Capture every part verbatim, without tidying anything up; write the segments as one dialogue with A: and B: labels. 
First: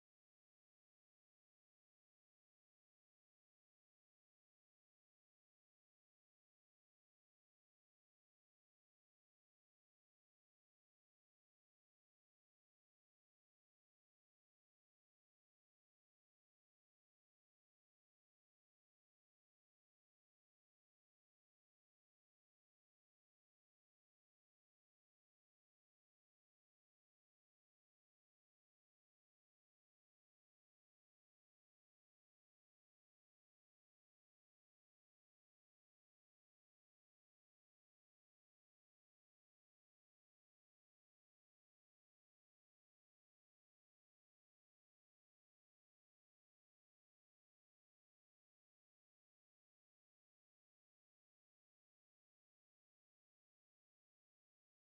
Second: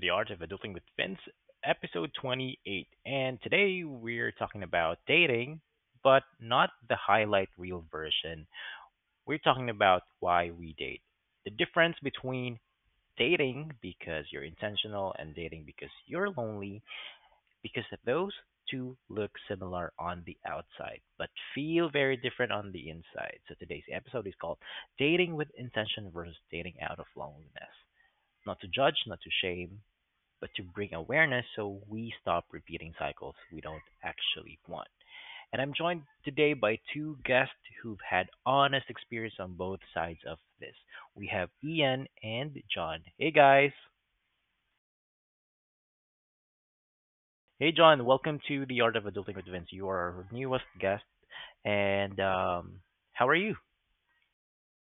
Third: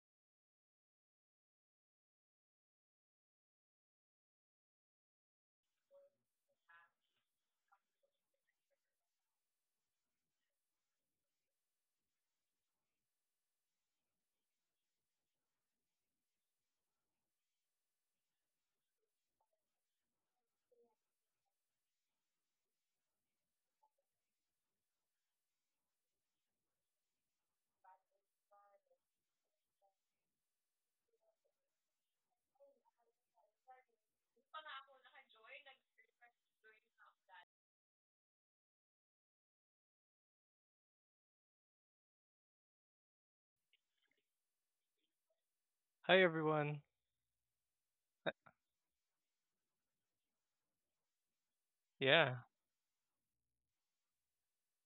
A: the Art of Adulting with Vince, episode twenty-eight. And today we're talking about dating, but not the highlight reel version. We're talking about why we date. The difference between dating because you're intentional and dating because you're lonely, because those two look similar on the outside, but feel very different on the inside. So today's episode is called Dating with Intention versus Dating Out of Loneliness, not to judge, not to shame, but to bring awareness so we stop repeating cycles we don't actually want. And I'm joined today by two guests who've had honest experience on both sides of this. We have Ian and John. Hey guys.
B: Hi everyone.
A: Hey John, welcome to the Art of Adulting with Vince. You are our newest guest, and
B: Yeah,
A: um, how are you?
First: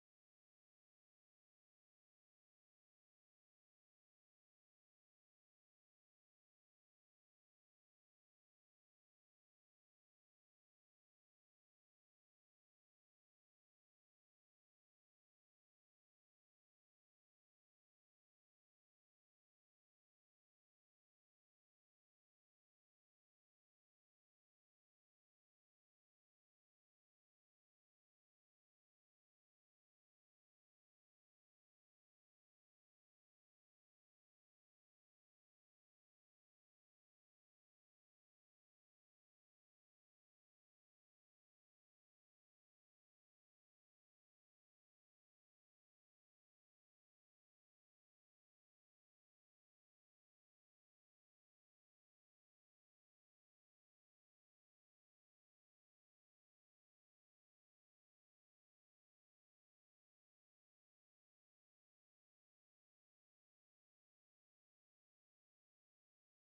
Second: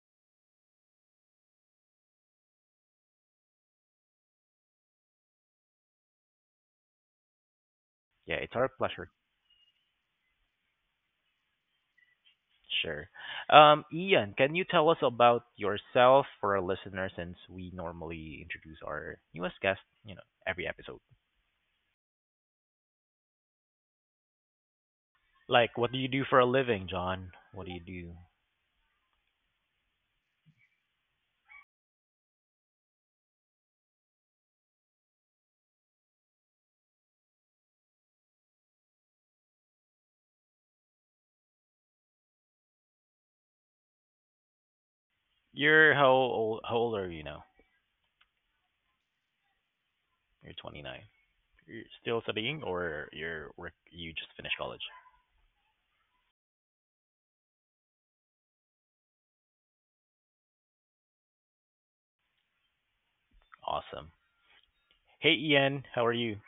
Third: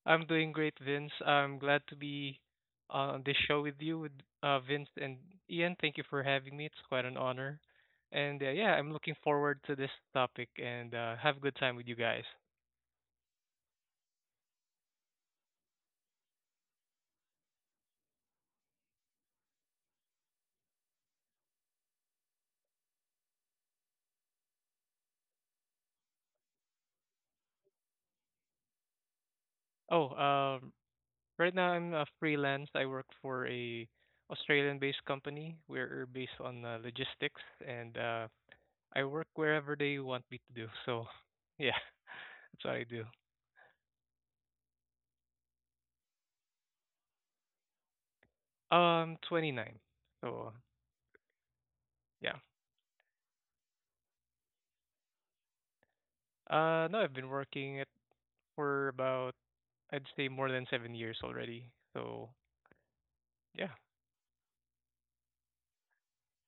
B: I'm doing great, Vince. I'm glad to be on this show with you, with uh, Vince and Ian. Thank you for having me. It's quite an honor.
A: Yeah,
B: And uh,
A: it's our
B: yeah, I'm
A: pleasure.
B: looking forward to this topic and uh, have a good time with you guys.
A: Sure. Um, Ian, can you tell us about yourself for our listeners since we normally introduce our newest guest, you know, every episode? Like, what do you do for a living, John? What do you do?
B: Oh, um, right now I'm a freelance. I work for a Australian-based company. We're based on uh, logistics, and uh, I work wherever they want me to do. So yeah, that's what I do.
A: You're how old? How old are you now?
B: Um, twenty-nine. So
A: You're twenty-nine. You're still
B: yeah.
A: studying, or you're work? You just finished college.
B: Uh, no, I've been working at for about I'd say more than seven years already. So yeah,
A: Awesome. Hey, Ian, how are you?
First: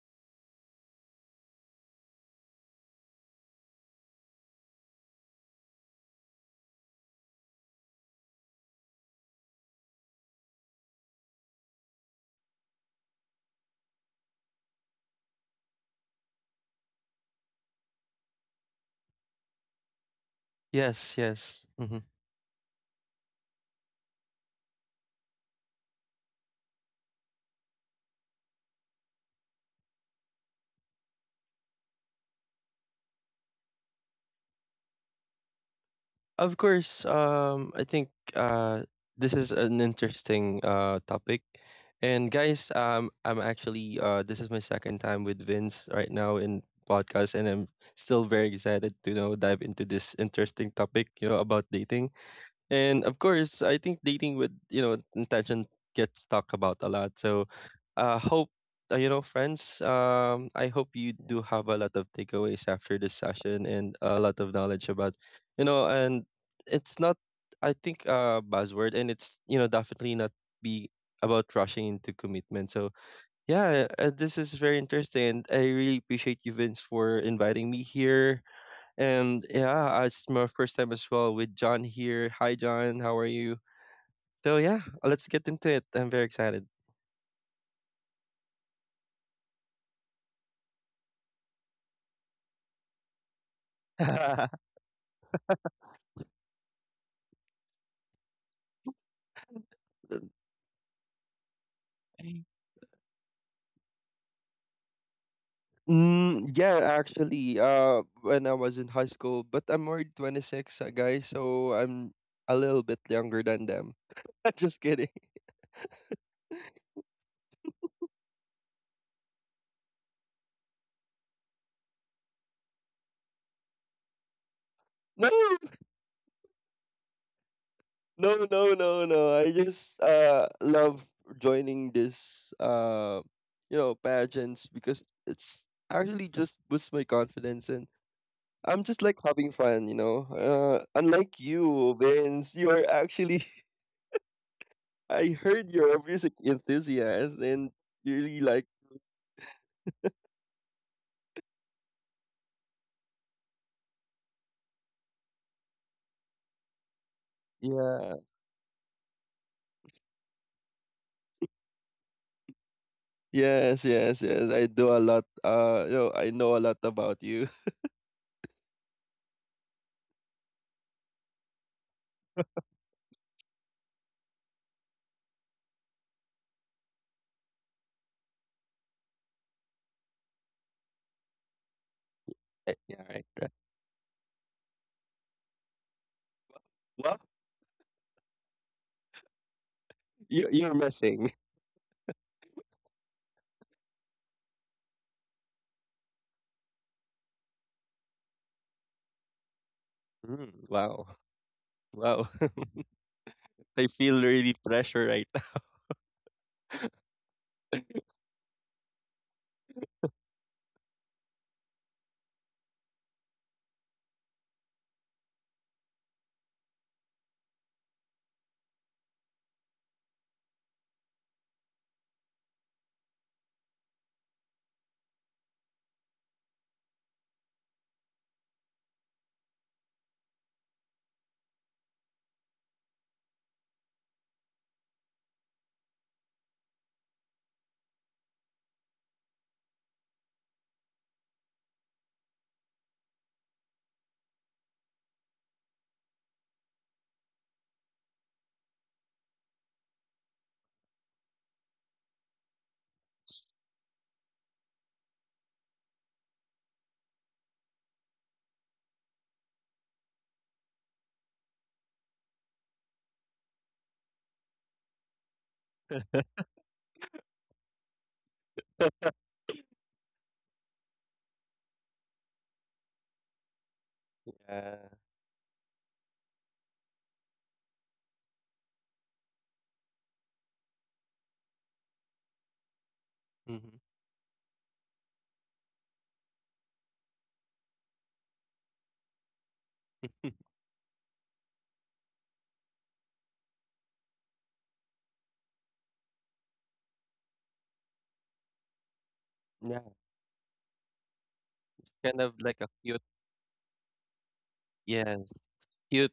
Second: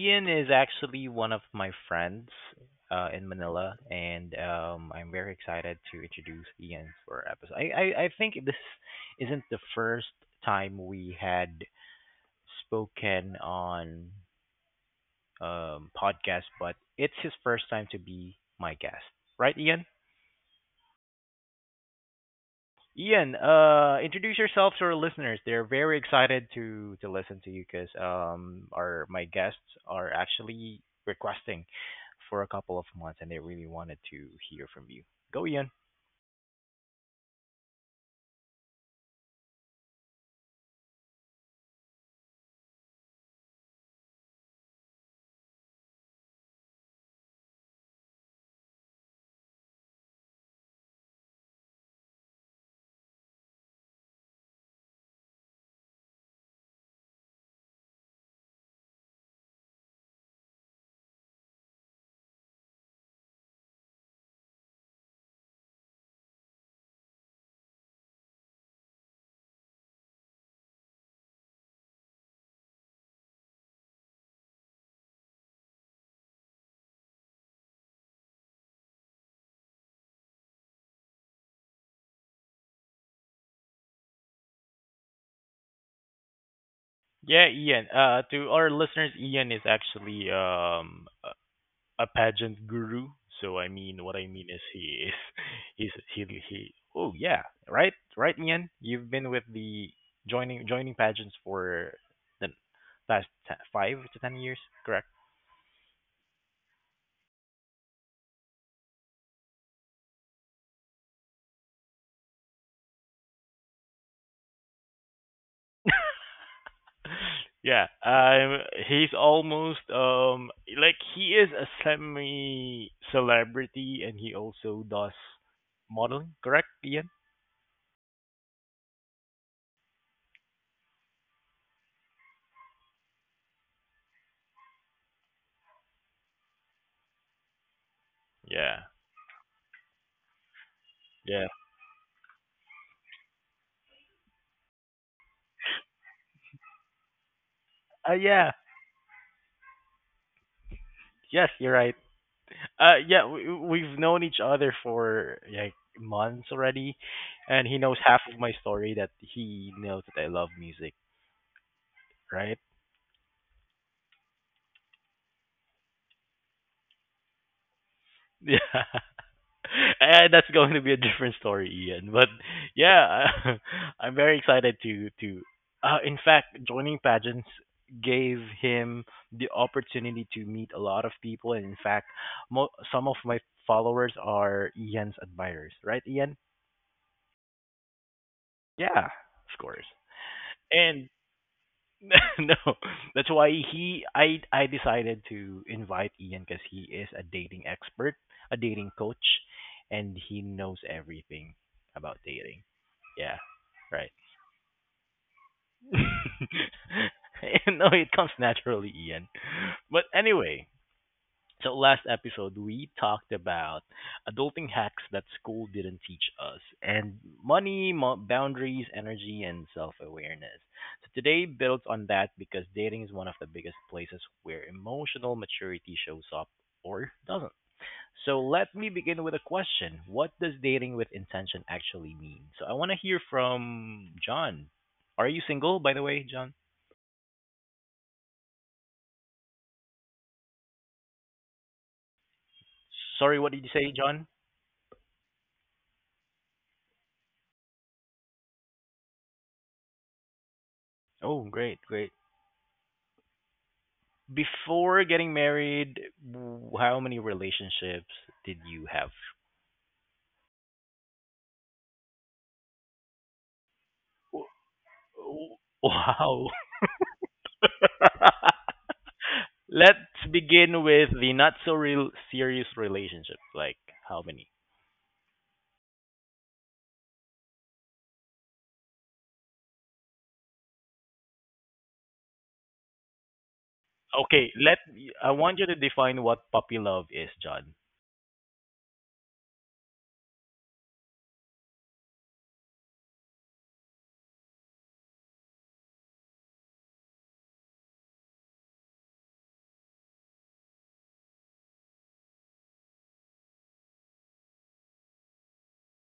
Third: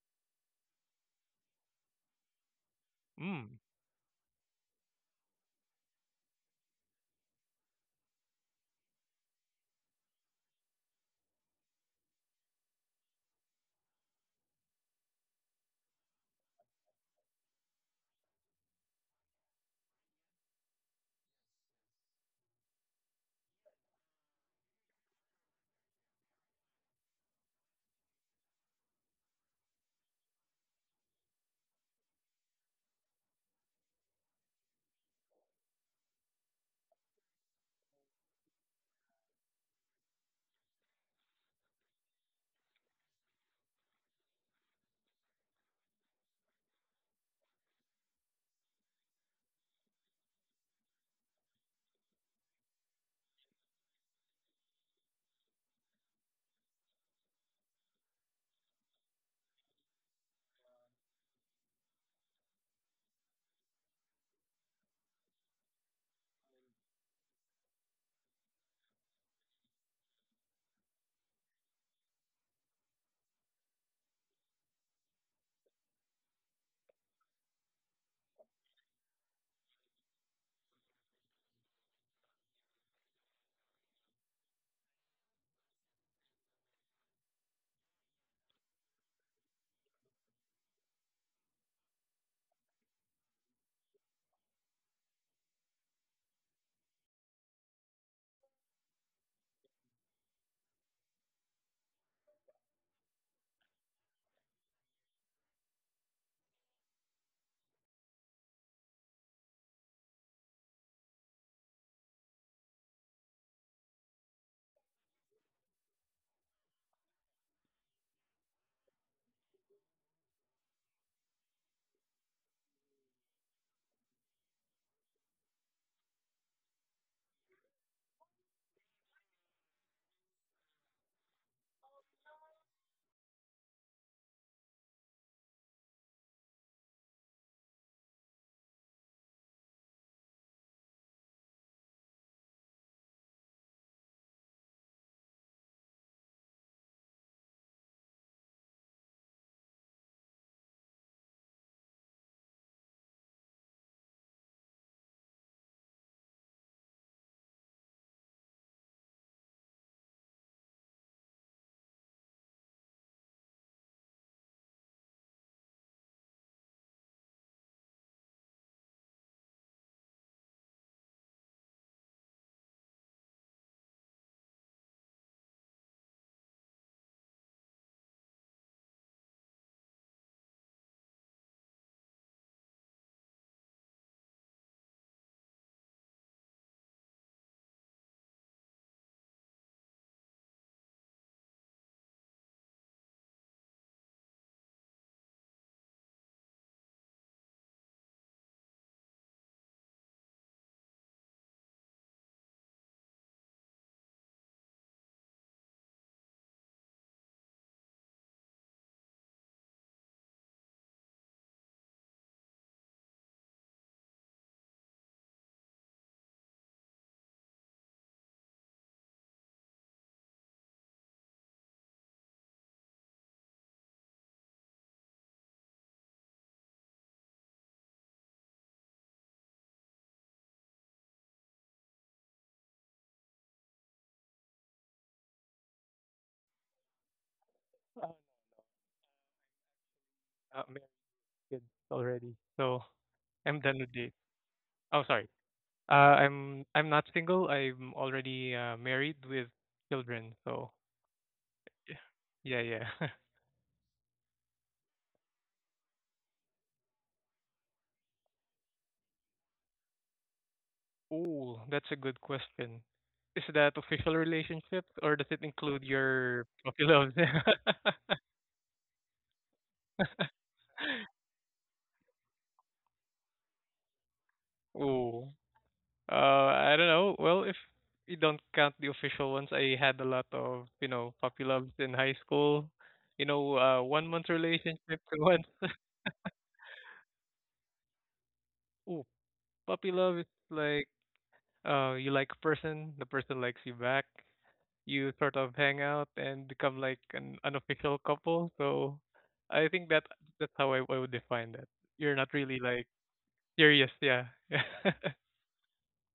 A: Ian is actually one of my friends uh, in
B: mm,
A: Manila, and um, I'm very excited to introduce Ian for our episode. I, I I think this isn't the first time we had spoken on um, podcast, but it's his first time to be my guest. Right, Ian?
C: Yes, yes. hmm
A: Ian, uh, introduce yourself to our listeners. They're very excited to, to listen to you because um, our my guests are actually requesting for a couple of months, and they really wanted to hear from you. Go, Ian.
C: Of course, um, I think uh, this is an interesting uh, topic. And guys, um, I'm actually uh, this is my second time with Vince right now in podcast, and I'm still very excited to you know dive into this interesting topic, you know, about dating. And of course, I think dating with, you know, intention gets talked about a lot. So uh hope uh, you know, friends, um I hope you do have a lot of takeaways after this session and a lot of knowledge about, you know, and it's not, I think, a buzzword, and it's, you know, definitely not be about rushing into commitment. So yeah, uh, this is very interesting, and I really appreciate you, Vince, for inviting me here. And yeah, uh, it's my first time as well with John here. Hi, John. How are you? So yeah, let's get into it. I'm very excited.
A: Yeah, Ian. Uh, to our listeners, Ian is actually um a pageant guru. So I mean, what I mean is he is he's he he. Oh yeah, right, right, Ian. You've been with the joining joining pageants for the past te- five to ten years, correct?
C: Mm, yeah, actually, uh, when I was in high school, but I'm already twenty-six, uh, guys, so I'm a little bit younger than them. Just kidding.
A: yeah, um, he's almost um like he is a semi celebrity, and he also does
C: No,
A: modeling, correct, Ian?
C: no, no, no, no. I just uh love joining this uh you know pageants because it's actually just boosts my confidence, and
A: Yeah,
C: I'm just like having fun, you know. Uh, unlike
A: yeah.
C: you, Vince, you are actually. I heard you're a music enthusiast and
A: Uh,
C: you really
A: yeah.
C: like.
A: Yes, you're right. Uh, yeah, we, we've known each other for like months already, and he knows
C: Yeah.
A: half of my story that he knows that I love music, right?
C: Yes, yes, yes. I do a lot. uh you know, I know a lot about you.
A: Yeah, and that's going to be a different story, Ian. But yeah, I'm very excited to to. Uh, in fact, joining pageants gave him the opportunity to meet a lot of people, and in fact, mo-
C: Eh, yeah,
A: some of
C: right.
A: my followers are Ian's admirers, right, Ian?
C: Well,
A: Yeah, of course.
C: you you're
A: And
C: missing.
A: no, that's why he I I decided to invite Ian because he is a dating expert, a dating coach, and he
C: Mm,
A: knows
C: wow.
A: everything about
C: Wow.
A: dating. Yeah,
C: I
A: right.
C: feel really pressure right now.
A: No, it comes naturally, Ian. But anyway, so last episode we talked about adulting hacks that school didn't teach us, and money, mo- boundaries, energy, and self-awareness. So today builds on that because dating is one of the biggest places where emotional maturity shows up or doesn't. So let me begin with a question: What does dating with intention actually mean? So I want to hear from John. Are you single, by the way, John?
B: uh, uh, married kids already. So
A: Sorry, what
B: I'm
A: did you
B: done with
A: say,
B: dates.
A: John?
B: Oh, sorry. Uh, I'm I'm not single. I'm already uh, married with children. So
A: Oh, great, great.
B: yeah, yeah, yeah.
A: Before getting married, w- how many relationships did you have?
B: Oh, that's a good question. Is that official
A: W-
B: relationships or does it
A: w-
B: include your
A: Wow.
B: puppy loves?
A: Let's begin with the not so real serious relationships. Like how many?
C: Yeah.
B: Oh. Uh, I don't know. Well, if you don't count the official ones, I had a lot of, you know, puppy loves in high school. You know,
C: Mm-hmm.
B: uh, one month
A: Okay, let
B: relationship to
A: I
B: one.
A: want you to define what puppy love is, John.
B: Ooh, puppy love is like, uh, you like a person, the person likes you back. You sort of hang out and become like an unofficial couple. So I
C: Yeah.
B: think that that's how I, I would define that. You're
C: Kind
B: not
C: of
B: really
C: like a
B: like
C: cute,
B: serious, yeah.
C: yeah, cute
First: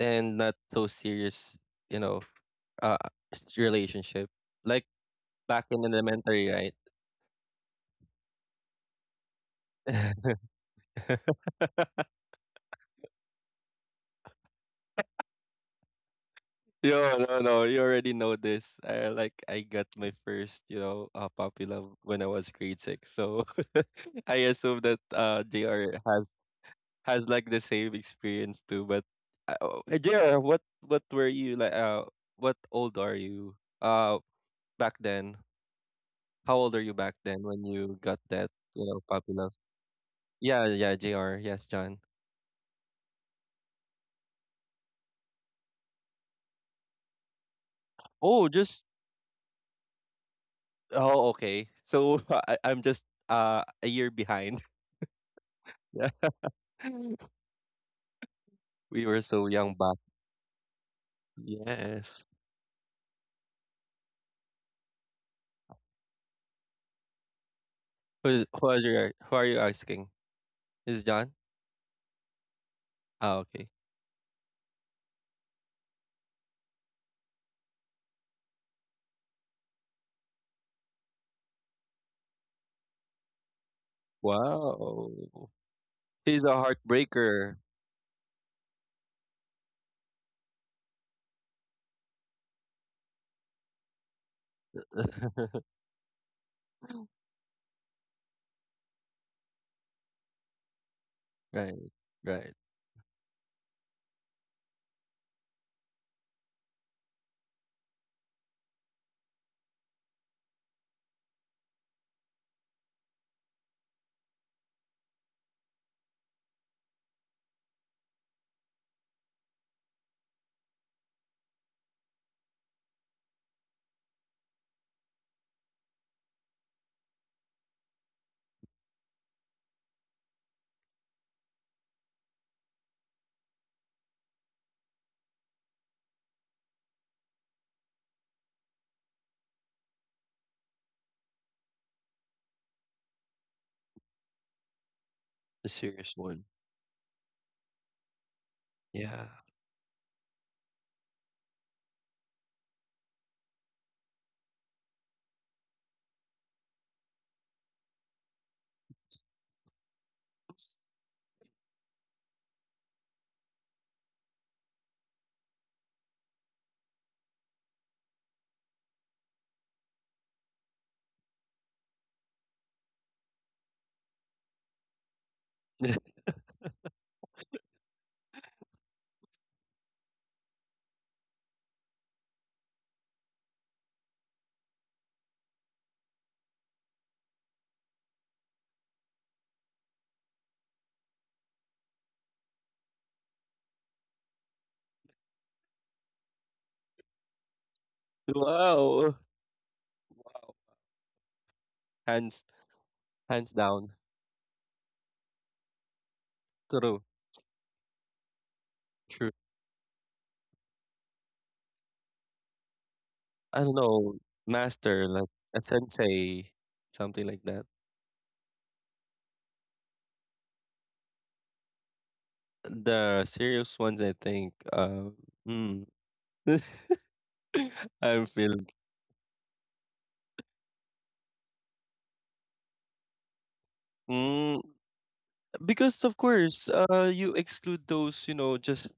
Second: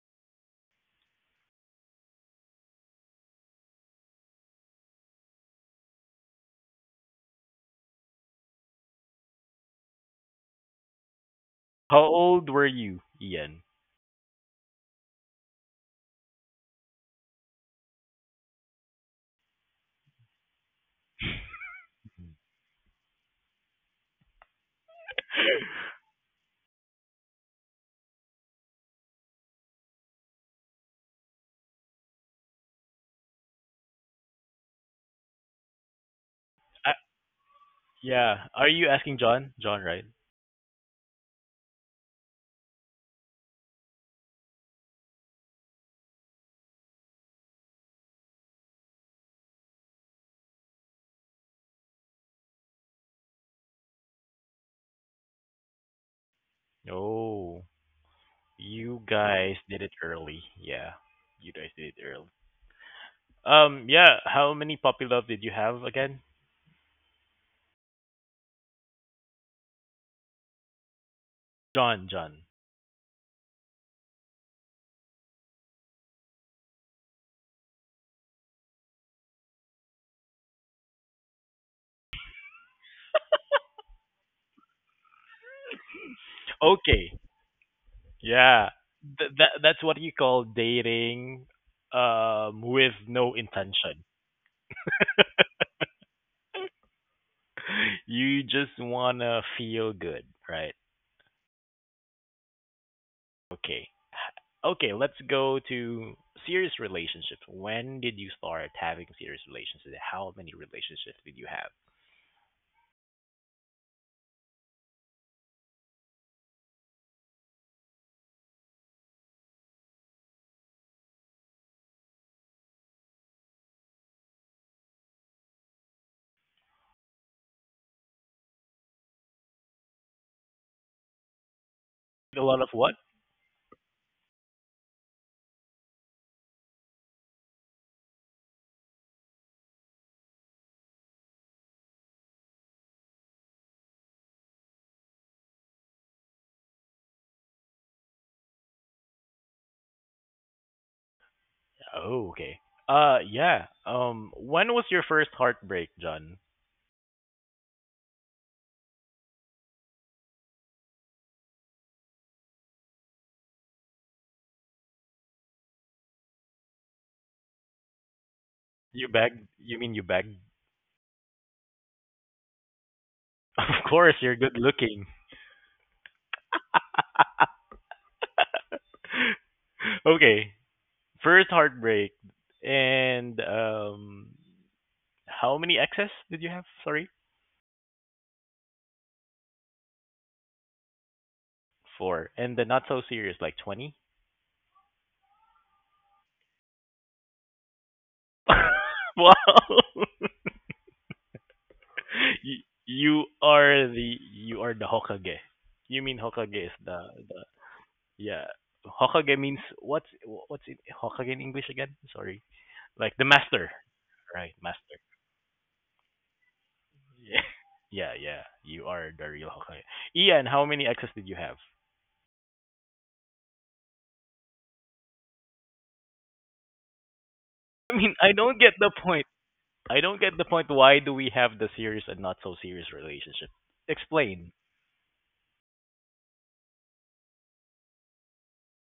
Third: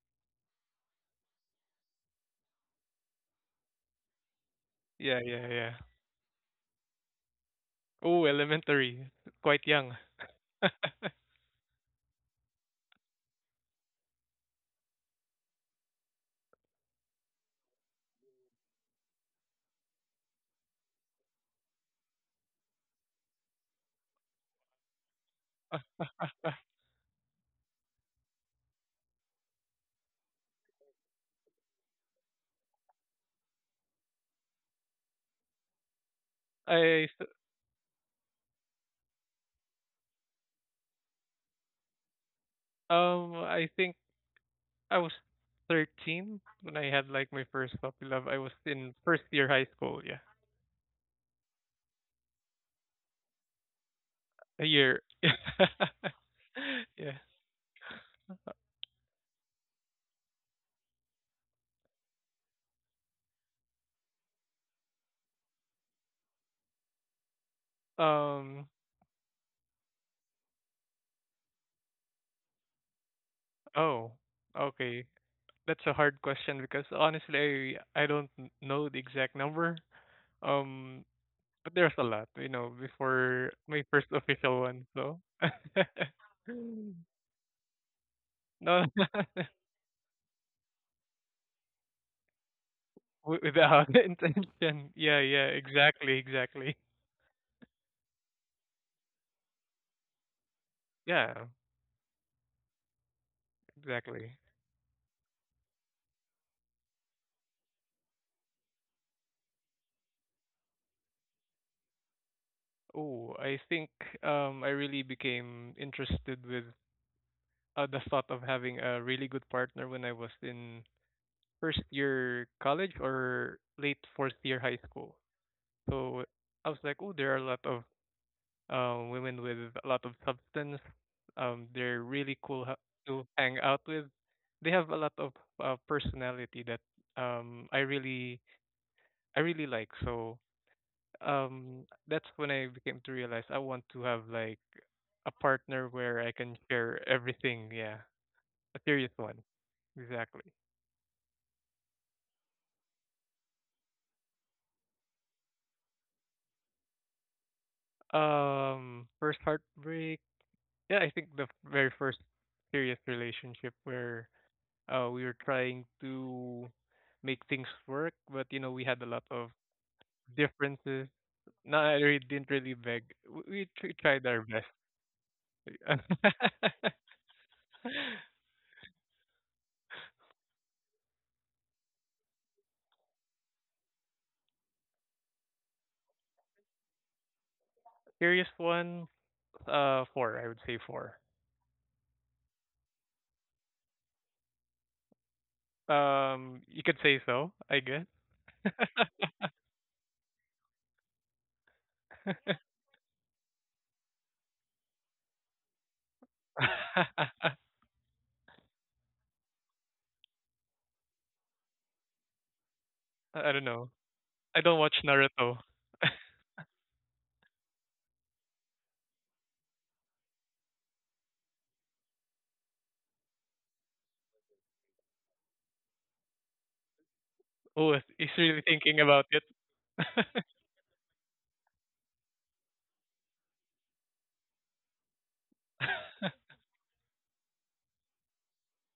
C: and not so serious, you know, uh, relationship. Like
B: Yeah, yeah,
C: back
B: yeah.
C: in elementary,
B: Ooh, elementary. Quite young.
C: right?
A: How old were you, Ian?
C: Yo, no, no, you already know this. I like I got my first, you know, uh, puppy love when I was grade six. So I assume that uh J R has has like the same experience too. But uh, oh, uh, J R, what what were you like? Uh, what old are you? Uh, Back then, how old are
A: Uh,
C: you
B: I
C: back
B: th-
C: then when you got
A: yeah,
C: that,
A: are
C: you
A: you
C: know,
A: asking
C: puppy love?
A: John? John, right?
C: Yeah, yeah, J R. Yes, John.
B: um I think I was thirteen when I had like my first puppy love. I
C: Oh,
B: was
C: just
B: in first year high school, yeah.
C: oh, okay. So I, I'm just uh a year behind.
B: A year.
C: Yeah.
B: yeah.
A: Oh, you
C: We were so
A: guys
C: young
A: did it
C: back.
A: early. Yeah, you guys did it
C: Yes.
A: early. Um, yeah. How many puppy love did you have again?
C: Who,
B: Um
C: who are you? Who are you asking? Is John?
A: John, John.
C: Ah, okay.
B: oh, okay. That's a hard question because honestly I I don't n- know the exact number. Um but there's a lot, you know, before my first official one,
C: Wow.
B: so
C: He's a
A: Okay.
C: heartbreaker.
A: Yeah.
B: no
A: Th- that that's what you call dating um with no
B: wi- without
A: intention.
B: intention. Yeah, yeah, exactly, exactly.
A: You just wanna feel good, right?
B: Yeah.
C: Right. Right.
A: Okay.
B: Exactly.
A: Okay, let's go to serious relationships. When did you start having serious relationships? How many relationships did you have?
B: Oh, I think um, I really became interested with uh, the thought of having a really good partner when I was in first year college or late fourth year high school. So I was like, oh, there are a lot of uh, women with a lot of substance. Um, they're
A: A
B: really
A: lot of
B: cool ha-
A: what?
B: to hang out with. They have a lot of uh, personality that um, I really I really like. So um that's when I became to realize I want to have like a
C: A
B: partner
C: serious
B: where I
C: one.
B: can share everything, yeah. A serious
C: Yeah.
B: one. Exactly.
A: Oh, okay. Uh yeah. Um when was your first heartbreak, John?
B: Um first heartbreak. Yeah, I think the very first serious relationship where uh we were trying to make things work, but you know, we had a
A: You
B: lot
A: beg?
B: of
A: You mean you beg?
B: differences. No, I really didn't really beg. W-
A: Of
B: We tr-
A: course,
B: tried
A: you're
B: our
A: good
B: best.
A: looking. Okay. First heartbreak. And um how many exes did you have? Sorry?
B: Serious one, uh, four. I would say four.
A: Four. And the not so serious, like twenty?
B: Um, you could say so, I guess.
C: Wow.
A: Wow.
C: Wow. Hands
A: You, you
C: hands
A: are
C: down.
A: the you are the Hokage. You mean Hokage is the,
C: True.
A: the yeah.
C: True.
A: Hokage means what's what's in Hokage in English again? Sorry. Like the
B: I
C: I
B: don't
A: master.
C: don't
B: know.
C: know.
A: Right,
B: I don't watch
A: master.
C: Master, like
B: Naruto.
C: a sensei, something
A: Yeah,
C: like that.
A: yeah, yeah. You are the real Hokage. Ian, how many exes did you have?
C: The serious ones, I think. Uh, mm.
A: I
B: Oh,
A: mean,
C: I'm
B: he's
A: I don't
B: really
C: feeling,
A: get the
B: thinking
A: point.
B: about it.
A: I don't get the point. Why do we have the serious and not so serious relationship? Explain.
C: Mm, because of course, uh, you exclude those, you know, just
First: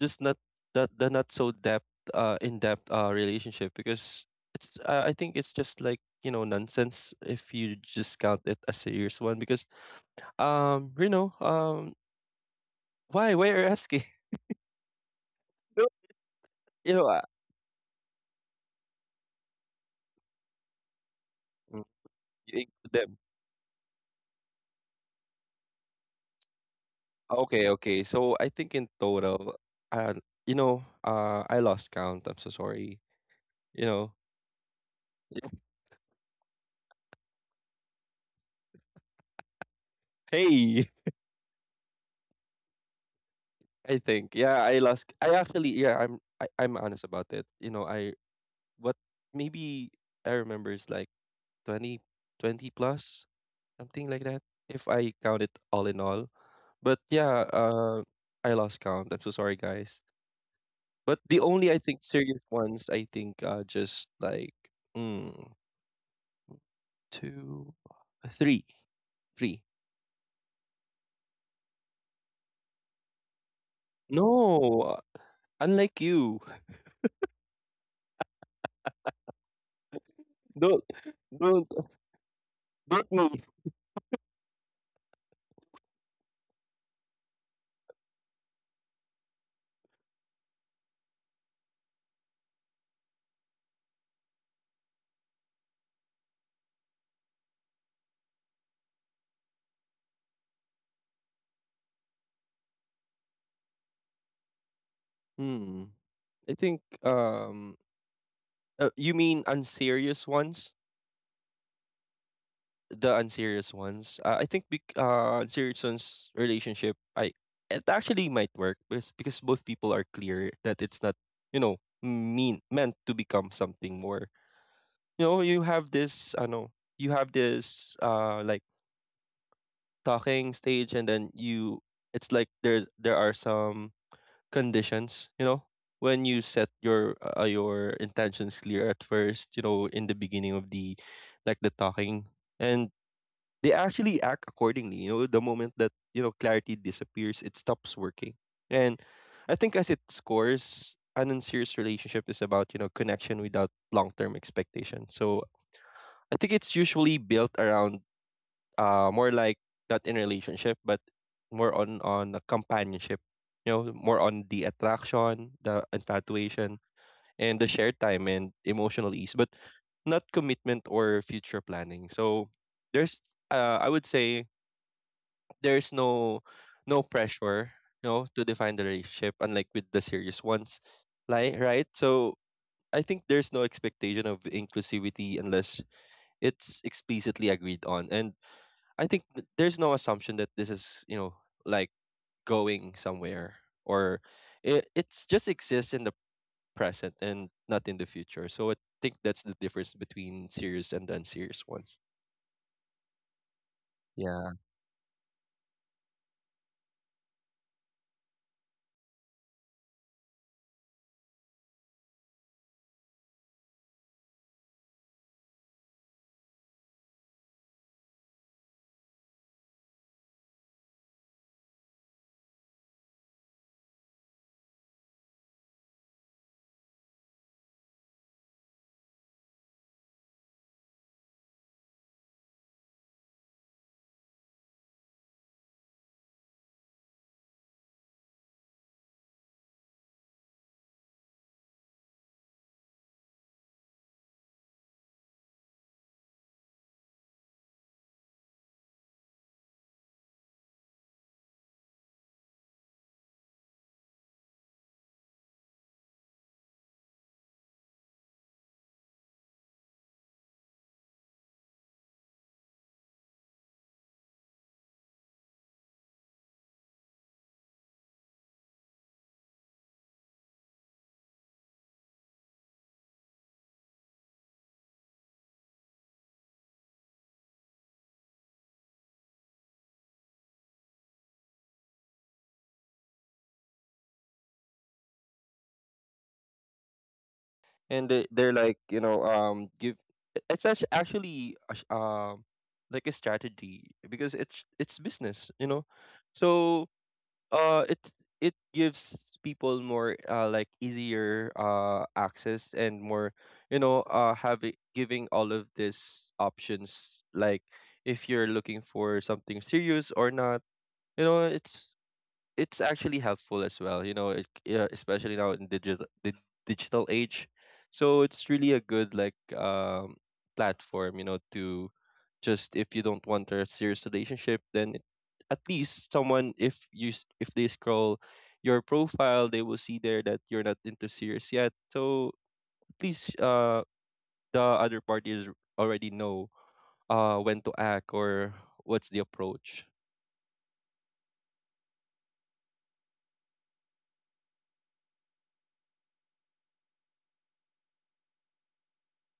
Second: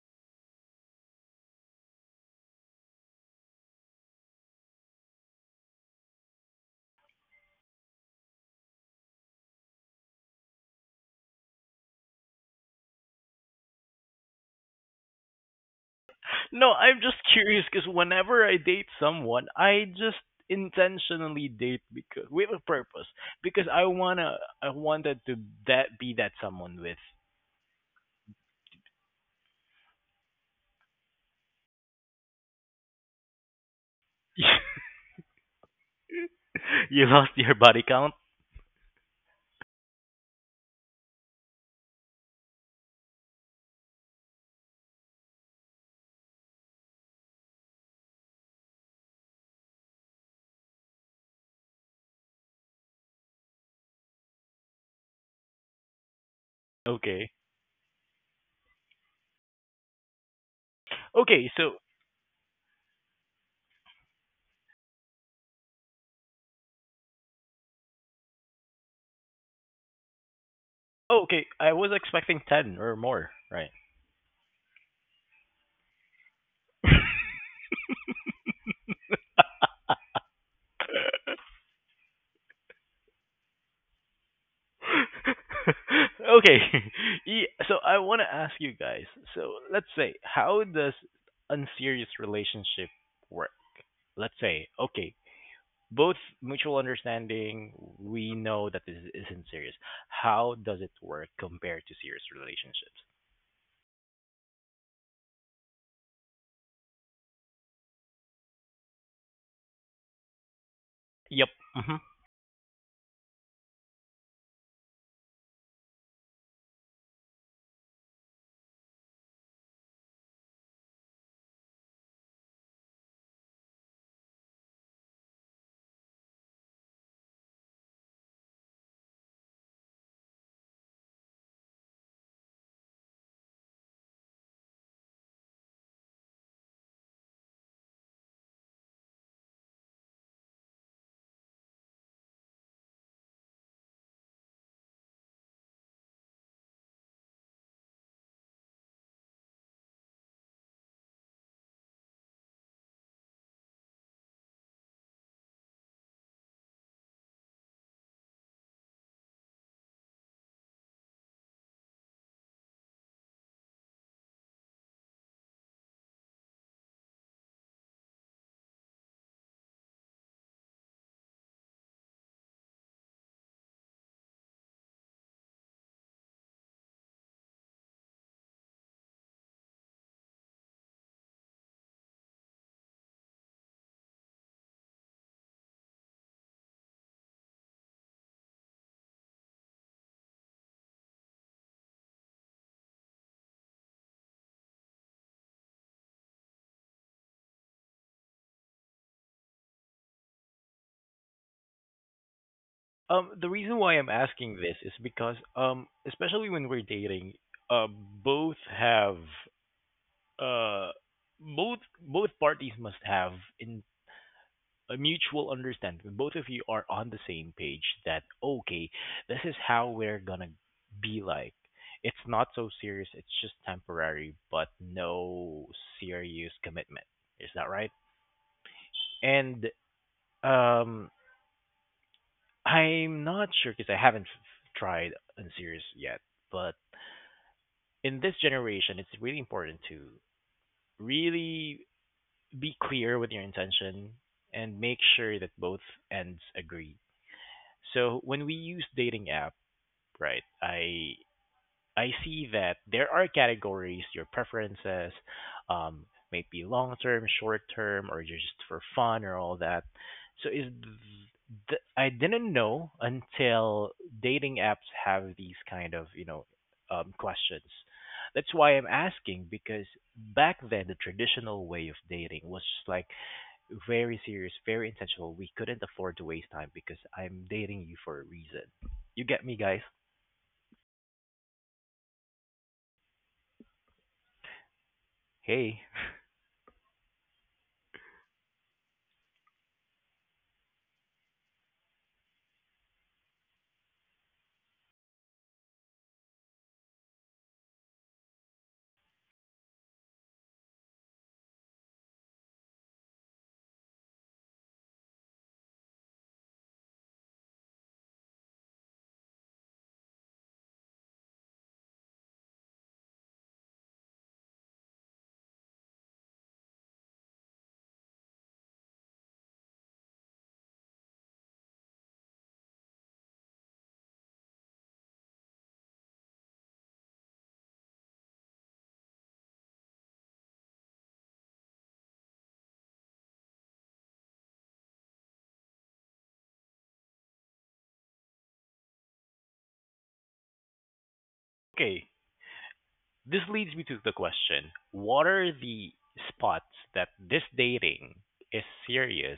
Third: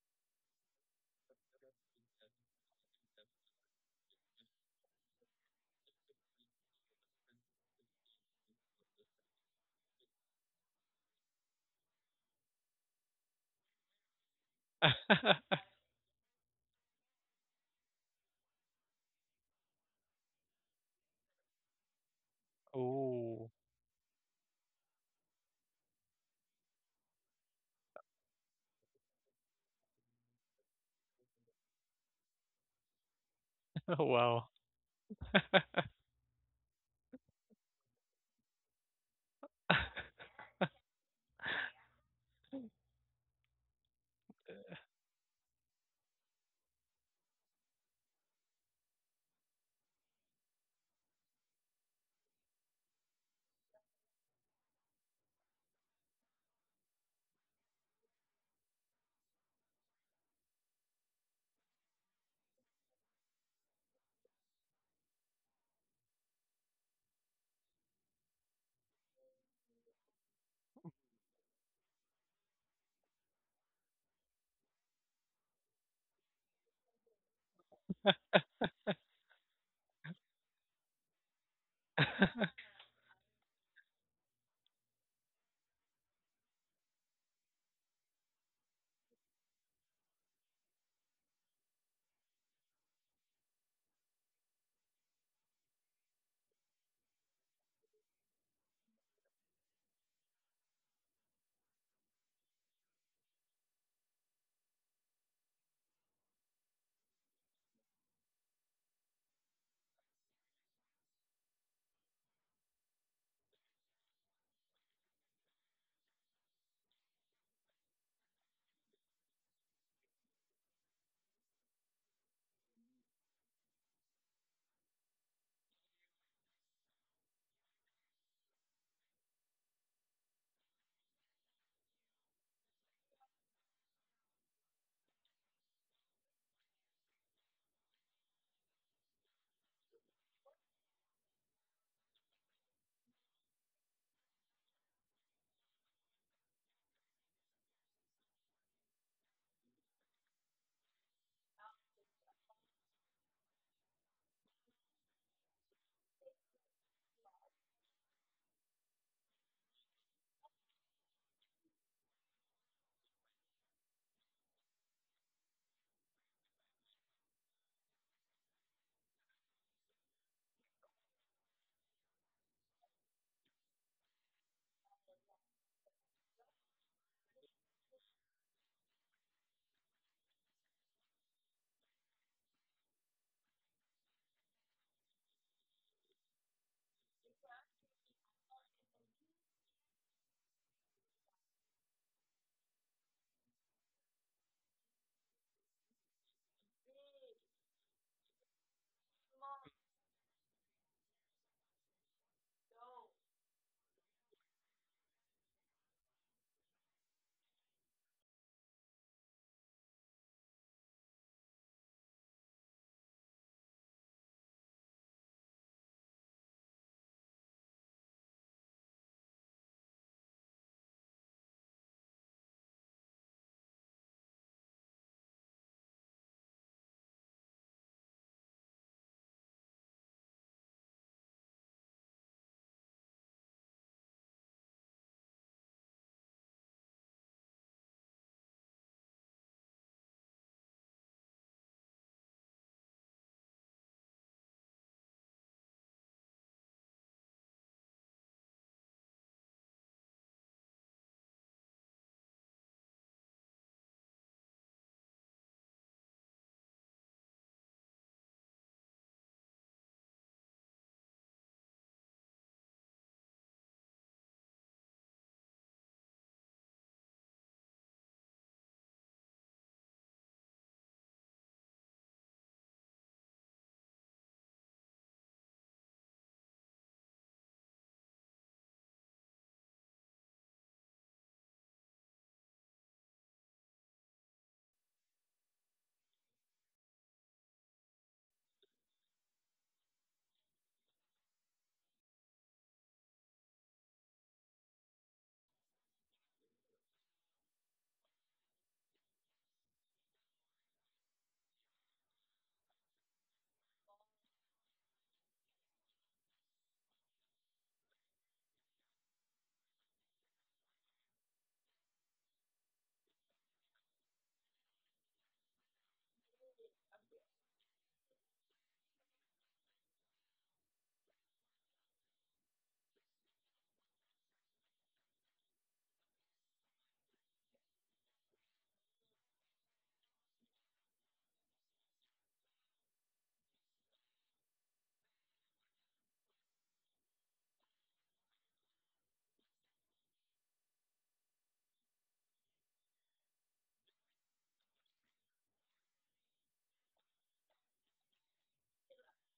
C: just not, that the not so depth, uh, in depth, uh, relationship because it's. Uh, I think it's just like you know nonsense if you just count it as a serious one because um you know um why why are you asking. No,
A: No,
C: you
A: I'm
C: know
A: just
C: uh,
A: curious because whenever I date someone, I just intentionally date
C: mm,
A: because with
C: you
A: a
C: include
A: purpose
C: them.
B: Oh,
A: because I wanna I wanted to that be that someone with.
C: Okay, okay, so I think in total, uh you know uh I lost count. I'm so sorry you know
B: wow.
A: You lost your body count.
C: Hey, I think. Yeah, I lost I actually, yeah, I'm I, I'm honest about it. You know, I what maybe I remember is like twenty twenty plus, something like that. If I count it all in all. But
A: Okay.
C: yeah, uh I lost count. I'm so sorry, guys. But the
A: Okay.
C: only,
A: So
C: I think, serious ones, I think, are just like, mm, two, three, three.
A: oh, okay, I was expecting ten or more. Right.
C: No, unlike you. Don't don't don't move.
A: Okay. Yeah, so I want to ask you guys. So let's say, how does unserious relationship work? Let's say, okay, both mutual understanding. We know that this isn't serious. How does it work compared to serious relationships?
C: Hmm. I think um Uh, you mean unserious ones?
A: Yep. hmm
C: The unserious ones. Uh, I think, bec- uh, unserious ones relationship. I it actually might work because because both people are clear that it's not, you know mean meant to become something more. You know, you have this. I know you have this. Uh, like, talking stage, and then you. It's like there's there are some conditions, you know, when you set your uh, your intentions clear at first, you know, in the beginning of the like the talking, and they actually act accordingly. You know, the moment that, you know, clarity disappears, it stops working. And I think, as it scores, an unserious relationship is about, you know, connection without long-term expectation. So I think it's usually built around, uh more like, not in relationship but more on on a companionship. You know more on the attraction, the infatuation, and the shared time and emotional ease, but not commitment or future planning. So there's, uh, I would say, there's no no pressure, you know to define the relationship, unlike with the serious ones. Like, right. So I think there's no expectation of inclusivity unless it's explicitly agreed on. And I think th- there's no assumption that this is, you know, like, going somewhere, or it it's just exists in the present and not in the future. So I think that's the difference between serious and unserious ones.
A: Um, the reason why I'm
C: Yeah.
A: asking this is because, um, especially when we're dating, uh, both have uh both both parties must have in a mutual understanding. When Both of you are on the same page that okay, this is how we're gonna be like. It's not so serious. It's just temporary, but no serious commitment. Is that right? And um, I'm not sure because I haven't f- tried unserious yet. But in this generation, it's really important to really be clear with your intention and make sure that both ends agree. So when we use dating apps, Right. I I see that there are categories, your preferences, um, maybe long term, short term, or just for fun or all that. So is th- I didn't know until dating apps have these kind of you know um, questions. That's why I'm asking because back then the traditional way of dating was just like very serious, very intentional. We couldn't afford to waste time because I'm dating you for a reason. You get me, guys? Hey.
C: And they they're like, you know, um give it- it's actu- actually a sh- um like a strategy, because it's it's business, you know. So uh it it gives people more, uh like, easier uh access, and more, you know uh having giving all of these options. Like, if you're looking for something serious or not, you know it's it's actually helpful as well, you know it, yeah, especially now in digital the digital age. So it's really a good, like, um platform, you know to just if you don't want a serious relationship, then it- at least someone, if you s- if they scroll your profile, they will see there that you're not into serious yet. So at least, uh the other party is already know uh when to act, or what's the approach.
A: Okay, this leads me to the question: What are the spots that this dating is serious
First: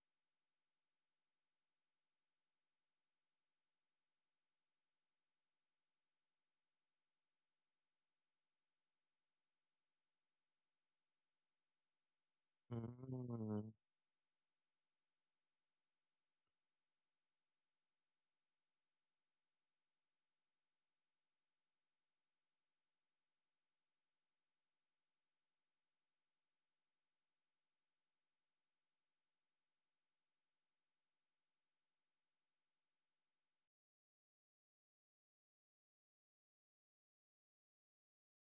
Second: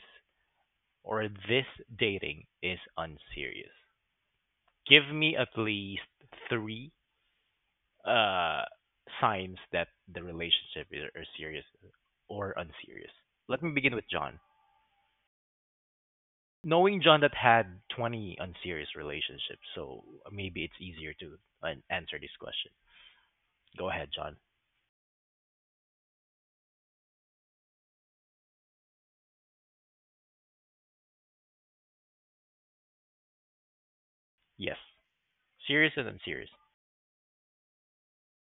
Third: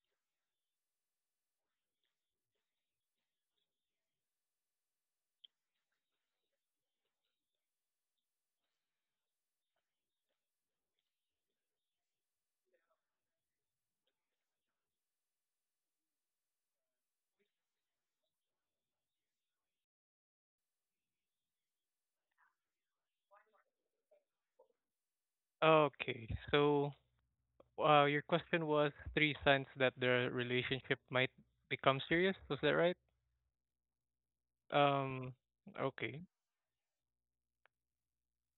A: or this dating is unserious? Give me at least three uh signs that the relationship is are serious or unserious. Let me
C: Mm.
A: begin with John. Knowing John that had twenty unserious relationships, so maybe it's easier to uh, answer this question. Go ahead, John.
B: Okay, so, uh, your question was three signs that their relationship might become serious, was that right?
A: Yes,
B: Um,
A: serious and
B: okay.
A: unserious.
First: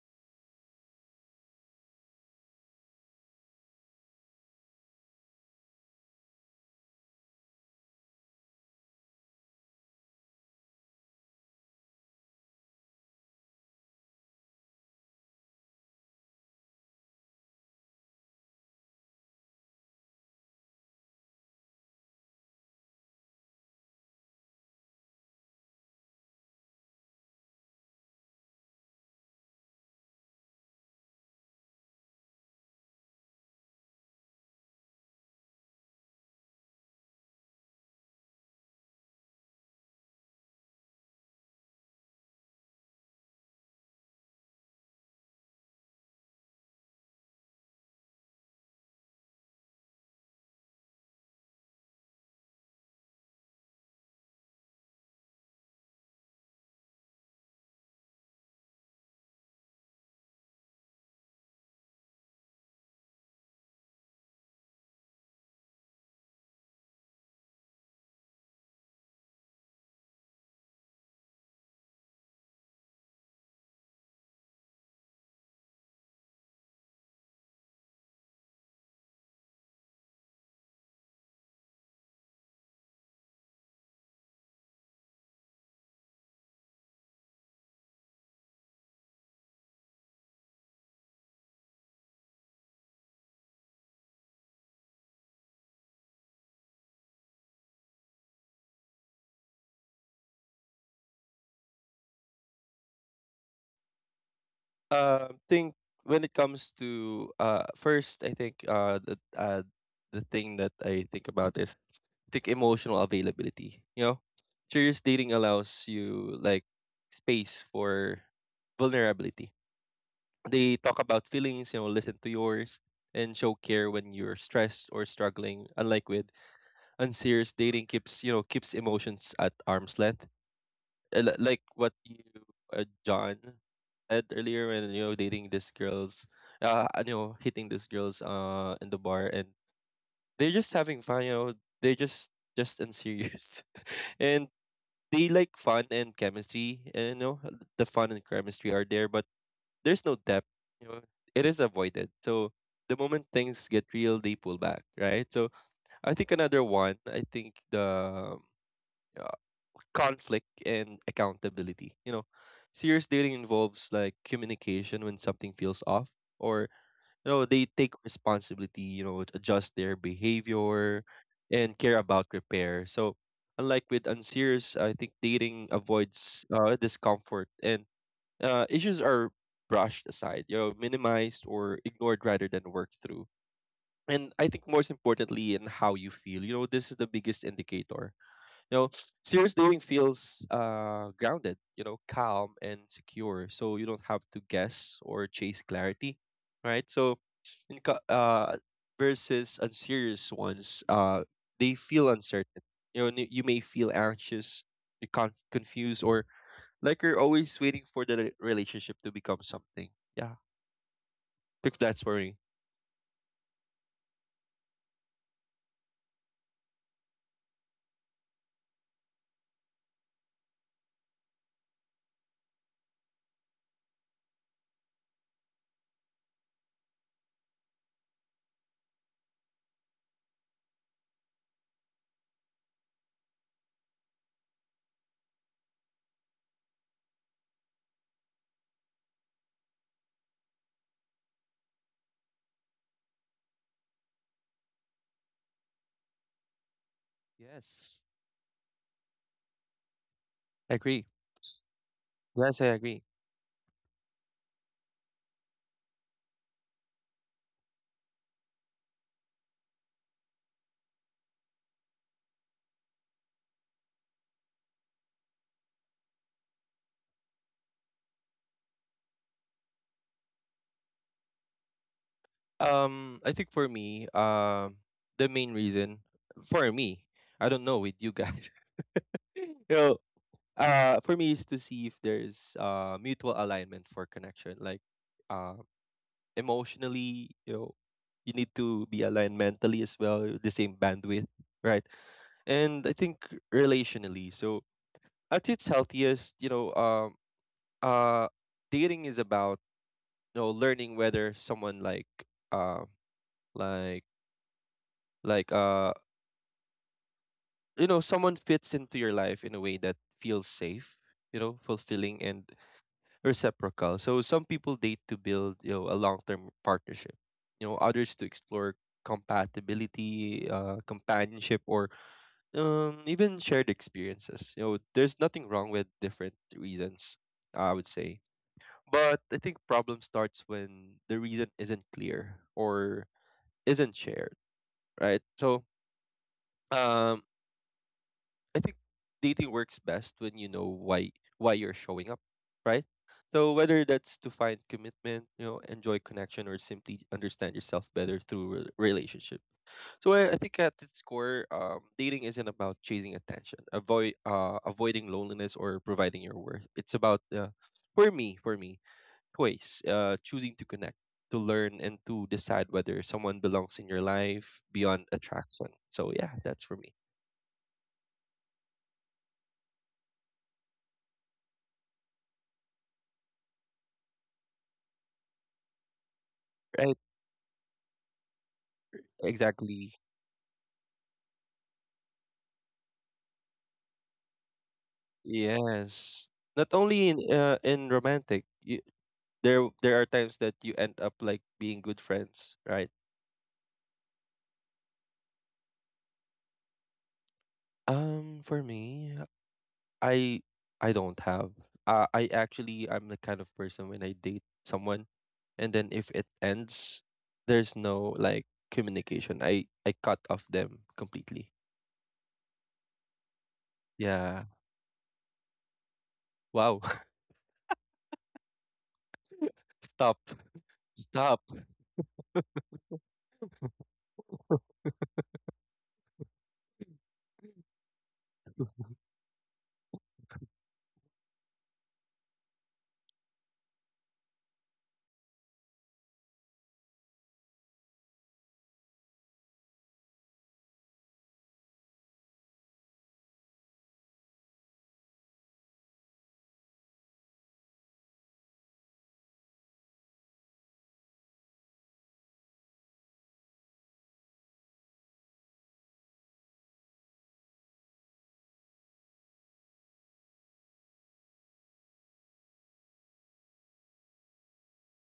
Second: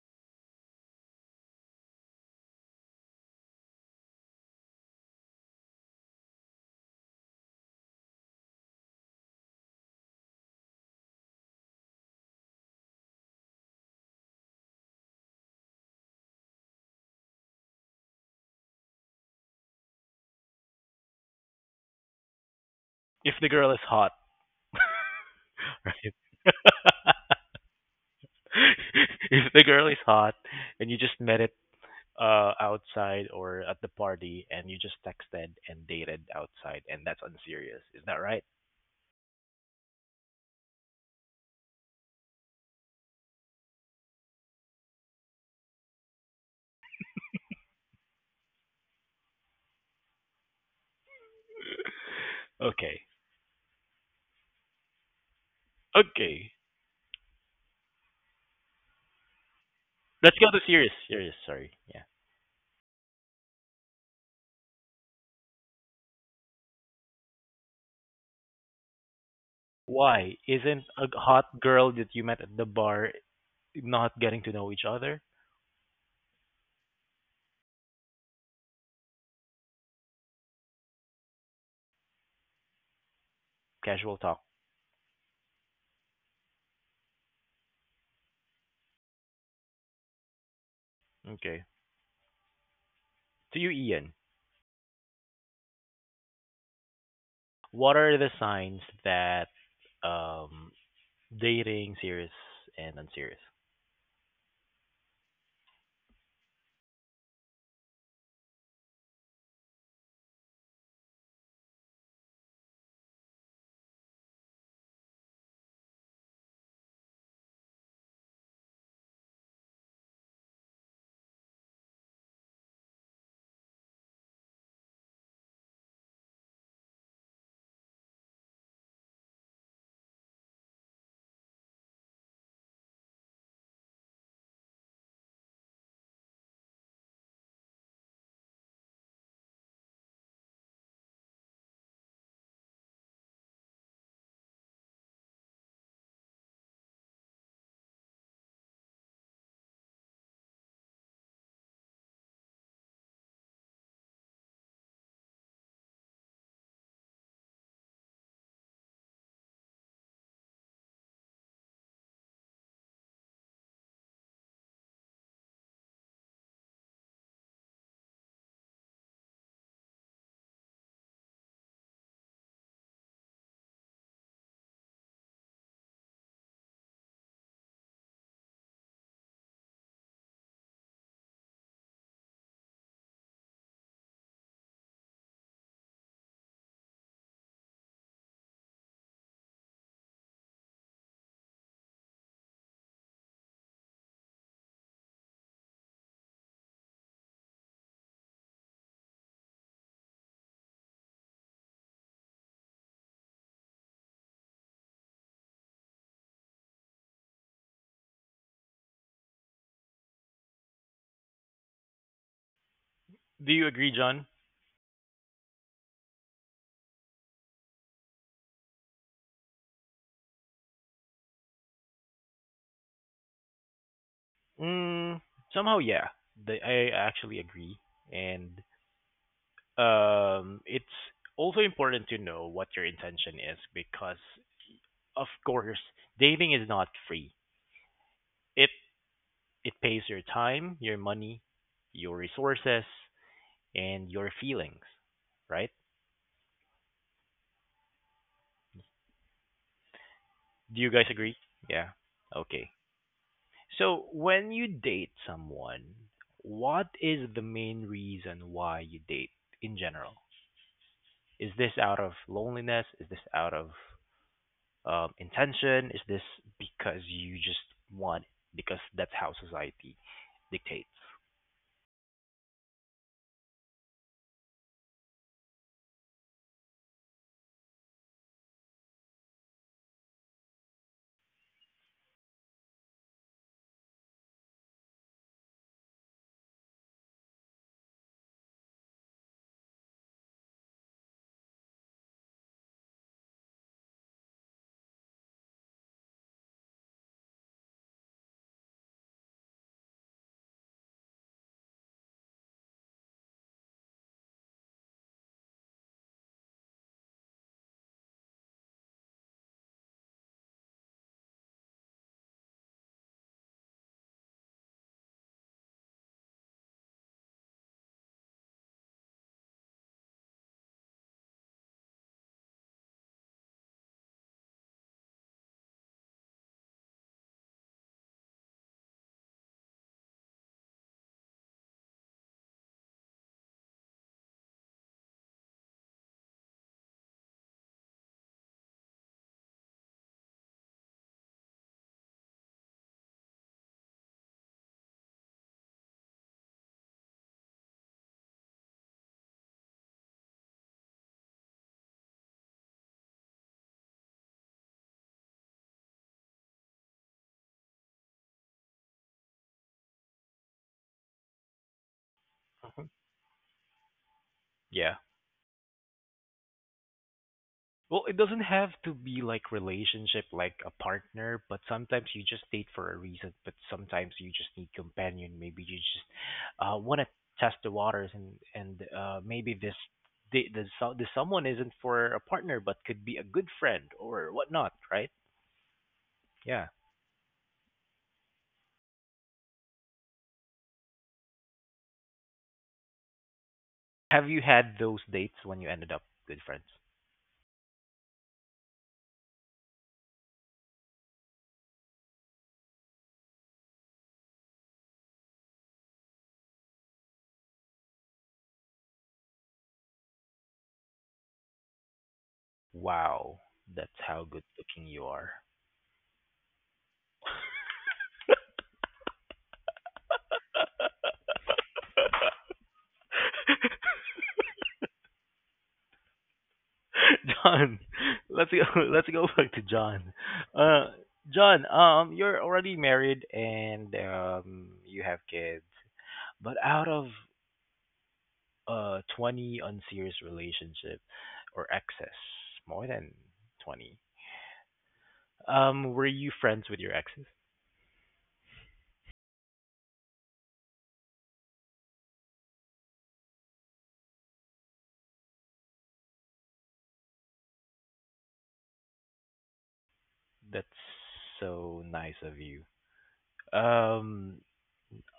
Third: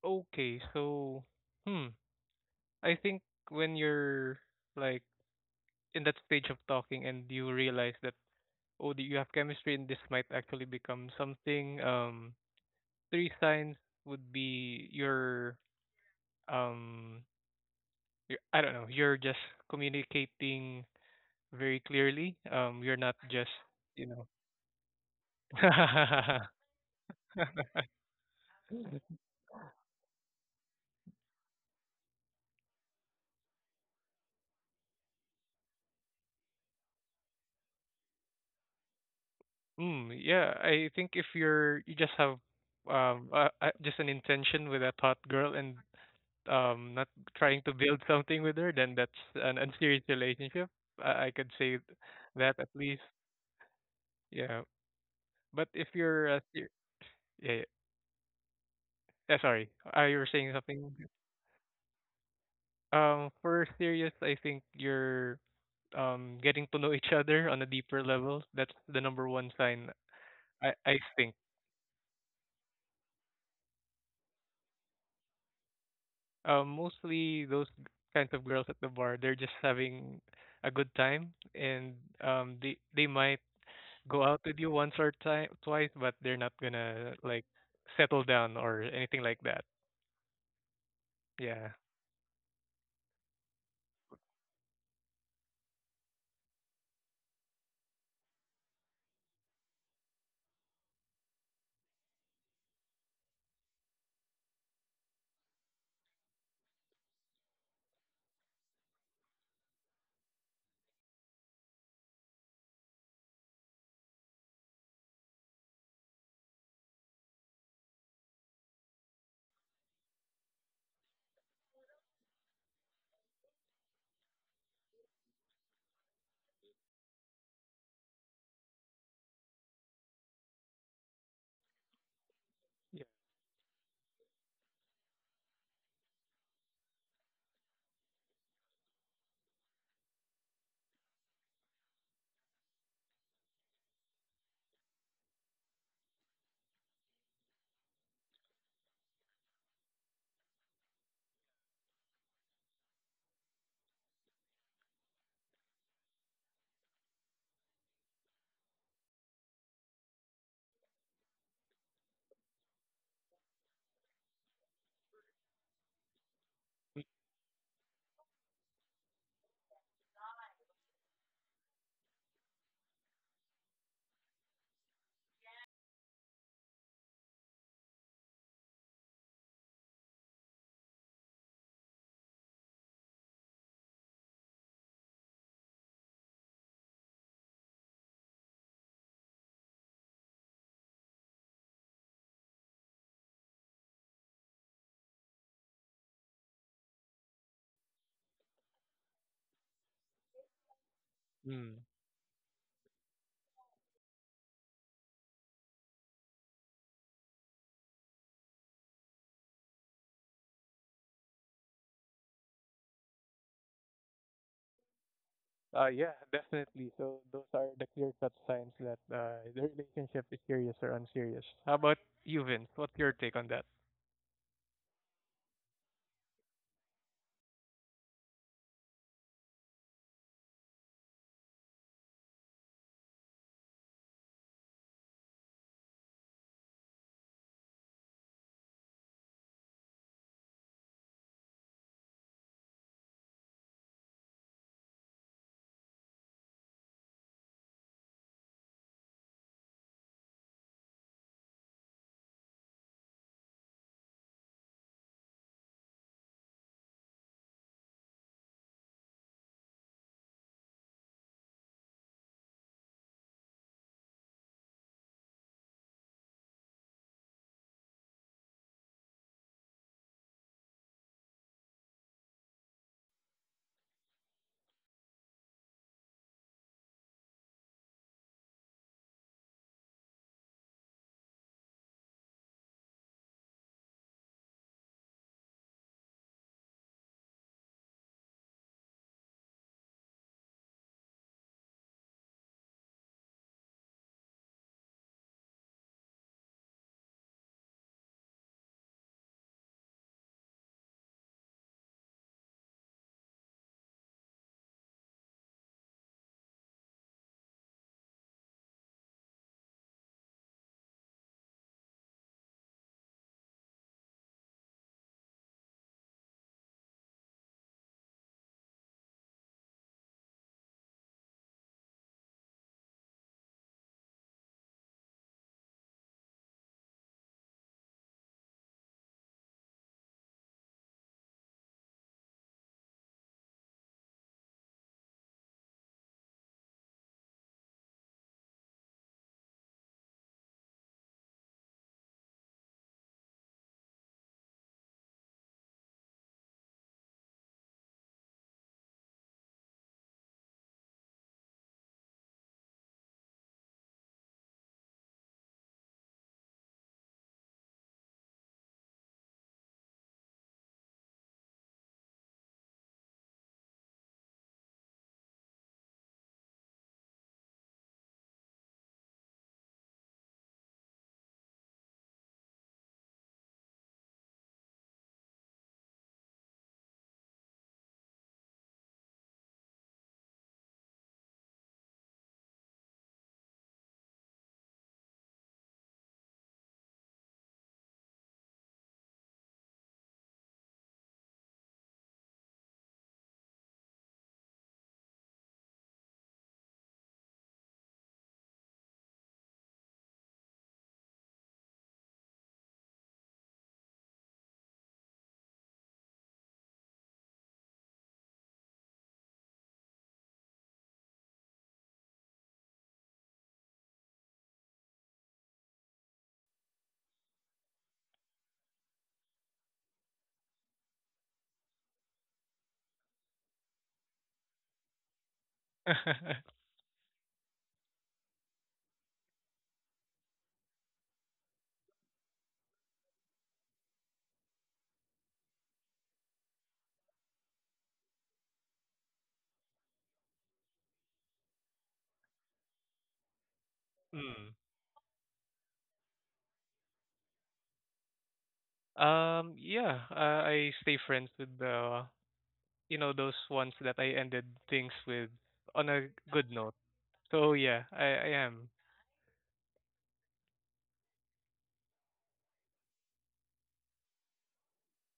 B: Okay, so, hmm, I think when you're, like, in that stage of talking and you realize that oh you have chemistry and this might actually become something um three signs would be your um your, I don't know you're just communicating very clearly um you're not
A: If the
B: just
A: girl is
B: you
A: hot.
B: know
A: Right. If the girl is hot and you just met it uh outside or at the party and you just texted and dated outside and that's unserious, is that right?
B: mm, yeah I think if you're you just have um uh, uh, just an intention with a hot girl and um not trying to build something with her, then that's an unserious relationship. I, I could say that at
A: Okay.
B: least. Yeah. But if you're uh,
A: Okay.
B: ser- yeah, yeah. Yeah, sorry. Uh, you were
A: Let's go
B: saying
A: to serious.
B: something.
A: Serious, sorry. Yeah.
B: Um, for serious, I think you're um getting to know each other on a deeper level. That's the number one sign.
A: Why
B: I
A: isn't
B: I
A: a
B: think.
A: hot girl that you met at the bar not getting to know each other?
B: Um, mostly those kinds of girls at the bar, they're just having a good time, and um, they they might
A: Casual
B: go
A: talk.
B: out with you once or ti twice, but they're not gonna like settle down or anything like that.
A: Okay.
B: Yeah.
A: To you, Ian, what are the signs that um dating serious and unserious?
C: uh, Think, when it comes to uh, first, I think, uh, the uh, the thing that I think about is, I think, emotional availability. You know, serious dating allows you, like, space for vulnerability. They talk about feelings, you know, listen to yours, and show care when you're stressed or struggling. Unlike with unserious dating, keeps you know keeps emotions at arm's length, uh, li- like what you uh,
B: Yeah.
C: John said earlier, when, you know dating these girls, uh, you know hitting these girls uh in the bar, and they're just having fun. You know they're just just unserious. And they like fun and chemistry, and you know the fun and chemistry are there, but there's no depth. You know it is avoided. So the moment things get real, they pull back, right? So I think another one. I think the, um, conflict and accountability. You know, serious dating involves, like, communication when something feels off, or, you know, they take responsibility, you know, to adjust their behavior and care about repair. So, unlike with unserious, I think dating avoids, uh, discomfort, and uh, issues are brushed aside, you know, minimized or ignored rather than worked through. And I think most importantly, in how you feel, you know, this is the biggest indicator. you know, Serious dating feels uh grounded, you know, calm and secure. So you don't have to guess or chase clarity, right? So, in co- uh versus unserious ones, uh they
B: Mm.
C: feel uncertain. You know, n- you may feel anxious, you con- confused, or like you're always waiting for the re- relationship to become something. Yeah, think that's worrying.
A: Do you agree, John?
B: Uh, yeah, definitely. So those are the clear-cut signs that uh, the relationship is serious or unserious. How about you, Vince? What's your take on that?
A: Mm, somehow, yeah. The, I actually agree, and um, it's also important to know what your intention is because, of course, dating is not free. It it pays your time, your money, your resources, and your feelings. Right?
C: Yes, I
A: Do you guys
C: agree.
A: agree? Yeah.
C: Yes,
A: Okay.
C: I agree.
A: So when you date someone, what is the main reason why you date in general? Is this out of loneliness? Is this out of um, intention? Is this because you just want it? Because that's how society dictates?
C: Um, I think, for me, um, the main reason for me, I don't know with you guys, you know, uh, for me, is to see if there's uh mutual alignment for connection, like, uh, emotionally, you know, you need to be aligned mentally as well, the same bandwidth, right? And I think, relationally, so at its healthiest, you know, um, uh, dating is about, you know learning whether someone, like, um, like like uh you know someone fits into your life in a way that feels safe, you know fulfilling and reciprocal. So some people date to build, you know a long-term partnership, you know others to explore compatibility, uh companionship, or um even shared experiences. You know there's nothing wrong with different reasons, I would say. But I think problem starts when the reason isn't clear or isn't shared, right? So, um I think dating works best when you know why why you're showing up, right? So whether that's to find commitment, you know, enjoy connection, or simply understand yourself better through re- relationship. So I, I think at its core, um, dating isn't about chasing attention, avoid uh, avoiding loneliness, or providing your worth. It's about, uh, for me, for me, choice, uh, choosing to connect, to learn, and to decide
A: Mhm.
C: whether someone belongs in your life
A: Yeah.
C: beyond attraction. So yeah, that's for me.
A: Well, it doesn't have to be like relationship, like a partner, but sometimes you just date for a reason. But sometimes you just need companion. Maybe you just uh, want
C: Right,
A: to test the waters, and and uh, maybe this
C: exactly.
A: the the so- the someone isn't for a partner, but could be a good friend or whatnot, right?
C: Yes.
A: Yeah.
C: Not only in, uh, in romantic, you, there there are times that you end up, like, being good friends, right?
A: Have you had those dates when you ended up good friends?
C: Um, for me, I I don't have. Uh, I actually I'm the kind of person when I date someone, and then if it ends, there's no like communication. I I cut off them completely.
A: Wow, that's how good
C: Yeah.
A: looking you are.
C: Wow. Stop. Stop.
A: John, let's go let's go back to John. Uh John, um you're already married and um you have kids. But out of uh twenty unserious relationship or exes, more than twenty.
B: mm.
A: Um were you friends with your exes?
B: Um, yeah, uh, I stay friends with the, you know, those ones that I ended things with on a good note. So yeah, I, I am.
A: That's so nice of you. Um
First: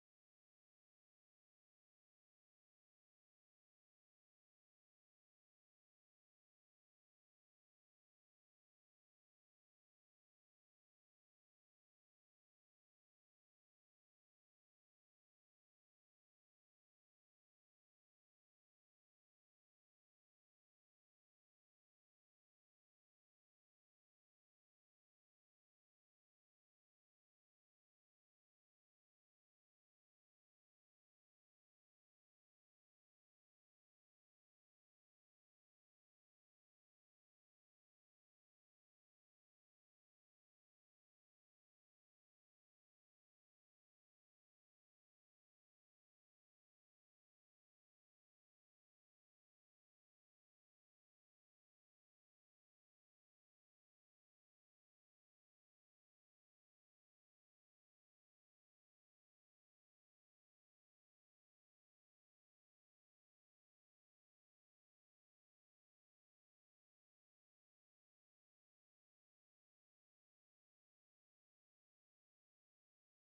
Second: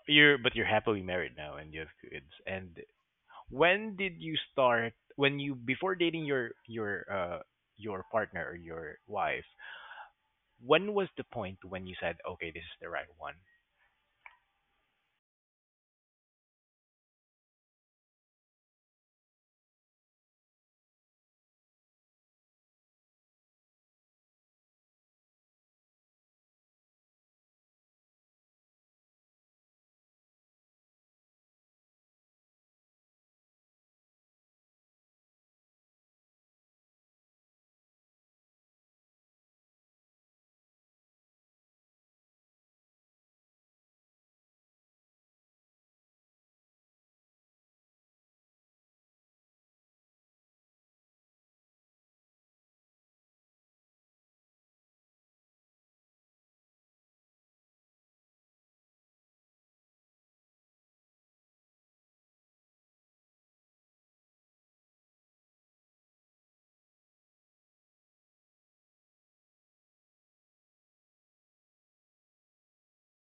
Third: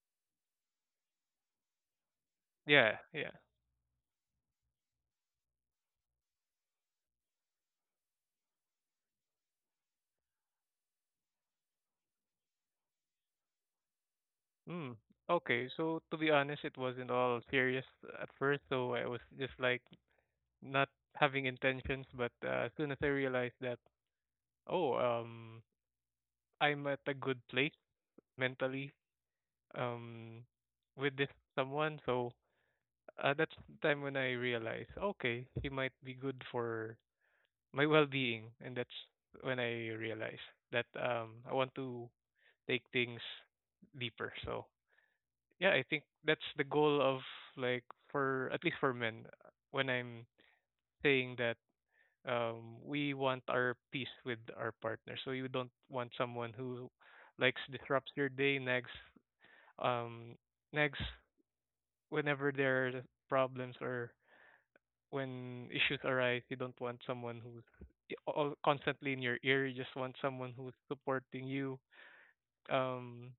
A: You're but you're happily married now and you have kids. And
B: Yeah, yeah.
A: when did you start when you before dating your your uh your partner or your wife, when was the point when you said, "Okay, this is the right one"?
B: Mm. Okay, so to be honest, it wasn't all serious at first, so I was just like not having intentions, but uh, as soon as I realized that, oh, um, I'm at a good place mentally, um, with this someone, so uh, that's the time when I realized, okay, he might be good for my well-being, and that's when I realized that um, I want to take things deeper. So yeah, I think that's the goal of like for at least for men uh, when I'm saying that um we want our peace with our partner. So you don't want someone who likes disrupts your day, nags um nags whenever there are problems or when issues arise. You don't want someone who's i- all constantly in your ear. You just want someone who's supporting you um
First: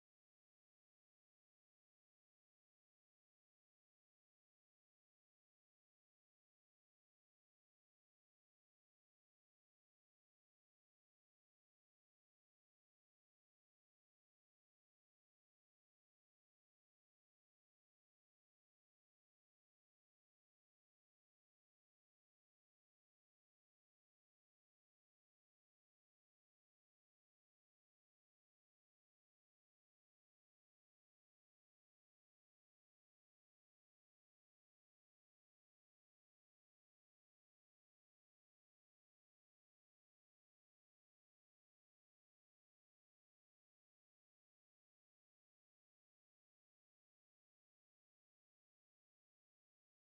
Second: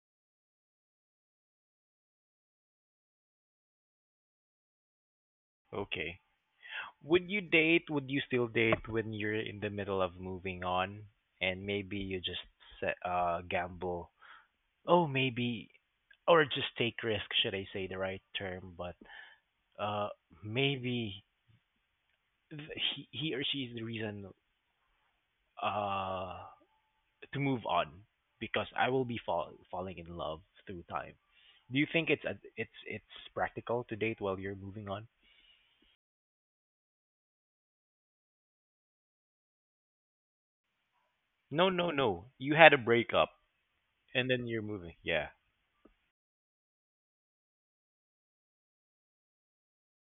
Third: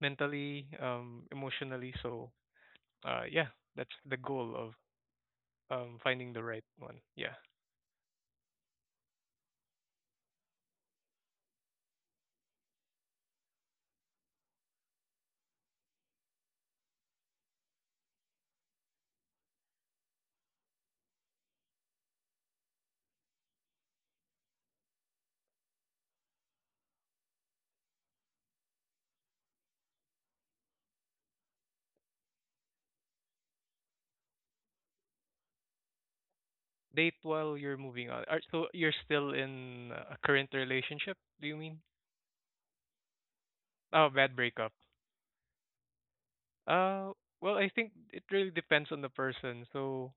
B: mentally, um emotionally. So uh yeah, that's the goal of um
A: Okay.
B: finding the right one.
A: Would
B: Yeah.
A: you date, would you still date when you're in the middle of moving on and maybe you just set, uh gamble? Oh, maybe or just take risk, should I say the right term, but uh maybe th- he, he or she is the reason uh to move on because I will be fall falling in love through time. Do you think it's a, it's it's practical to date while you're moving on?
B: Date while you're moving on. Are, so you're still in a current relationship, do you
A: No,
B: mean?
A: no, no. You had a breakup
B: Oh,
A: and
B: bad
A: then you're
B: breakup.
A: moving. Yeah.
B: Uh well, I think it really depends on the person. So,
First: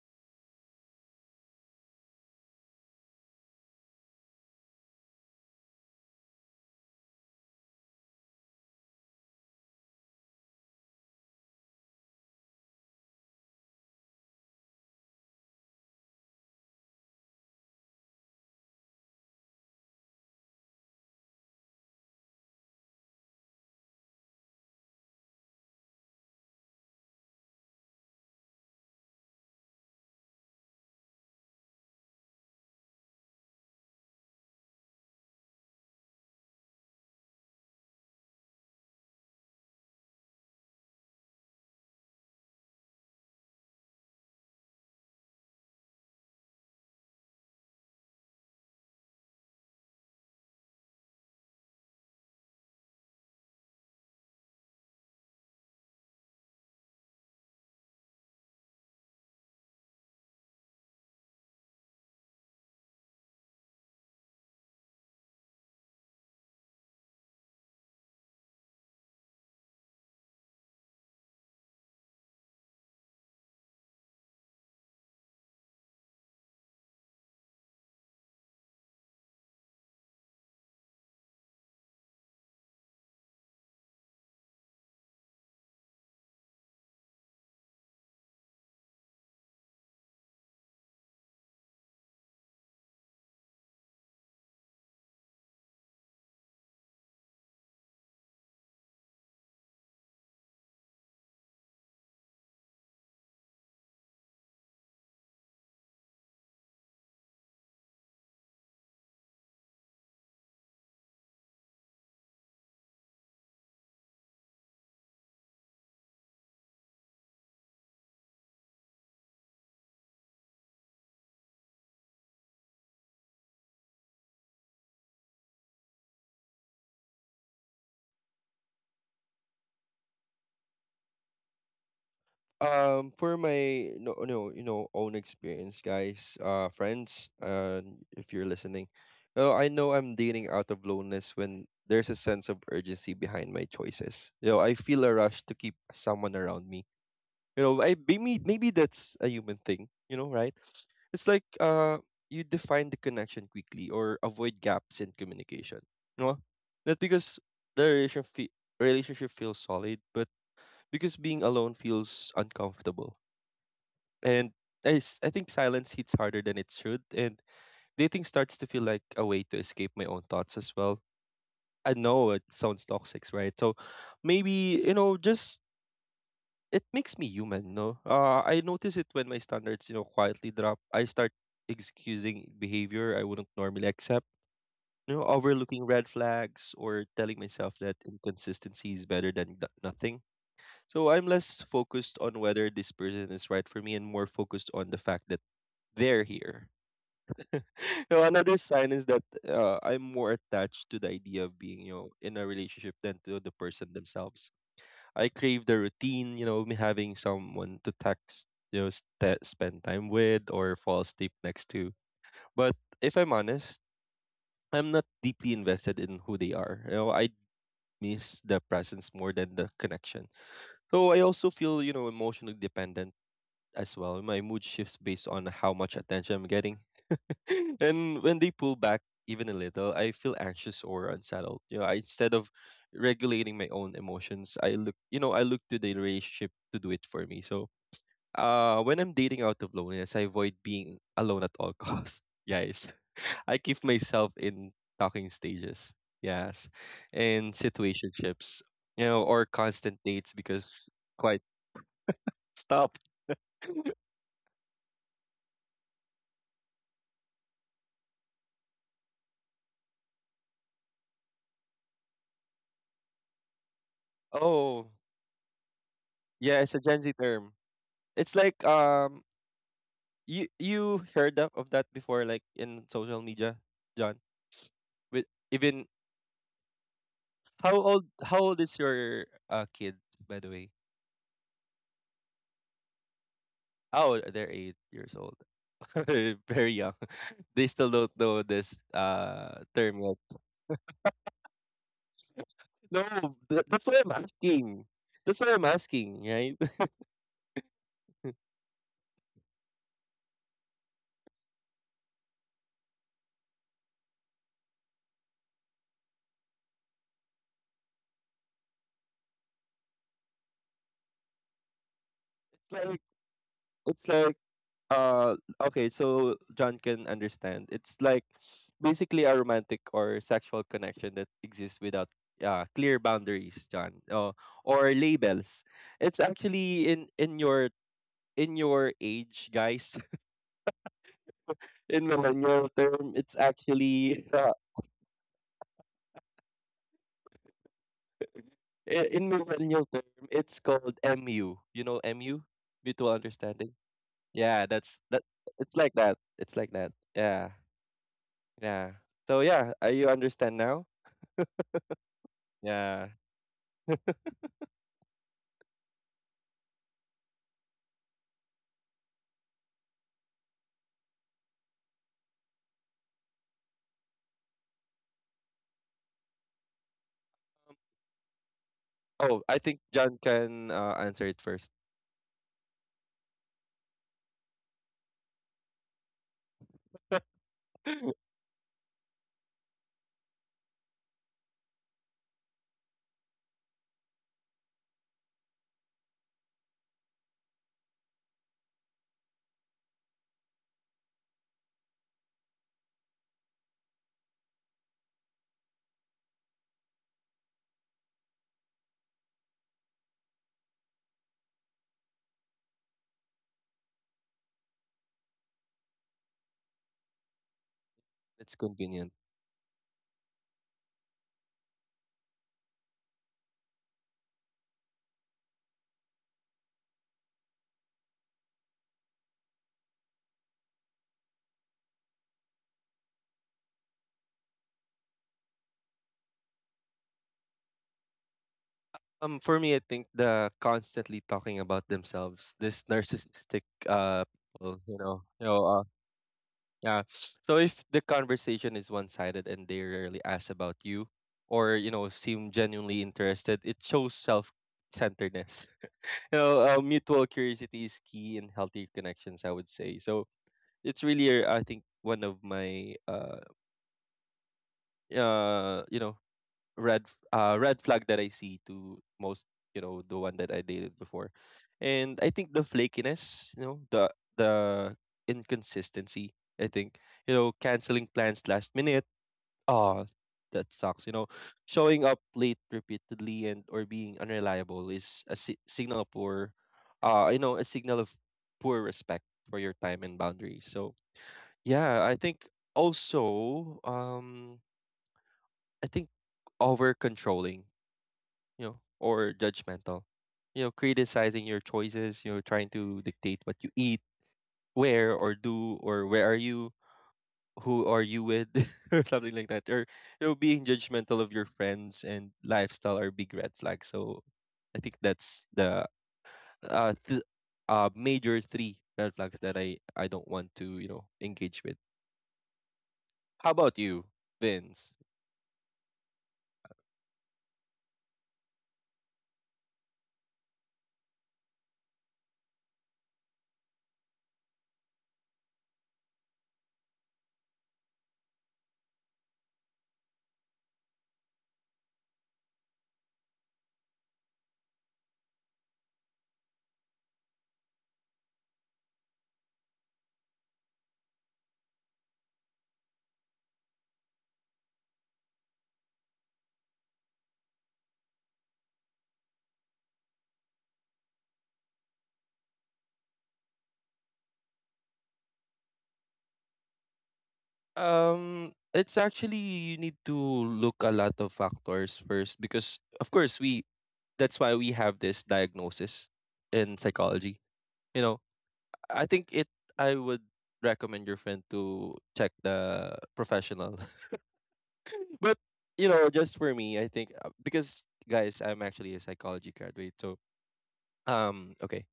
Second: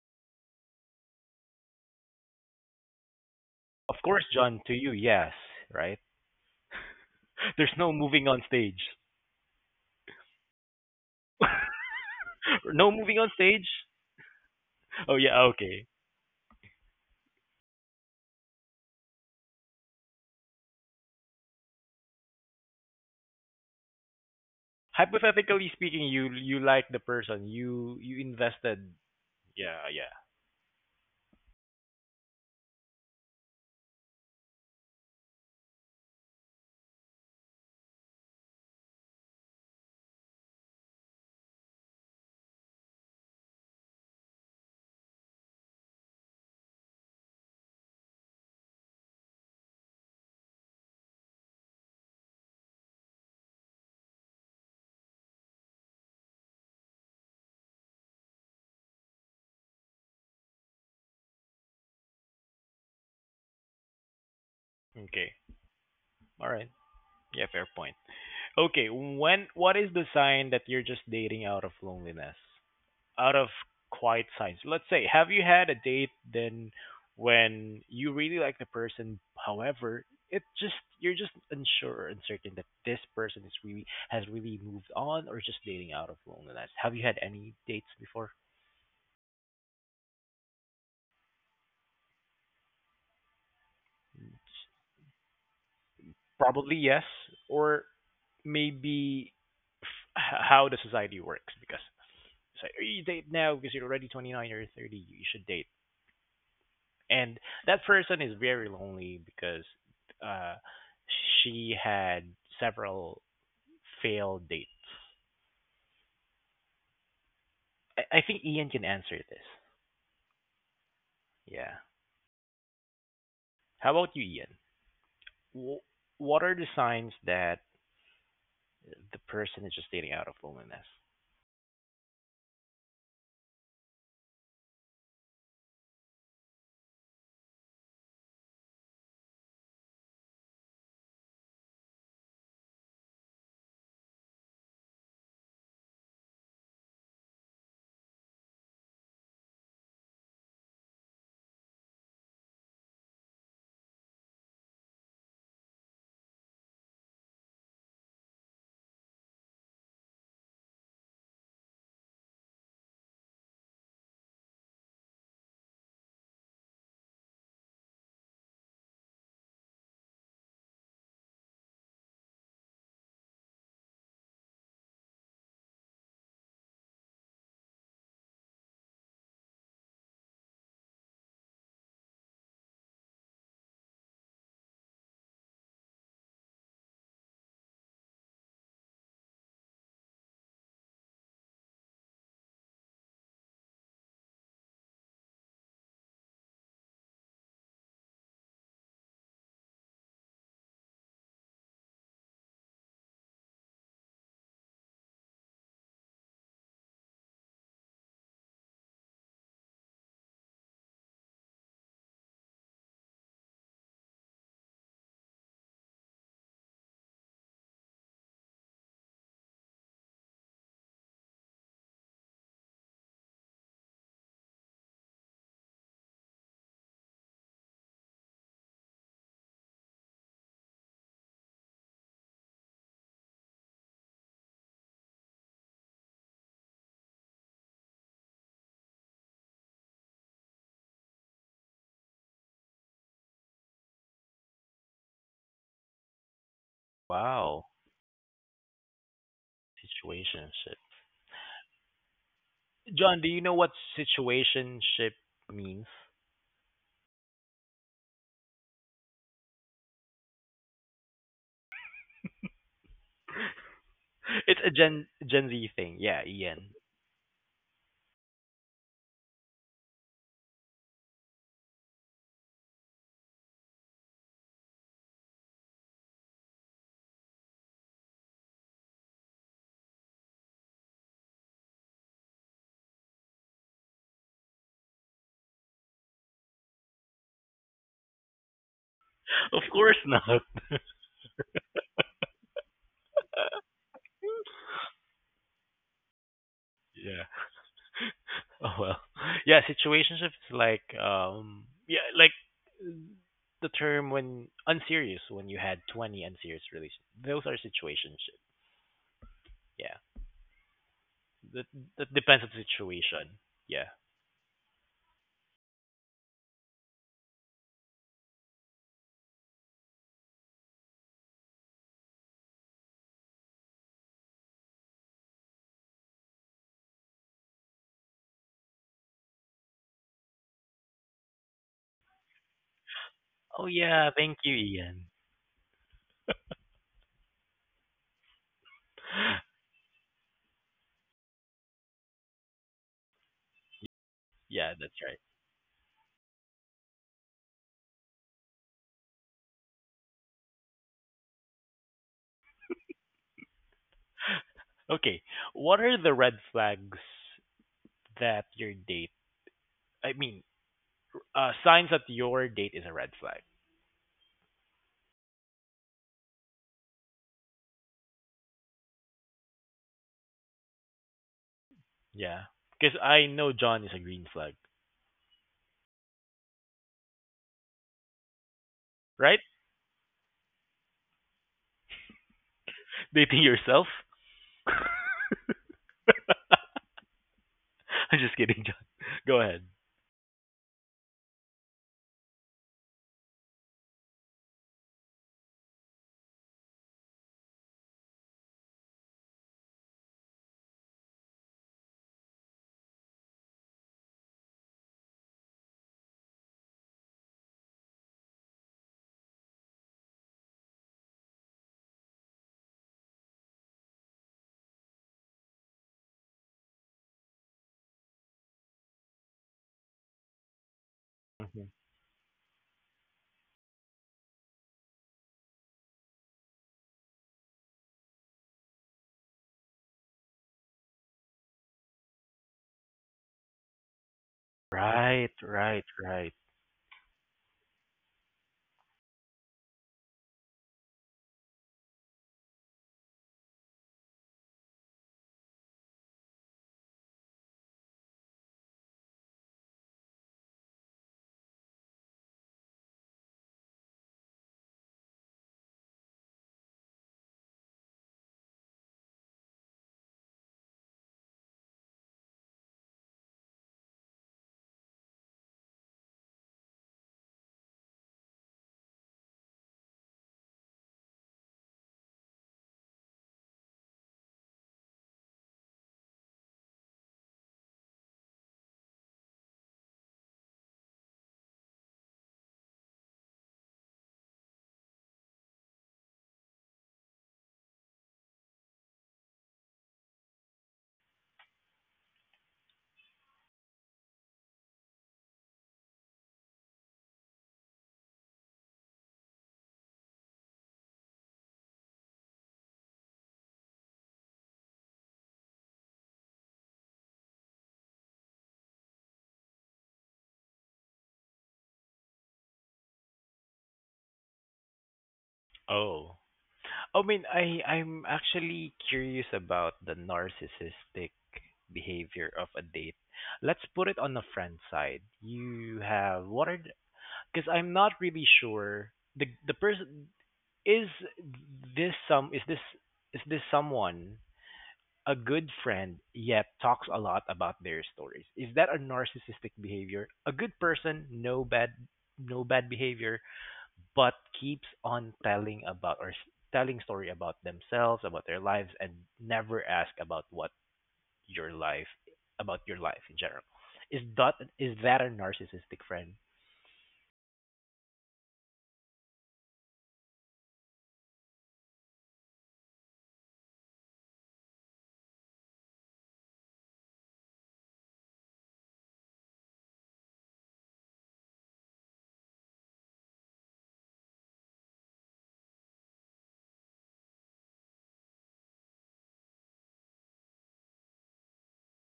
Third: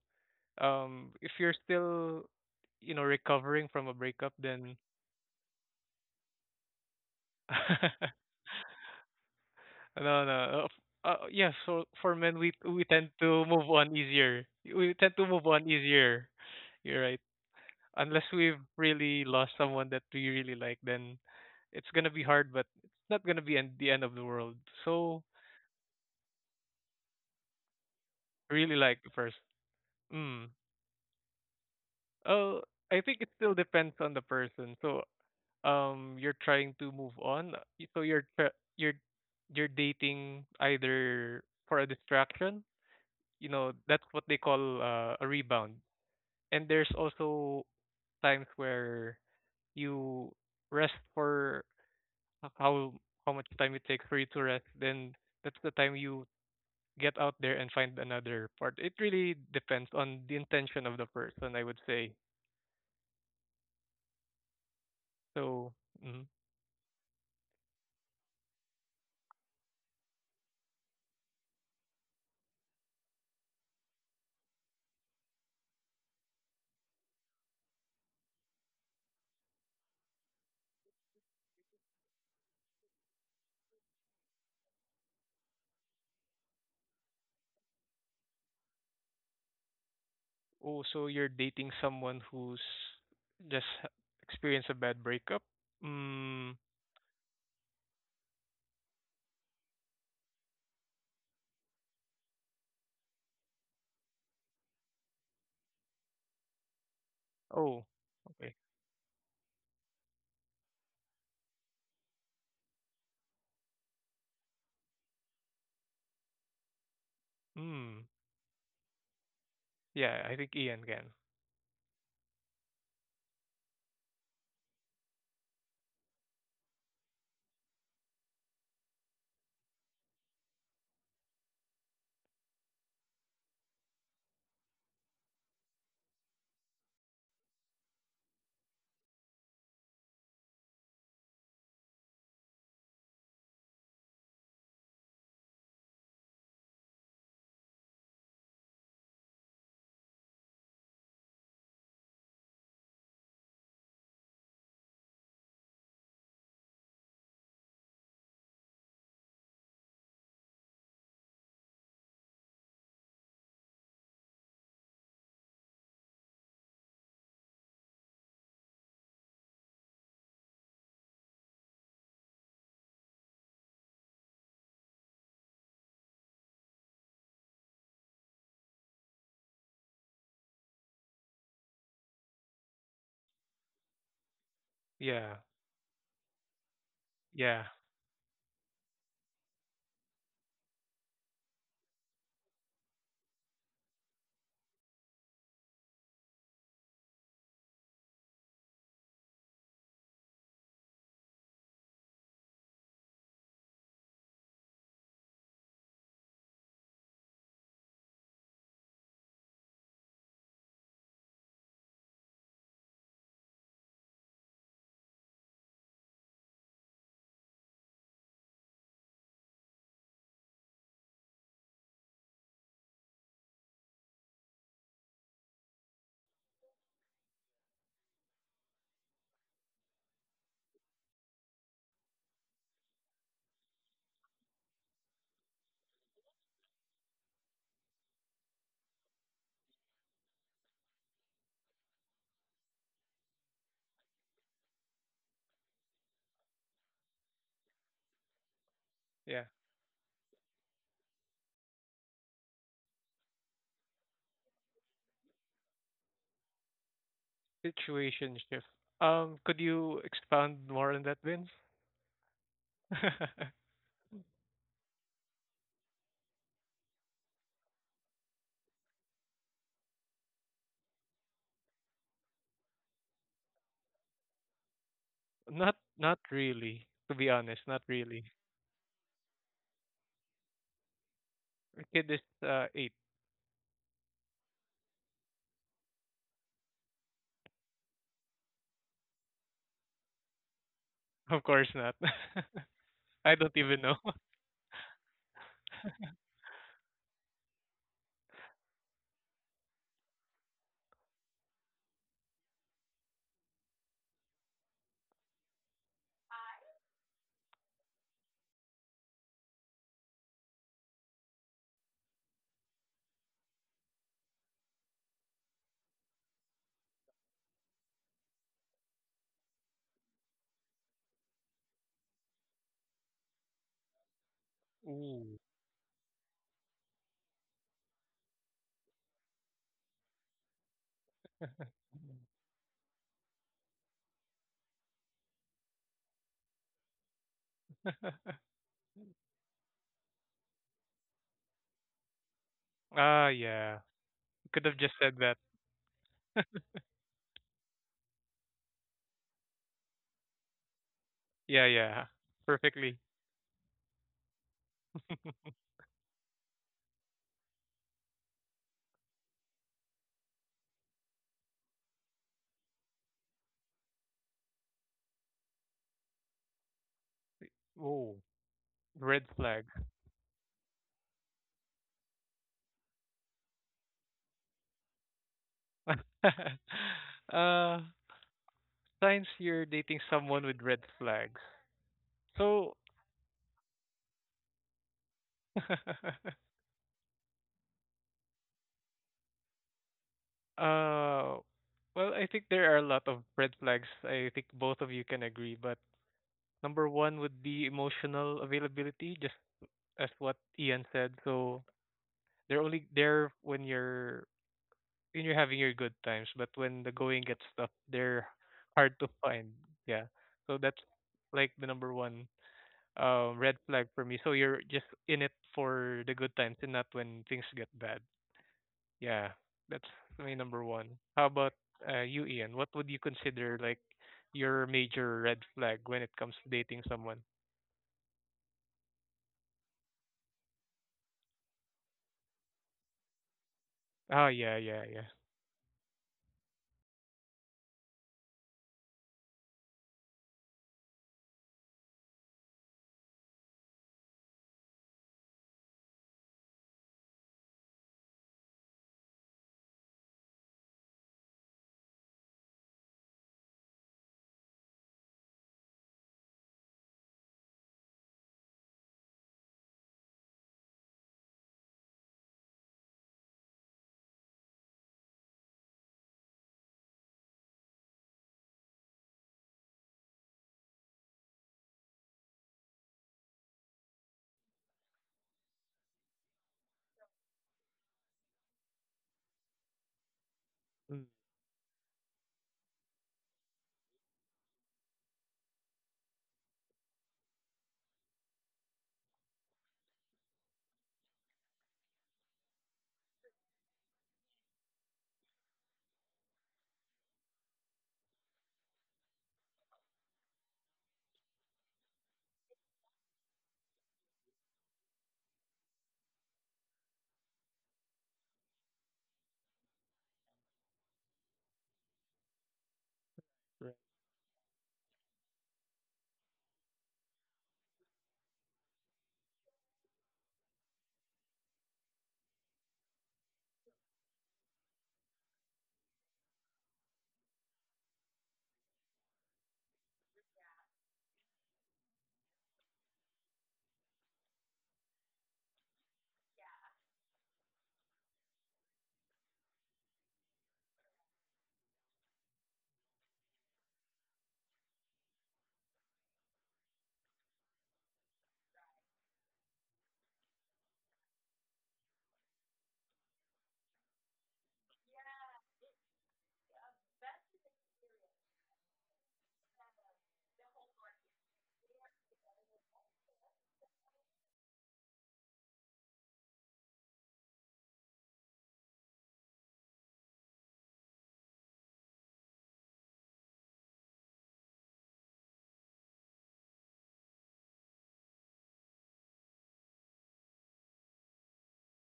B: um if you're still, you know, recovering from a
A: Of course,
B: breakup
A: John, to
B: then
A: you, yes, right? There's no moving on stage.
B: no, no. Uh, uh, yeah, so for men we we
A: No
B: tend
A: moving on
B: to
A: stage?
B: move on easier. We
A: Oh
B: tend to
A: yeah,
B: move on
A: okay.
B: easier. You're right. Unless we've really lost someone that we really like, then it's gonna be hard, but it's not gonna be end, the end of the world. So
A: Hypothetically speaking, you you like the person, you you
B: I really
A: invested.
B: like the person.
A: Yeah, yeah.
B: Mm. Oh, I think it still depends on the person. So um, you're trying to move on. uh, y- So you're tr- you're you're dating either for a distraction. You know that's what they call uh, a rebound. And there's also times where you rest for h- how how much time it takes for you to rest, then that's the time you get out there and find another part. It really depends on the intention of the person, I would say.
A: Okay.
B: So, mm
A: All right. Yeah, fair point. Okay, when what is the sign that you're just dating out of loneliness? Out of quiet signs. Let's say have you had a date then when you really like the person, however, it just you're just unsure or uncertain that this person is really has really moved on or just dating out of loneliness. Have you had any dates before?
B: oh, so you're dating someone who's just h- experienced a bad breakup. Mm,
A: Probably yes, or maybe f- h- how the society works because so you date now because you're already twenty-nine or thirty, you should date and that
B: oh,
A: person is
B: okay.
A: very lonely because uh she had several failed dates.
B: Mm,
A: I, I think Ian can answer this.
B: yeah, I think Ian can.
A: Yeah. How about you, Ian? Wh- what are the signs that the person is just dating out of loneliness?
C: Um, for my no, no, you know, own experience, guys, uh, friends, uh, if you're listening, no, I know I'm dating out of loneliness when there's a sense of urgency behind my choices. You know, I feel a rush to keep someone around me. You know, I maybe maybe that's a human thing. You know, right? It's like uh you define the connection quickly or avoid gaps in communication. No? Not because the relation fe- relationship feels solid, but because being alone feels uncomfortable. And I, s- I think silence hits harder than it should, and dating starts to feel like a way to escape my own thoughts as well. I know it sounds toxic, right? So maybe, you know, just it makes me human, no? Uh, I notice it when my standards, you know, quietly drop. I start excusing behavior I wouldn't normally accept, you know,
B: Yeah,
C: overlooking red flags or telling
B: yeah,
C: myself that inconsistency is better than no- nothing. So I'm less focused on whether this person is right for me and more focused on the fact that they're here. You know, another sign is that uh, I'm more attached to the idea of being, you know, in a relationship than to the person themselves. I crave the routine, you know, me having someone to text, you know, st- spend time with or fall asleep next to. But if I'm honest, I'm not deeply invested in who they are. You know, I miss the presence more than the connection. So I also feel, you know, emotionally dependent as well. My mood shifts based on how much attention I'm getting. And when they pull back even a little, I feel anxious or unsettled. You know, I, instead of regulating my own emotions, I look, you know, I look to the relationship to do it for me. So, uh, when I'm dating out of loneliness, I avoid being alone at all costs, guys. I keep myself in talking stages, yes, and
A: Wow,
C: situationships, you know, or
B: yeah.
C: constant dates
A: situationship.
C: because quite stop.
A: John, do you know what situationship means?
B: Situation shift. Um, could you expound more on that, Vince?
A: It's a
C: Oh,
A: Gen Gen Z thing. Yeah,
C: yeah, it's
A: Ian.
C: a Gen Z term. It's like um you you heard of, of that before like in social media, John? With
B: Not
C: even
B: not really, to be honest,
C: how
B: not
C: old
B: really.
C: how old is your uh kid by the way?
B: My kid is uh, eight.
C: Oh, they're eight years old. Very young. They still don't know this uh
A: Of
C: term
A: course not.
C: yet.
B: Of course not.
C: No,
B: I don't
C: th-
B: even
C: that's
B: know.
C: why I'm asking. That's why I'm asking, right?
A: Yeah. Oh well, yeah. Situationship is like um yeah like the term when unserious when you had twenty unserious relations. Those are situationship. Yeah, that that depends on the
C: It's like
A: situation. Yeah.
C: it's like Uh, okay, so John can understand. It's like basically a romantic or sexual connection that exists without uh, clear boundaries, John, uh, or
B: Ooh.
C: labels. It's actually in in your in your age, guys. In millennial term, it's
A: Oh yeah,
C: actually
A: thank
C: uh,
A: you, Ian.
C: i- in millennial term, it's called M U. You know M U, mutual
B: Ah,
C: understanding.
B: yeah.
C: Yeah,
B: Could
A: Yeah,
B: have just
C: that's
A: that's
B: said
A: right.
C: that.
B: that.
C: It's like that. It's like that. Yeah, yeah. So yeah, uh, you understand now?
B: Yeah, yeah. Perfectly.
C: Yeah.
A: Okay, what are the red flags that your date? I mean, uh, signs that your date is a red flag.
B: Oh, red
C: Oh, I
B: flag.
C: think John can uh, answer it first.
A: Yeah, because I know John is a green flag,
B: uh, signs
A: right?
B: you're dating someone with red flags. So,
A: Dating yourself.
B: uh,
A: I'm just kidding, John. Go ahead.
B: well, I think there are a lot of red flags. I think both of you can agree, but number one would be emotional availability, just as what Ian said. So they're only there when you're when you're having your good times, but when the going gets tough, they're
C: It's
B: hard to
C: convenient.
B: find. Yeah. So that's like the number one um red flag for me. So you're just in it for the good times and not when things get bad. Yeah. That's my number one. How
A: Mhm.
B: about
A: Yeah.
B: uh, you, Ian? What would you consider like your major red flag when it comes to dating someone?
C: Um, for me, I think the constantly talking about themselves, this narcissistic uh,
B: Oh yeah,
C: people,
B: yeah,
C: you know,
A: Right,
C: you know, uh,
A: right, right.
C: yeah. So if the conversation is one-sided and they rarely ask about you, or you know, seem genuinely interested, it shows self-centeredness. You know, uh, mutual curiosity is key in healthy connections, I would say. So it's really, uh, I think, one of my uh, uh, you know, red f- uh, red flag that I see to most, you know, the one that I dated before. And I think the flakiness, you know, the the inconsistency, I think, you know, canceling plans last minute. Oh, that sucks. You know, showing up late repeatedly and or being unreliable is a si- signal of poor uh you know, a signal of poor respect for your time and boundaries. So,
B: yeah.
C: yeah, I think also um I think over controlling you know, or judgmental. You know, criticizing your choices, you know, trying to dictate what you eat, where or do, or where are you, who are you with, or something like that. Or, you know, being judgmental of your friends and lifestyle are big red flags. So I think that's the uh, th- uh major three red flags that I, I don't want to, you know, engage with. How
B: Right.
C: about you, Vince?
A: Oh. I mean, I I'm actually curious about the narcissistic behavior of a date. Let's put it on the friend side. You have what are because I'm not really sure the the person is this some is this is this someone a good friend yet talks a lot about their stories. Is that a narcissistic behavior? A good person, no bad no bad behavior, but keeps on telling about or s- telling story about themselves, about their lives and never ask about what your life about your life in general. Is that is that a narcissistic friend?
C: Um, it's actually you need to look a lot of factors first because of course we that's why we have this diagnosis in psychology. You know, I think it I would recommend your friend to check the professional. But you know, just for me, I think uh, because guys, I'm actually a psychology graduate. So, um okay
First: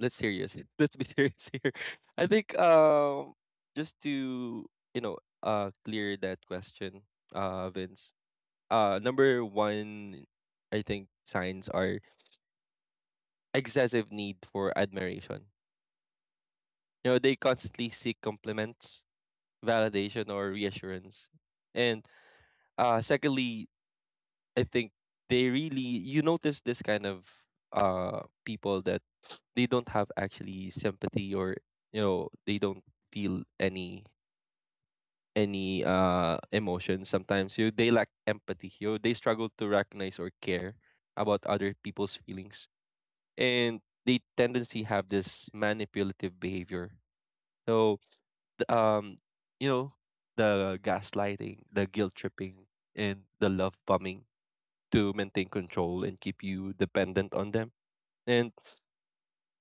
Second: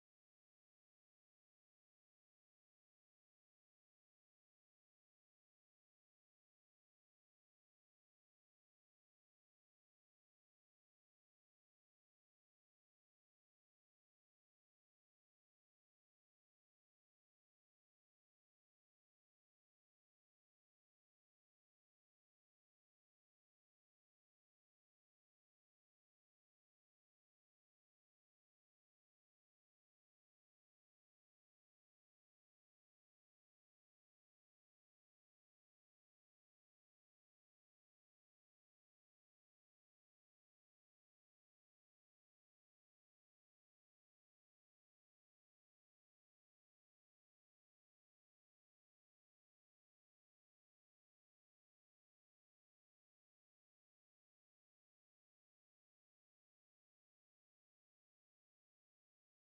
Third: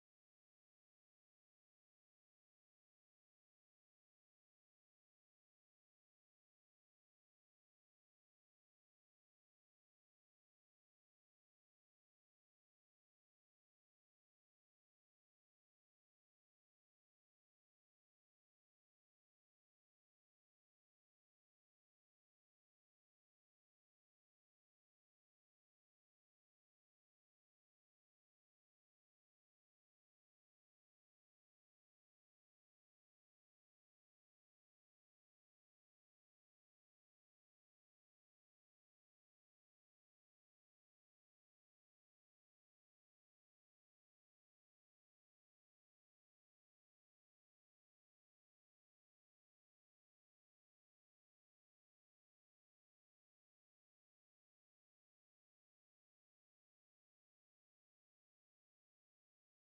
C: let's serious. Let's be serious here. I think um just to you know uh clear that question, uh Vince. Uh number one I think signs are excessive need for admiration. You know, they constantly seek compliments, validation or reassurance. And uh secondly, I think they really you notice this kind of uh people that they don't have actually sympathy or you know they don't feel any any uh emotions sometimes you they lack empathy you they struggle to recognize or care about other people's feelings and they tendency have this manipulative behavior so th- um you know the gaslighting, the guilt tripping and the love bombing to maintain control and keep you dependent on them, and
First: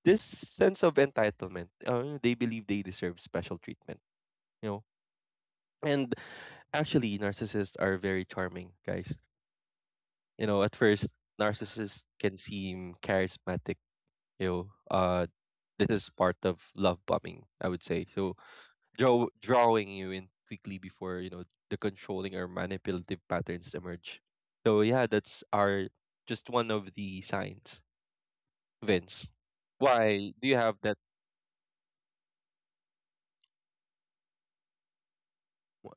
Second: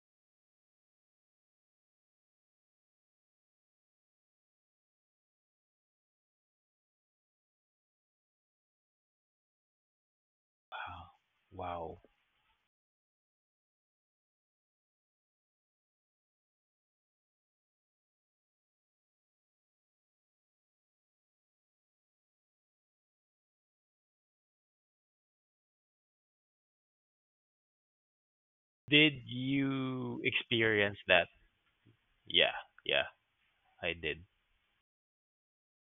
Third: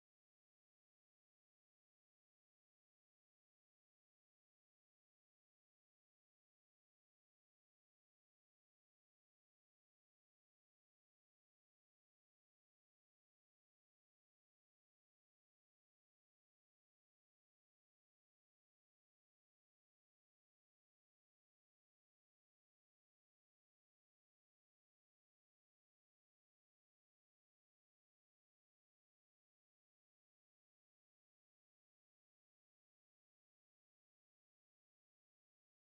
C: this sense of entitlement, uh, they believe they deserve special treatment you know. And actually narcissists are very charming guys. You know, at
A: Wow.
C: first,
A: Wow.
C: narcissists can seem charismatic. You know, uh, this is part of love bombing, I would say. So, draw, drawing you in quickly before you know the controlling or manipulative patterns emerge. So, yeah, that's our just one of the signs,
A: Did
C: Vince.
A: you
C: Why do you have
A: experience
C: that?
A: that? Yeah, yeah, I did.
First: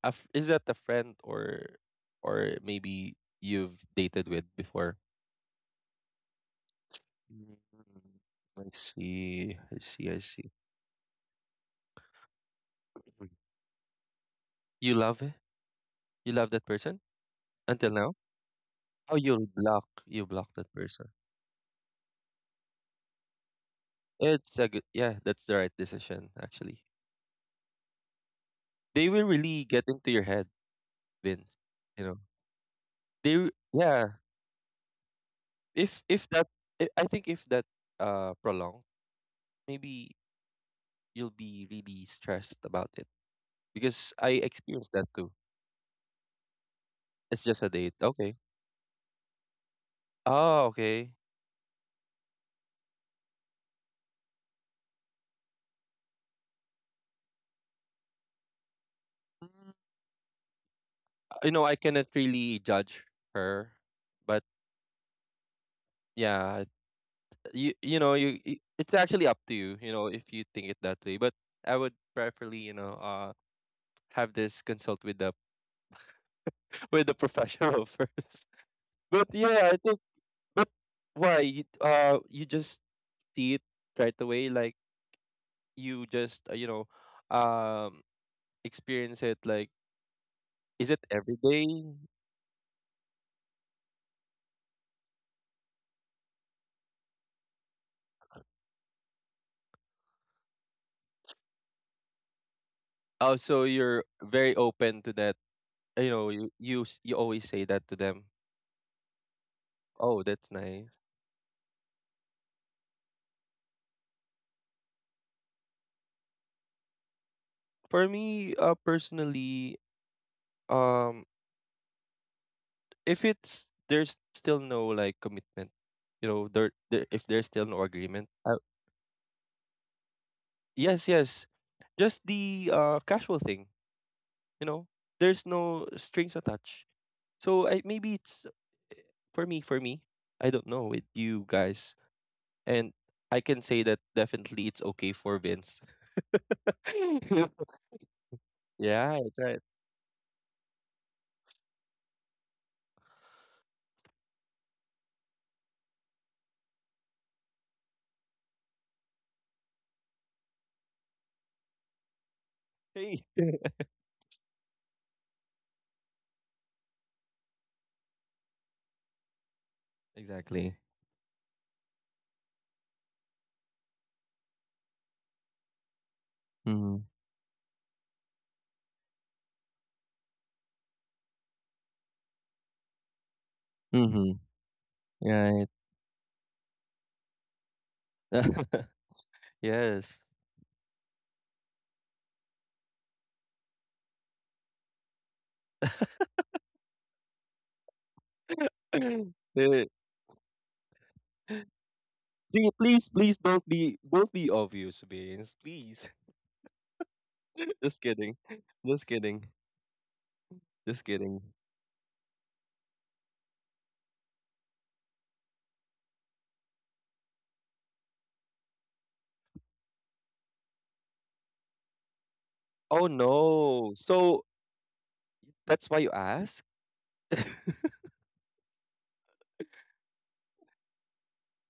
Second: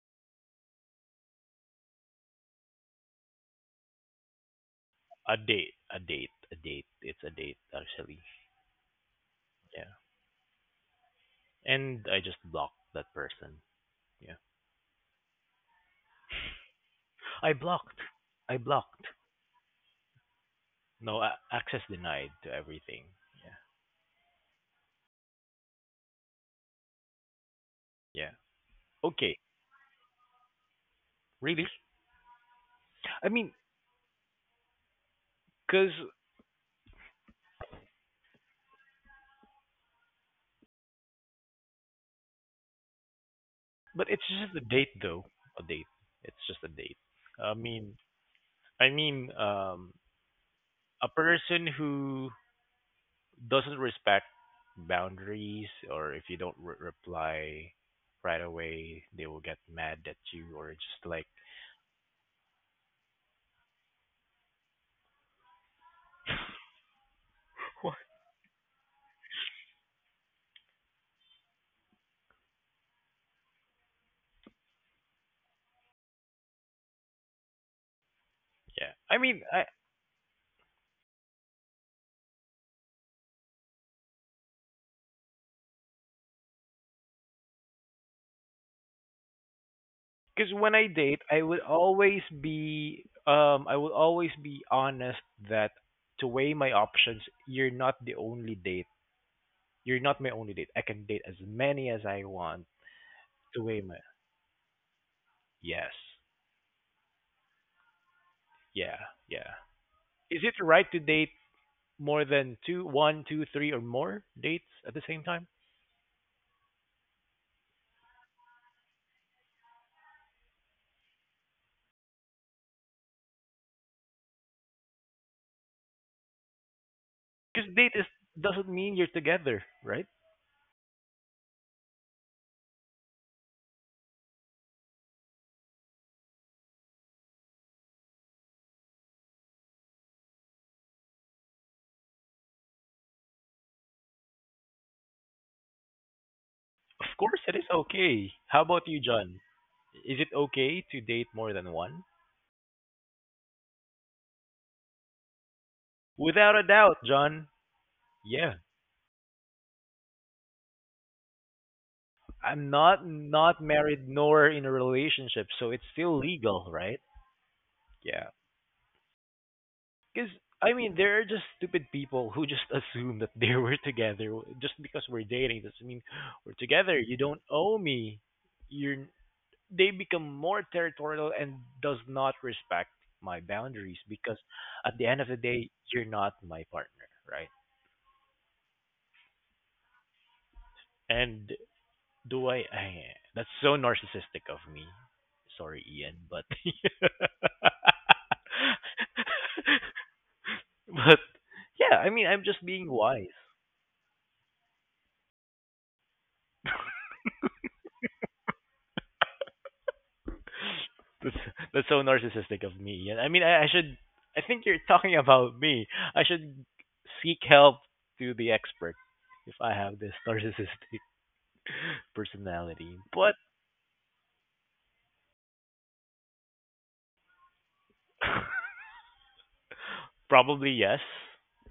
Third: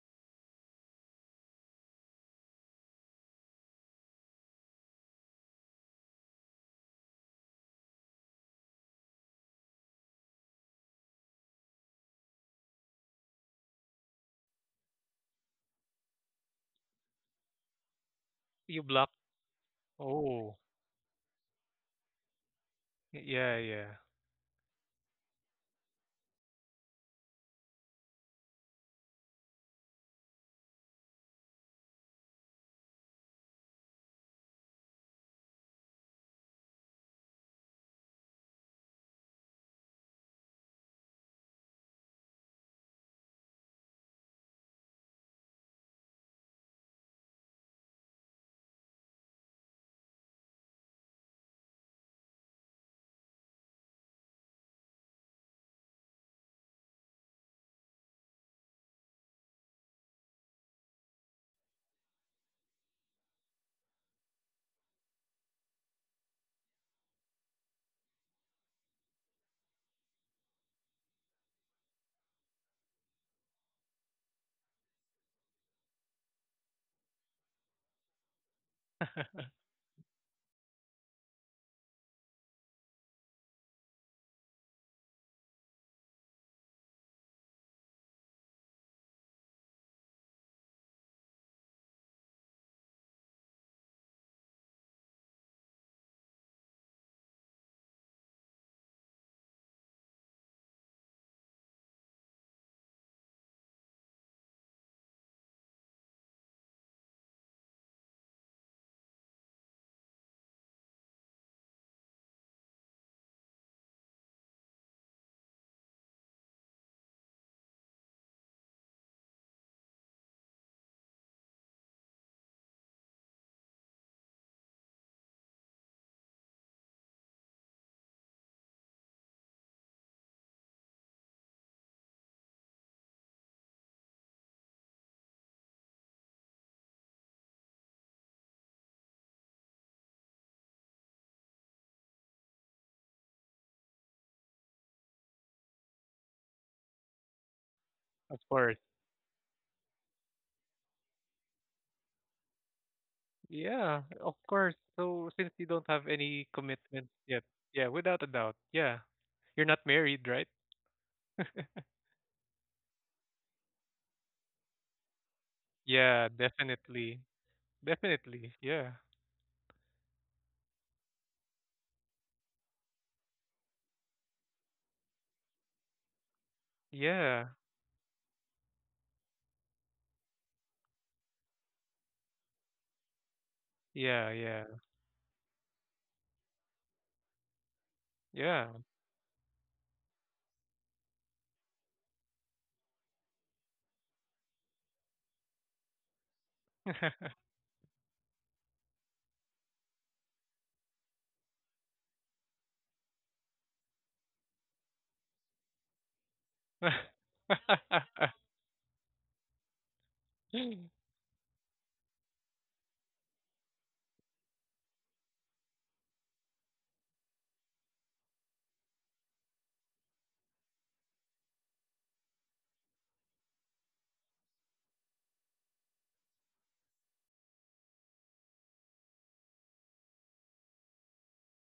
C: a f- Is that a friend or, or maybe you've dated with before?
A: A date, a date, a date. It's a
C: Mm,
A: date actually.
C: I see. I
A: Yeah.
C: see. I see.
A: And I just blocked that person. Yeah.
C: You love it? You love that person
A: I
C: until
A: blocked.
C: now?
A: I
B: You
A: blocked.
B: block.
C: How you block You block
B: Oh,
C: that person?
A: No a- access denied to everything. Yeah.
B: yeah, yeah.
C: It's a good yeah, that's the right decision actually.
A: Yeah.
C: They will
A: Okay.
C: really get into your head, Vince.
A: Really?
C: You know,
A: I
C: they w-
A: mean,
C: yeah.
A: cause
C: If if that I I think if that uh prolonged, maybe you'll be really stressed about it
A: but
C: because
A: it's
C: I
A: just a date
C: experienced that
A: though.
C: too.
A: A date. It's just a date.
C: It's
A: I
C: just a date,
A: mean,
C: okay?
A: I mean, um,
C: Oh,
A: a
C: okay.
A: person who doesn't respect boundaries, or if you don't re- reply right away, they will get
C: Mm,
A: mad at you, or just like,
C: you know, I cannot really judge her, but yeah, you
A: what?
C: you know you you- it's actually up to you you know if you think it that way, but I would preferably you know uh have this consult with the with the professional first.
A: Yeah. I
C: But
A: mean, I,
C: yeah I think but why you, uh you just see it right away like you just uh, you know um experience it like
A: Because when I
C: is it
A: date,
C: every
A: I would
C: day
A: always be um I will always be honest that to weigh my options, you're not the only date. You're not my only date. I can date as many as I want
C: oh
A: to
C: so
A: weigh my
C: you're very open to that.
A: yes.
C: You know you you, s- you always say that to them
A: Yeah, yeah.
C: oh
A: Is
C: that's
A: it right to
C: nice.
A: date more than two, one, two, three, or more dates at the same time?
C: For me uh personally um if it's there's still no like commitment, you know, there, there if there's still
A: Because
C: no
A: date is
C: agreement, uh,
A: doesn't mean you're together, right?
C: yes, yes, just the uh casual thing, you know, there's no strings attached. So I, maybe it's for me, for me, I don't know with you guys, and I can say that definitely it's okay for Vince.
A: Of course, it is okay.
B: Of
A: How
B: course.
A: about you,
C: Yeah, that's
A: John?
C: right.
A: Is it okay to date more than one?
B: Yeah, of course. So since you don't have any
A: Without a doubt,
B: commitments yet,
A: John.
B: yeah, without a
A: Yeah,
B: doubt, yeah. You're not married, right?
A: I'm not
C: Hey.
A: not married nor in a relationship, so it's still
B: Yeah,
A: legal, right?
B: definitely.
A: Yeah.
B: Definitely. Yeah.
A: Cuz I
C: Exactly.
A: mean, there are just stupid people who just assume that they were together just because we're dating doesn't mean we're
C: Mm-hmm.
A: together. You don't
B: Yeah.
A: owe me. You're they become more territorial and does not respect my boundaries
C: Mm-hmm.
B: Yeah,
A: because
B: yeah.
A: at the end of the
C: Right.
A: day, you're not my partner, right?
B: Yeah.
C: Yes.
A: And Do I, I? That's so narcissistic of me. Sorry, Ian, but
C: Eh,
A: but yeah, I mean, I'm
C: do
A: just
C: you
A: being
C: please,
A: wise.
C: please don't be don't be obvious, Vince. Please. Just kidding. Just kidding. Just
A: that's
C: kidding.
A: that's so narcissistic of me, Ian. I mean, I, I should. I think you're talking about me. I should seek help to the expert if I have this narcissistic personality.
C: Oh
A: But
C: no. So that's why you ask?
A: probably yes.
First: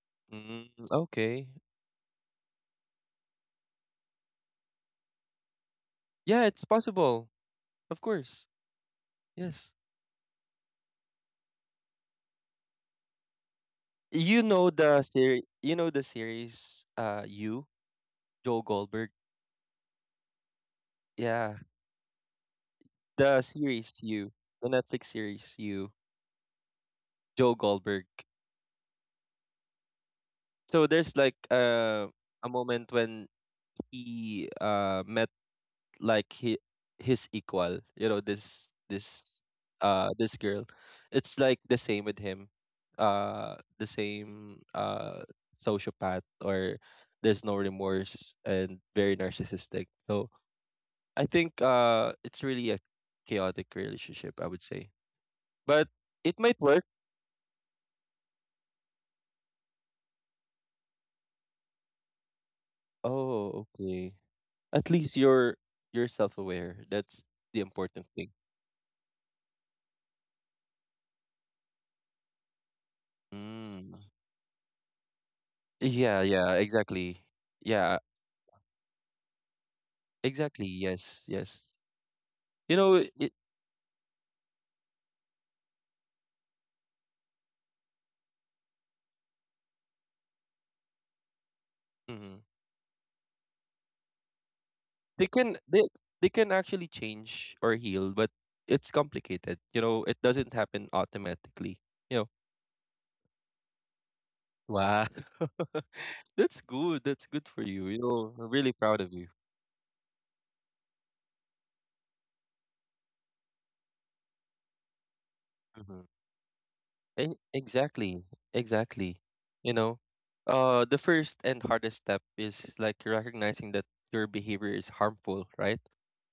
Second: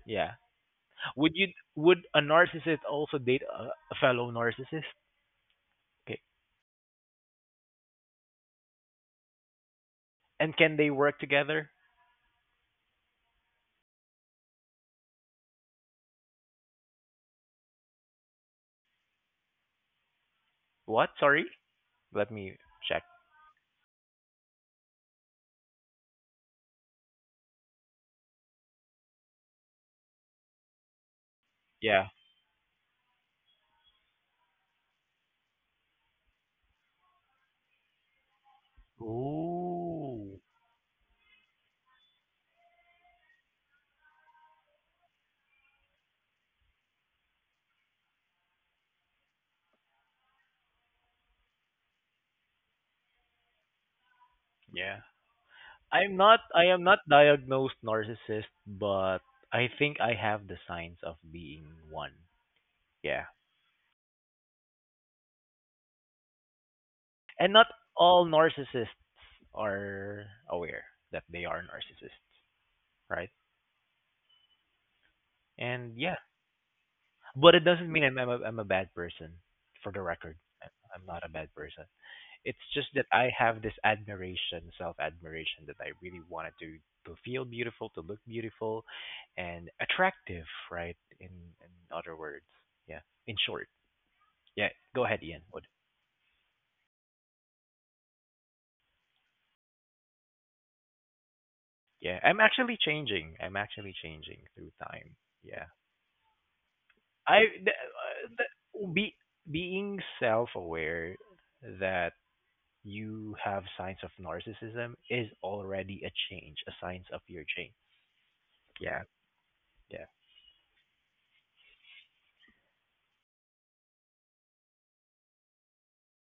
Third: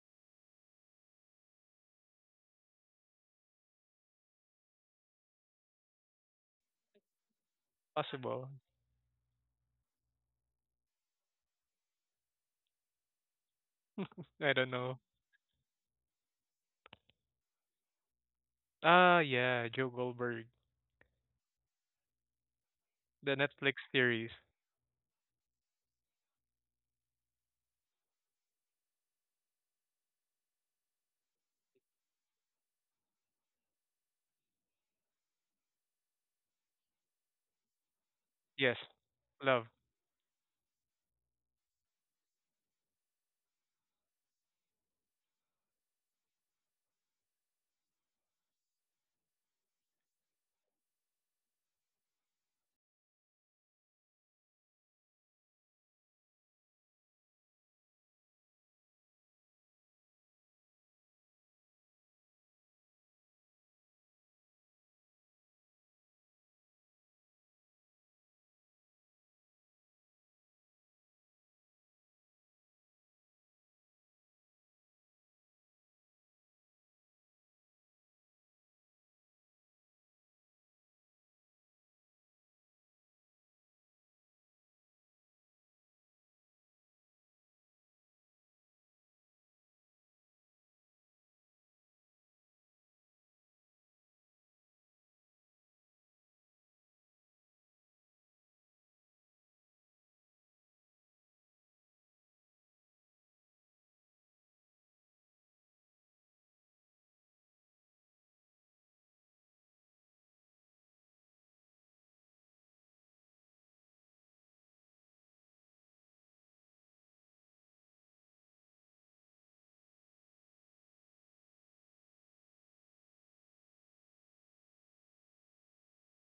A: Yeah.
C: Mm,
A: Would
C: okay.
A: you would a narcissist also date a, a fellow narcissist? Okay.
C: Yeah, it's possible. Of course.
B: Possible.
C: Yes.
A: And can they work together?
C: You
B: I
C: know
B: don't know.
C: the series you know the series uh you, Joe Goldberg.
B: Ah, yeah, Joe Goldberg,
A: What? Sorry?
C: Yeah.
A: Let me check.
B: the
C: The
B: Netflix
C: series
B: series.
C: you. The Netflix series you, Joe Goldberg. So there's like uh
A: Yeah.
C: a moment when he uh met like he his equal you know this
B: Yes.
C: this
B: Love.
C: uh this
A: Ooh.
C: girl. It's like the same with him, uh the same uh sociopath or there's no remorse and very narcissistic, so I think uh it's really a chaotic relationship I would say,
A: Yeah.
C: but
A: I'm
C: it
A: not
C: might
A: I am
C: work.
A: not diagnosed narcissist, but I think I have the signs of being one. Yeah.
C: Oh okay, at least you're you're self-aware, that's
A: And
C: the
A: not
C: important
A: all
C: thing.
A: narcissists are aware that they are narcissists, right?
C: Mm.
A: And yeah,
C: yeah yeah exactly.
A: but it doesn't
C: Yeah.
A: mean I'm I'm a, I'm a bad person. For the record,
C: Exactly.
A: I- I'm not
C: Yes.
A: a bad
C: Yes.
A: person. It's
C: You
A: just
C: know,
A: that I
C: it,
A: have this admiration, self-admiration that I really wanted to to feel beautiful, to look beautiful and attractive, right? In in other
C: mhm.
A: words. Yeah. In short. Yeah. Go ahead,
C: They
A: Ian.
C: can
A: What?
C: they they can actually change or heal, but it's complicated. You know, it doesn't happen automatically. You
A: Yeah.
C: know.
A: I'm actually changing. I'm actually changing through
C: Wow.
A: time. Yeah.
C: That's good. That's
A: I
C: good for
A: th-
C: you. You
A: uh,
C: know, I'm really
A: th-
C: proud of
A: be
C: you.
A: being self-aware that you have signs of narcissism is
C: Hmm.
A: already a change, a signs of
C: E-
A: your change.
C: exactly.
A: Yeah.
C: Exactly. You know,
A: Yeah.
C: uh, the first and hardest step is like recognizing that your behavior is harmful, right?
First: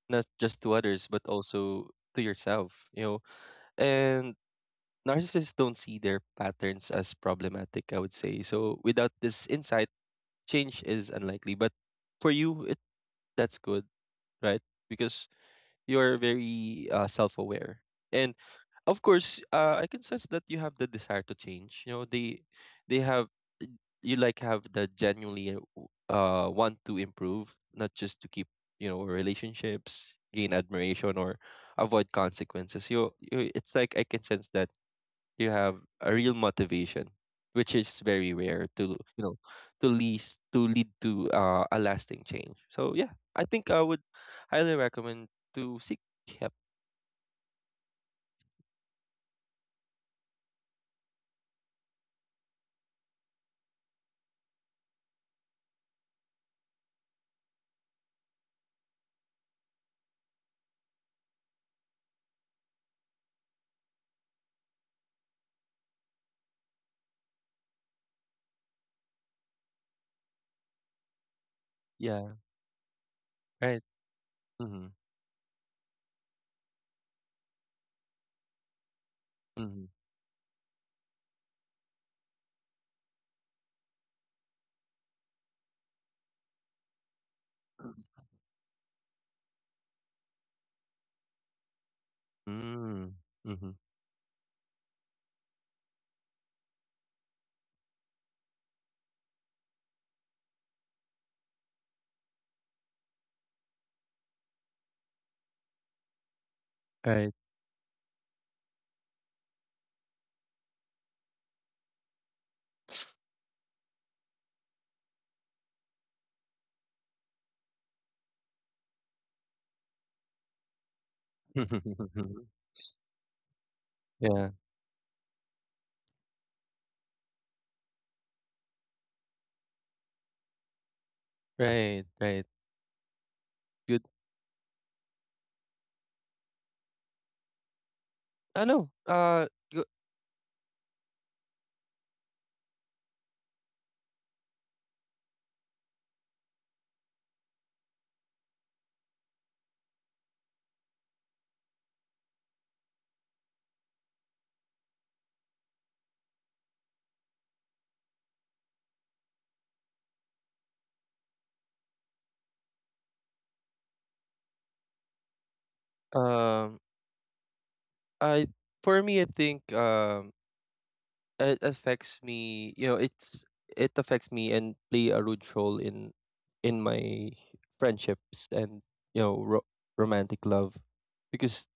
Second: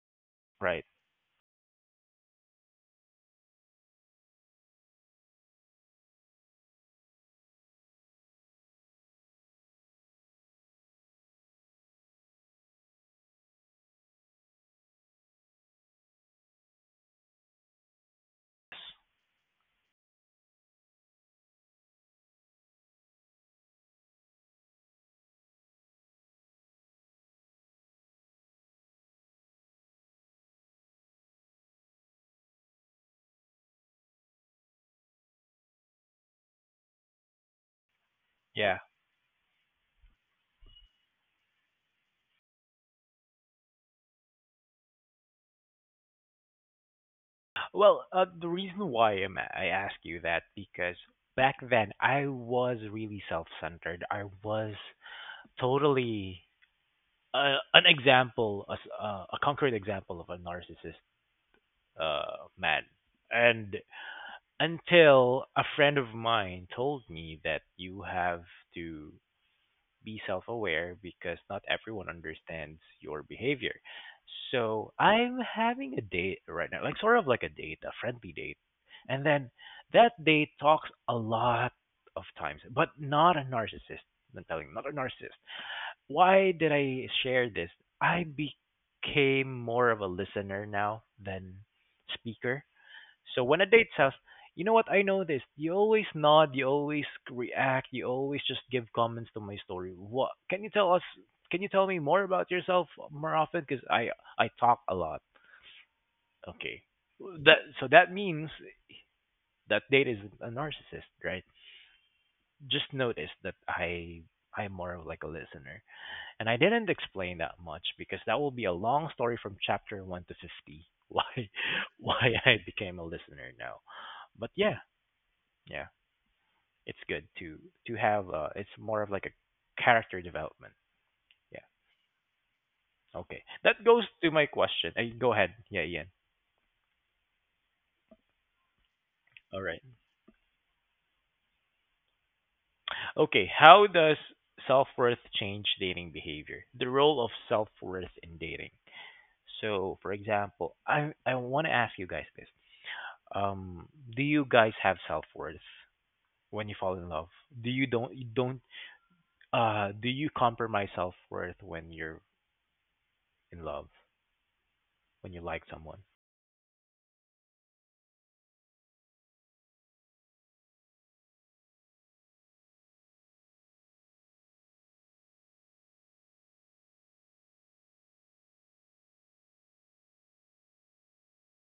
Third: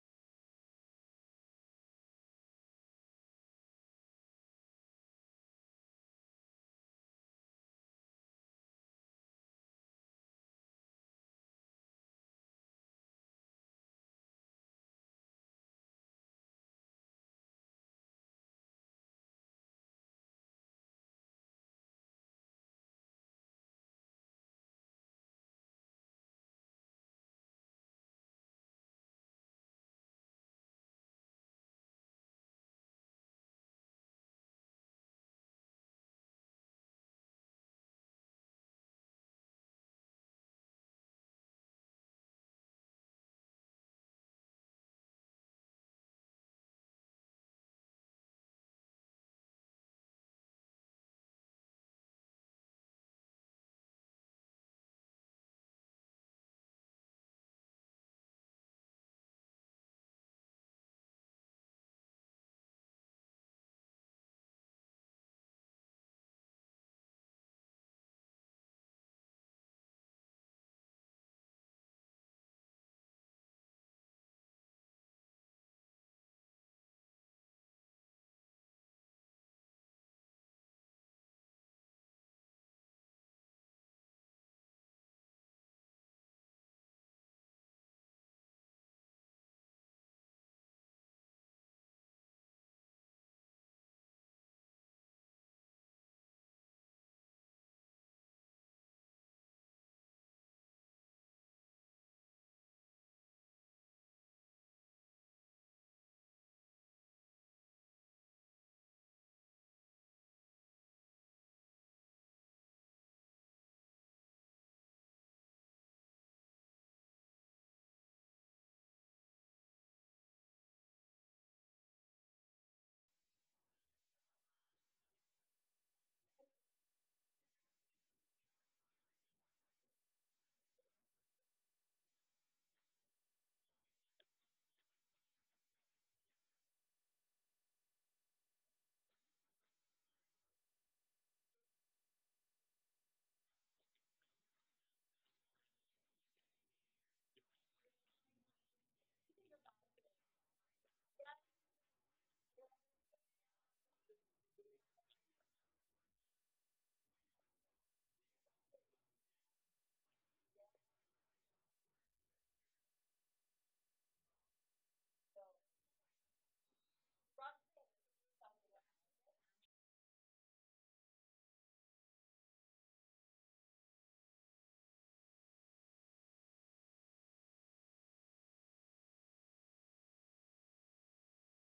C: Not just to
A: Right.
C: others, but also to yourself. You know, and narcissists don't see their patterns as problematic, I would say. So without this insight, change is unlikely. But for you, it that's good, right? Because you're very uh, self-aware. And of course, uh, I can sense that you have the desire to change. You know, they they have you like have the genuinely uh, w- uh, want to improve, not just to keep you know relationships, gain admiration, or avoid consequences. You, you it's like I can sense that you have a real motivation, which is very rare
A: Yeah.
C: to you know to lead to lead to uh, a lasting change. So yeah, I think I would highly recommend to seek help.
A: Well, uh, the reason why I'm, I ask you that because back then I was really self-centered. I was totally uh, an example, a, s- uh, a concrete example of a narcissist uh, man. And until a friend of mine told me that you have to be self-aware because not everyone
C: Yeah,
A: understands your behavior.
C: right. Mm-hmm.
A: So I'm having a date right now, like sort of like a date, a friendly date, and then
C: Mm-hmm.
A: that date talks a lot of times, but not a narcissist. I'm telling, you, not a narcissist. Why did I share this? I became more of a listener now than speaker
C: Mm,
A: so when a
C: mm-hmm.
A: date says, "You know what? I noticed you always nod, you always react, you always just give comments to my story. What can you tell us? Can you tell me more about yourself more often? Because I I talk a lot." Okay,
C: Right.
A: that so that means that date is a narcissist, right? Just notice that I I'm more of like a listener, and I didn't explain that much because that will be a long story from chapter one to fifty. Why why I became a listener now, but
C: Yeah.
A: yeah. Yeah. It's good to to have uh it's more of like a character development, yeah.
C: Right. Right.
A: Okay, that goes
C: Good.
A: to my question. Uh, go ahead yeah ian
C: I know. Uh.
A: all right
C: Go,
A: Okay, how does self-worth change dating behavior, the role of self-worth in dating? So for example, i i want to ask you guys this, um do you guys have self-worth when you fall in love? Do you don't you don't uh Do you compromise self-worth when you're in love, when you like someone?
C: um. I For me, I think um it affects me you know it's it affects me and play a rude role in in my friendships and you know ro- romantic love because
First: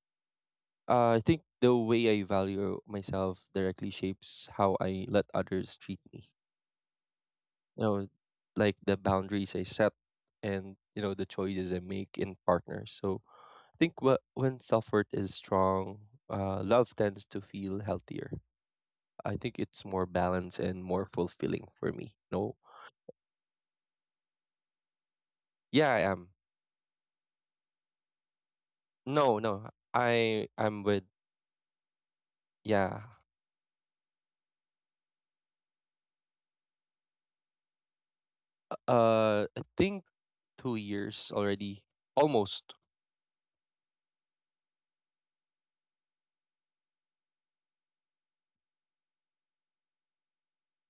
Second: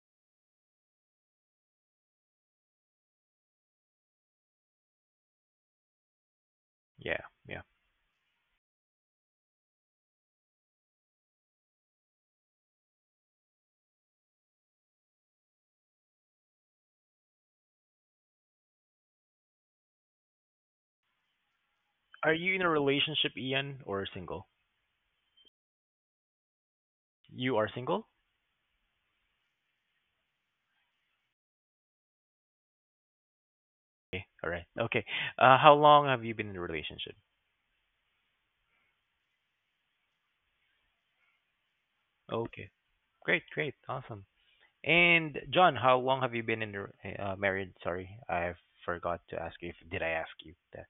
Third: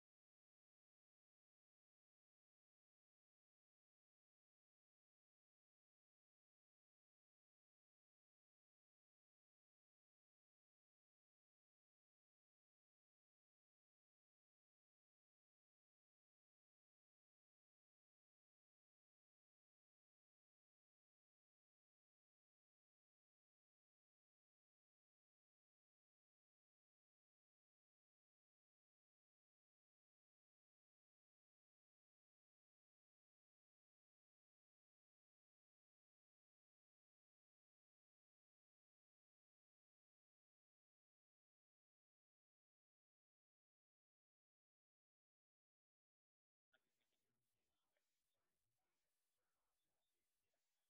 C: uh, I think the way I value myself directly shapes how I let others treat me.
A: Yeah, yeah.
C: You know, like the boundaries I set, and you know the choices I make in partners. So I think wh- when self-worth is strong, uh, love tends to feel healthier. I think it's more balanced and more fulfilling for me.
A: Are you
C: No.
A: in a relationship, Ian, or single?
C: Yeah, I am.
A: You are single?
C: No, no. I I'm with Yeah.
A: Okay, all right. Okay. Uh, how long have you been in a relationship?
C: Uh, I think two years already.
A: Okay.
C: Almost.
A: Great, great. Awesome. And John, how long have you been in a uh, married? Sorry, I forgot to ask you if did I ask you that.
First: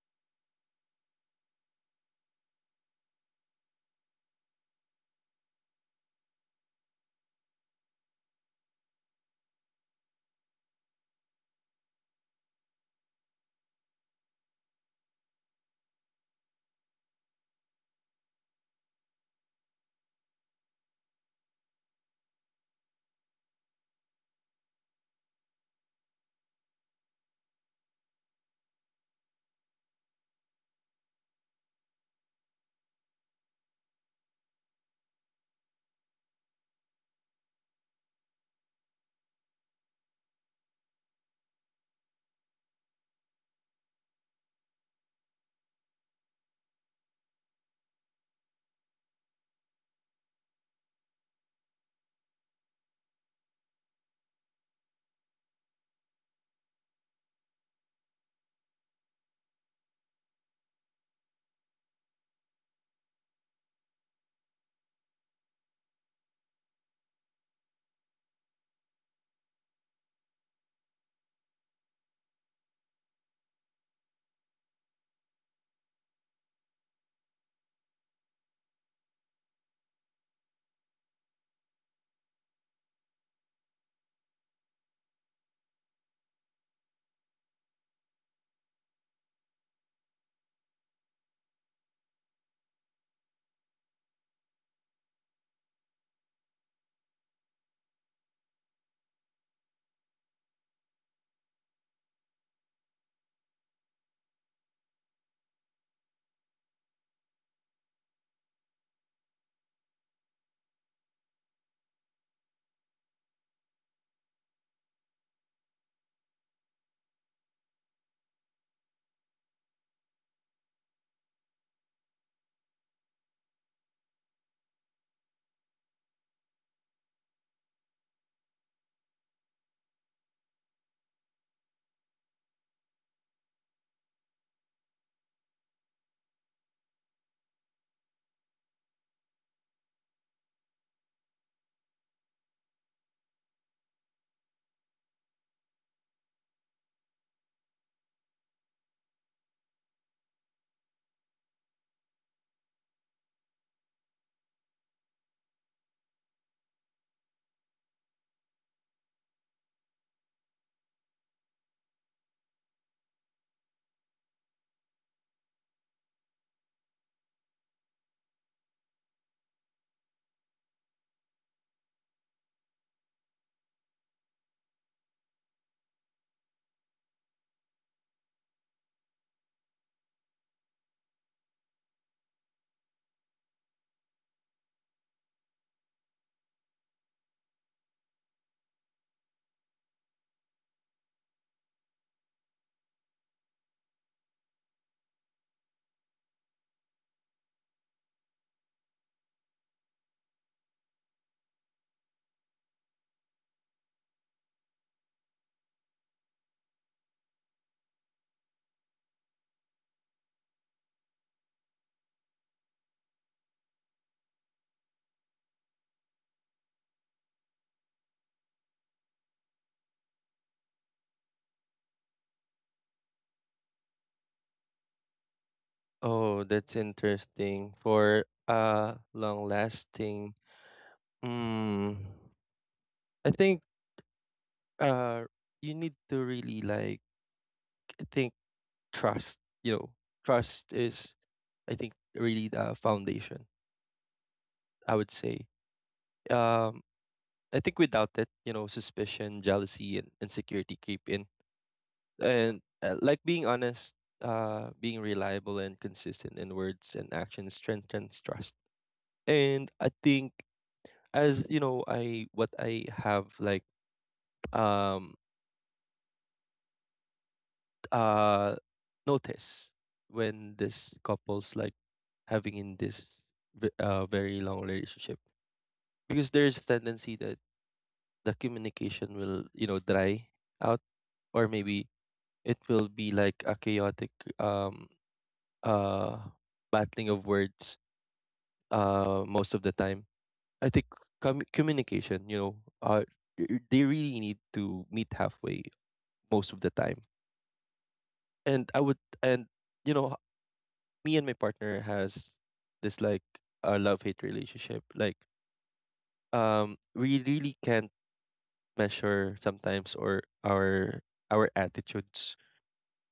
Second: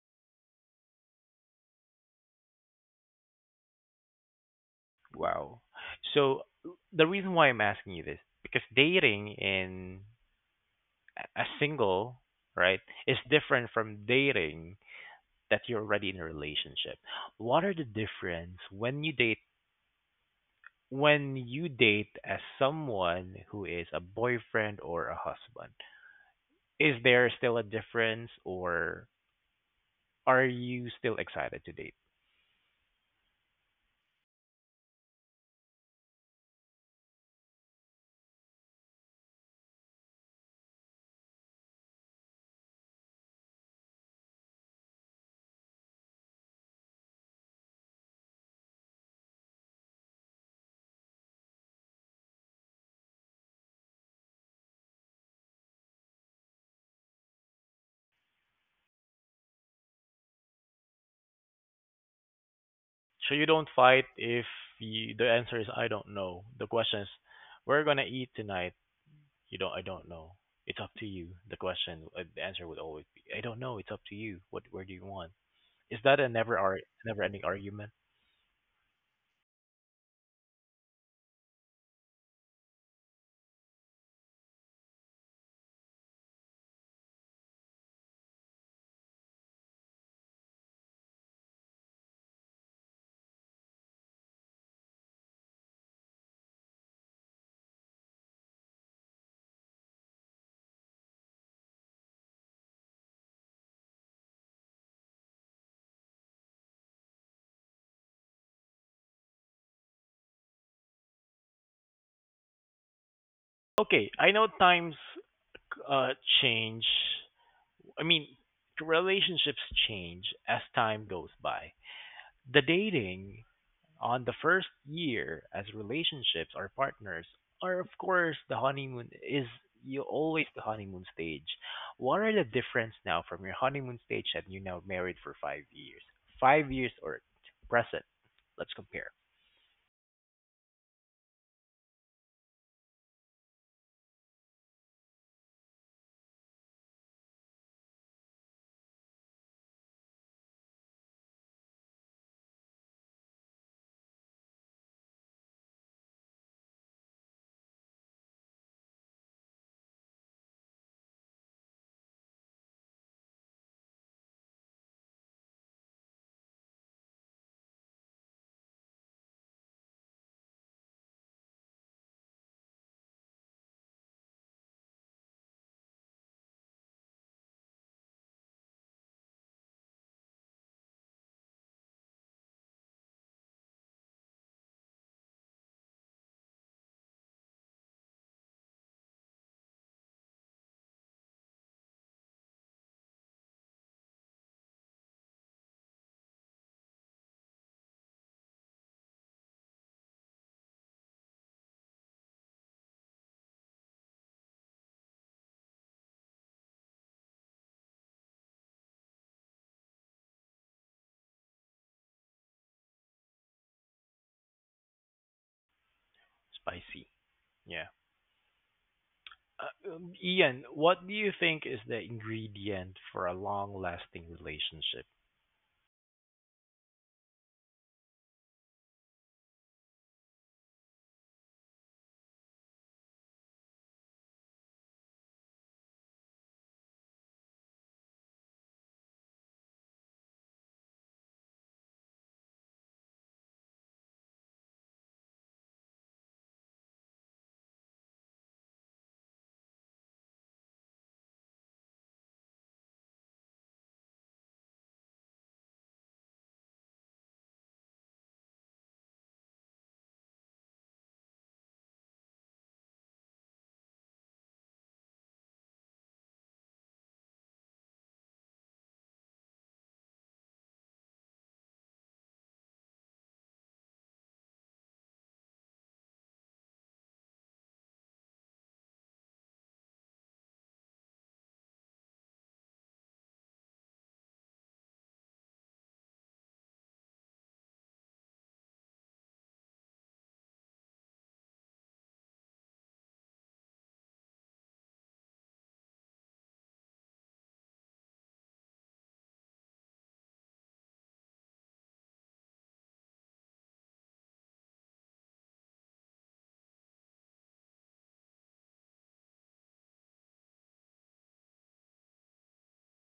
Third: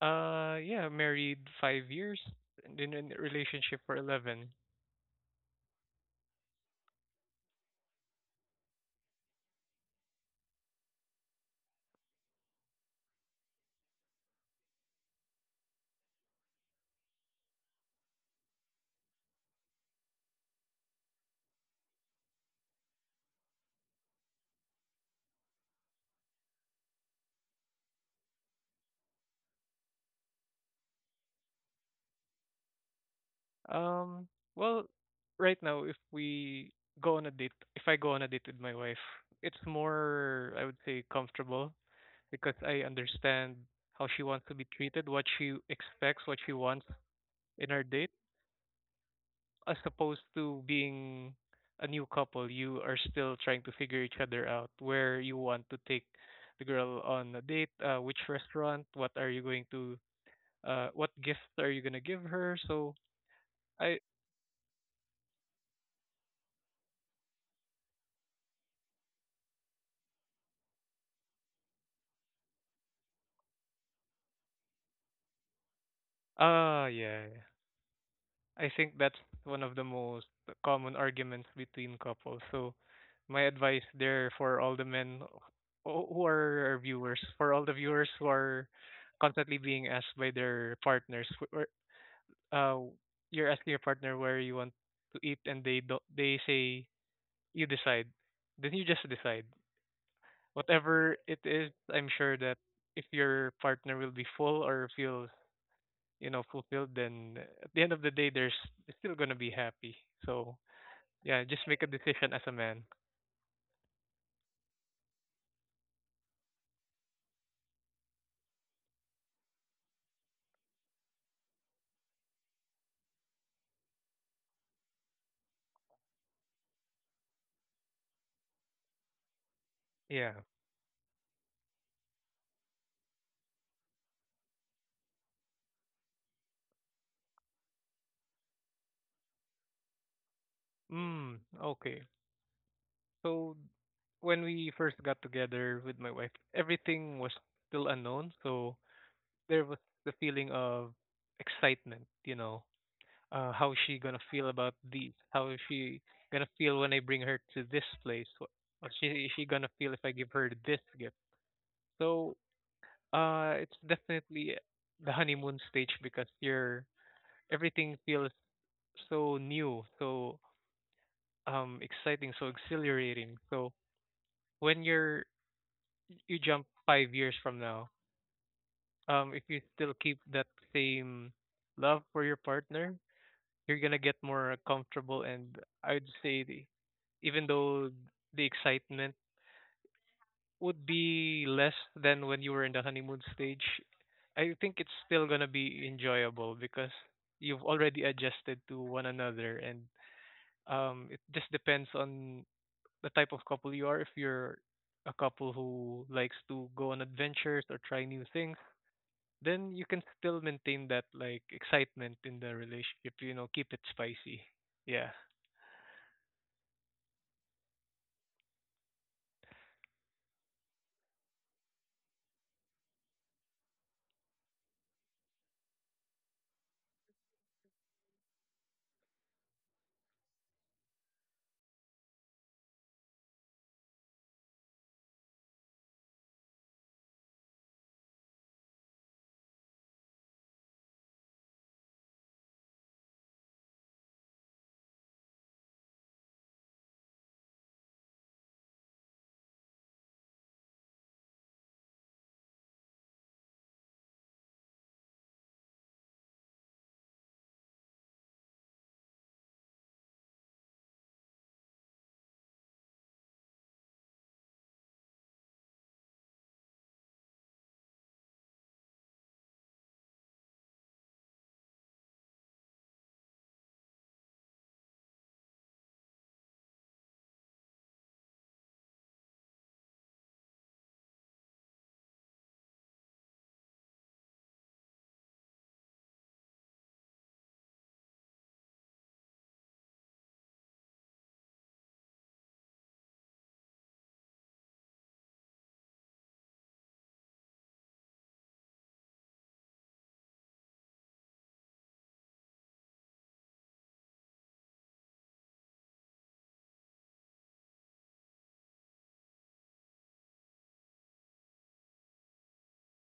B: Uh, yeah, married five years and in a relationship for eleven.
A: Wow. So the reason why I'm asking you this because dating in a a single, right, is different from dating that you're already in a relationship. What are the difference when you date when you date as someone who is a boyfriend or a husband, is there still a difference or are you still excited to date?
B: Um, well, right now, if we go on a date, if I go on a date with my wife, it's more, I would say, comfortable because I understand how she wants to be treated, what she expects, what she wants in our date, as opposed to being a new couple, you are still trying to figure each other out, where you want to take the girl on a date, uh, which restaurant, what are you going to uh what gift are you gonna give her so
A: So you don't
B: I
A: fight if you, the answer is I don't know. The question is we're gonna eat tonight. You don't I don't know. It's up to you. The question uh, the answer would always be I don't know. It's up to you. What where do you want? Is that a never ar-
B: ah
A: never
B: yeah yeah.
A: ending argument?
B: I think that's one of the most common arguments between couples. So my advice there for all the men who who are our viewers, for all the viewers who are constantly being asked by their partners wh- where uh you're asking your partner where you want to eat and they don't, they say you decide, then you just decide whatever it is. I'm sure that if your partner will be full or feel, you know, fulfilled, then at the end of the day there's they're still going to be happy. So yeah, just make a decision as a man.
A: Okay, I know times uh change, I mean, relationships change as time goes by. The dating on the first year as relationships or partners are, of course, the honeymoon is you
B: Yeah,
A: always the honeymoon stage. What are the difference now from your honeymoon stage that you now married for five years? Five years or present? Let's compare.
B: mm, okay, so when we first got together with my wife everything was still unknown. So there was the feeling of excitement, you know, uh, how is she gonna feel about these, how is she gonna feel when I bring her to this place, Wh- or she is she gonna feel if I give her this gift? So Uh, it's definitely the honeymoon stage because you're everything feels so new, so um exciting, so exhilarating. So when you're you jump five years from now, um, if you still keep that same love for your partner, you're gonna get more comfortable, and I'd say the even though the excitement would be less than when you were in the honeymoon stage, I think it's still gonna be enjoyable because you've already adjusted to one another, and um, it just depends on the type of couple you are. If you're a couple who likes to go on adventures or try new things, then you can still maintain that like excitement in the relationship. You know, keep it spicy. Yeah,
A: Spicy. Yeah. Uh, um, Ian, what do you think is the ingredient for a long lasting relationship?
C: Oh, that's interesting. For uh, long lasting. Mm, I think uh you need to really like I think trust, you know. Trust is, I think, really the foundation, I would say. Um I think without it, you know, suspicion, jealousy, and insecurity creep in. And uh, like being honest, uh, being reliable and consistent in words and actions strengthens trust. And I think, as you know, I what I have like um uh notice when this couples like having in this ve- uh, very long relationship, because there's a tendency that the communication will you know dry out, or maybe it will be like a chaotic um uh battling of words uh most of the time. I think com- communication, you know, uh y- they really need to meet halfway most of the time. And I would, and you know, me and my partner has this like a love hate relationship. Like um we really can't measure sometimes or our our attitudes,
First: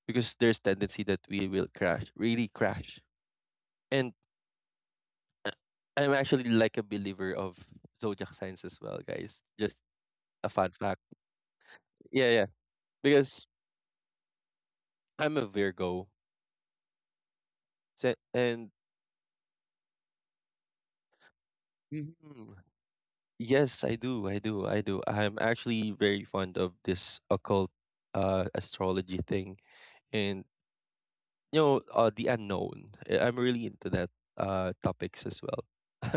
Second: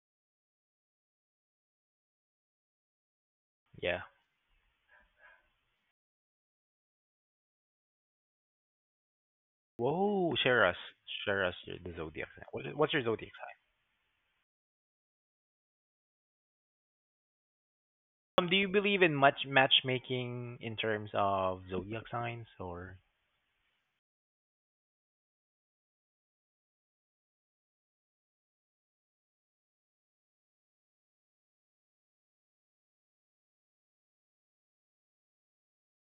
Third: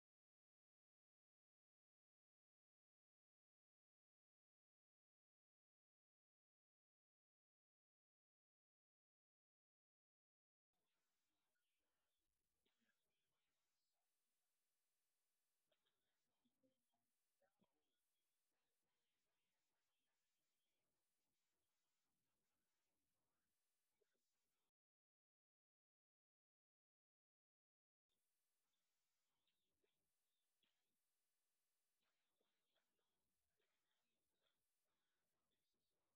C: because there's tendency that we will crash, really crash.
A: Yeah.
C: And Uh, I'm actually like a believer of zodiac signs as well, guys. Just
A: Whoa,
C: a
A: share
C: fun
A: us,
C: fact.
A: share us your, the zodiac
C: Yeah,
A: sign.
C: yeah.
A: What, what's your zodiac
C: Because I'm a Virgo. Se-
A: sign? Um, do you
C: And
A: believe in much matchmaking in terms of zodiac signs,
C: mhm.
A: or?
C: Yes, I do. I do. I do. I'm actually very fond of this occult uh astrology thing, and you know uh the unknown. Uh, I'm really into that uh topics as well.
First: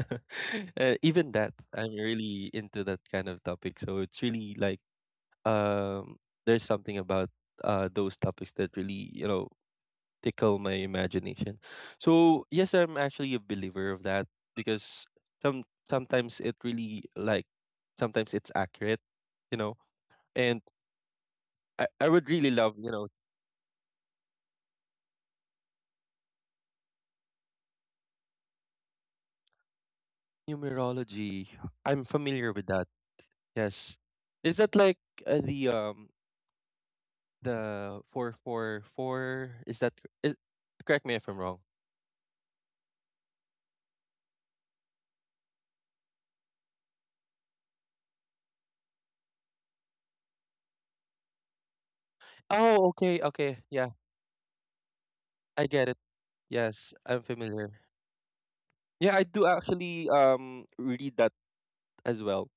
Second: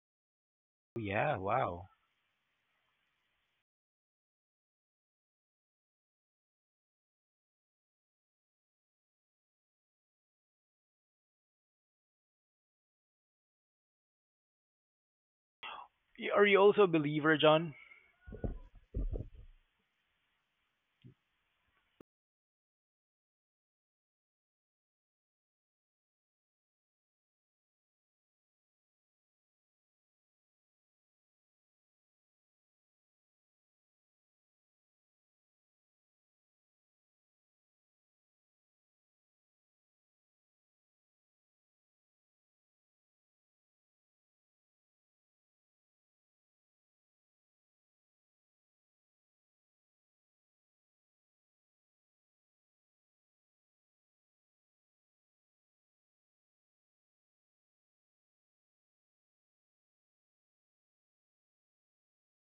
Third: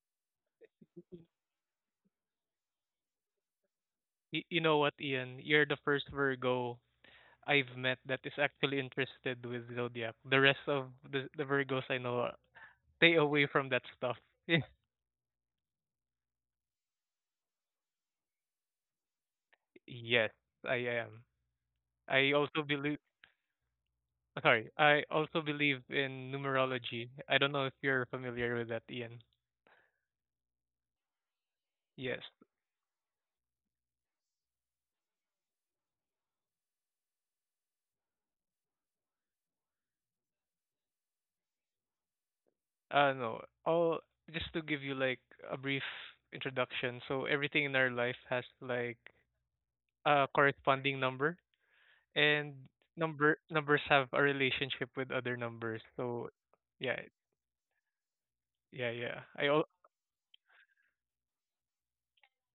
C: Uh,
A: Oh,
C: even
A: yeah,
C: that
A: wow.
C: I'm really into that kind of topic. So it's
B: y-
C: really
B: you know
C: like
B: what, Ian, you're the first
C: um there's
B: Virgo
C: something about
B: I've
C: uh
B: met
C: those
B: that is
C: topics that
B: actually
C: really you
B: interested
C: know
B: with zodiac. The
C: tickle
B: rest
C: my
B: of the the
C: imagination.
B: Virgos I know, uh,
C: So yes, I'm
B: stay
C: actually a
B: away from that
C: believer of
B: stuff.
C: that. Because some
A: Y-
C: sometimes
A: Are
C: it
A: you also a
C: really
A: believer,
C: like
A: John?
C: sometimes it's accurate, you know.
B: Yes,
C: And
B: I am.
C: i, I would
B: I
C: really
B: also
C: love you
B: believe.
C: know
B: Sorry, I also believe in numerology. I don't know if you're familiar with that, Ian.
C: numerology. I'm
B: Yes.
C: familiar with that. Yes, is that like uh, the um the four four four? Is that is, correct me if I'm wrong.
B: Uh, no. All just to give you like a brief introduction. So everything in our life has like a corresponding number, and
C: Oh, okay,
B: number
C: okay,
B: numbers
C: yeah.
B: have a relationship with other
C: I
B: numbers.
C: get it.
B: So
C: Yes,
B: yeah,
C: I'm familiar.
B: yeah,
C: Yeah,
B: yeah.
C: I do
B: I all
C: actually um read that as well.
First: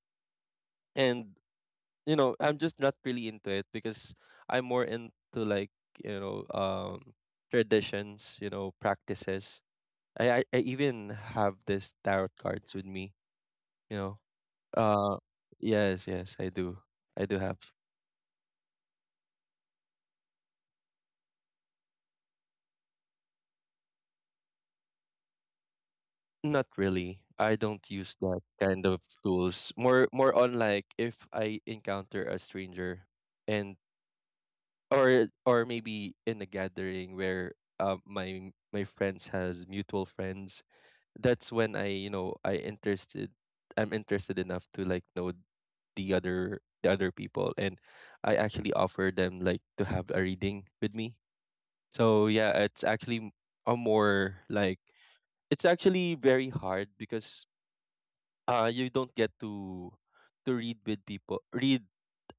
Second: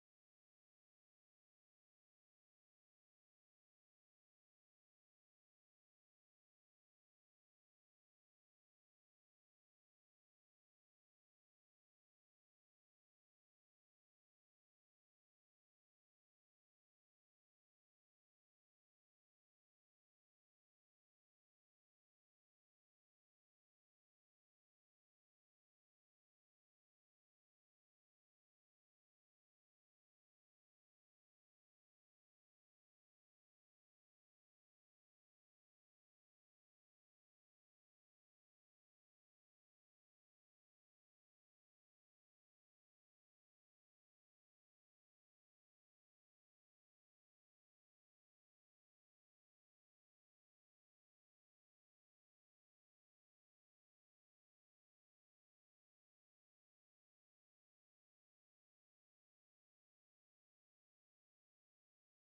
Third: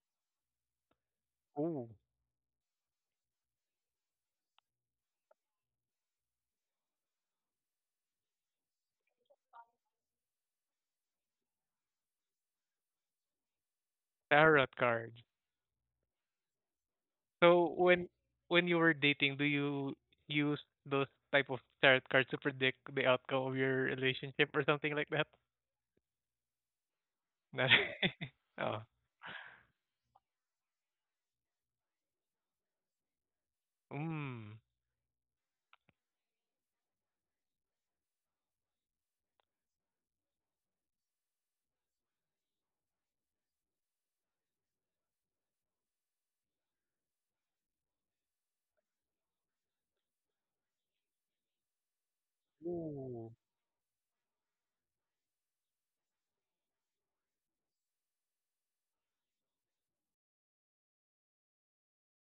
C: And
B: Oh
C: you know, I'm just not really into it, because I'm more into, like, you know, um traditions, you know, practices. I I, I even have this tarot cards with me, you know.
B: tarot
C: Uh,
B: cards.
C: yes, yes, I do. I do have.
B: So when when you were dating, do you use those type of tarot cards to predict the outcome of your relationship or something like that?
C: Not really. I
B: Not-
C: don't use that
B: oh.
C: kind of tools. More, more on like if I encounter a stranger, and
B: Mm.
C: or or maybe in a gathering where um my my friends has mutual friends. That's when I you know i interested I'm interested enough to like know the other the other people, and I actually offer them like to have a reading with me. So yeah, it's actually
B: Ooh.
C: a more like, it's actually very hard, because uh you don't get to to read with people read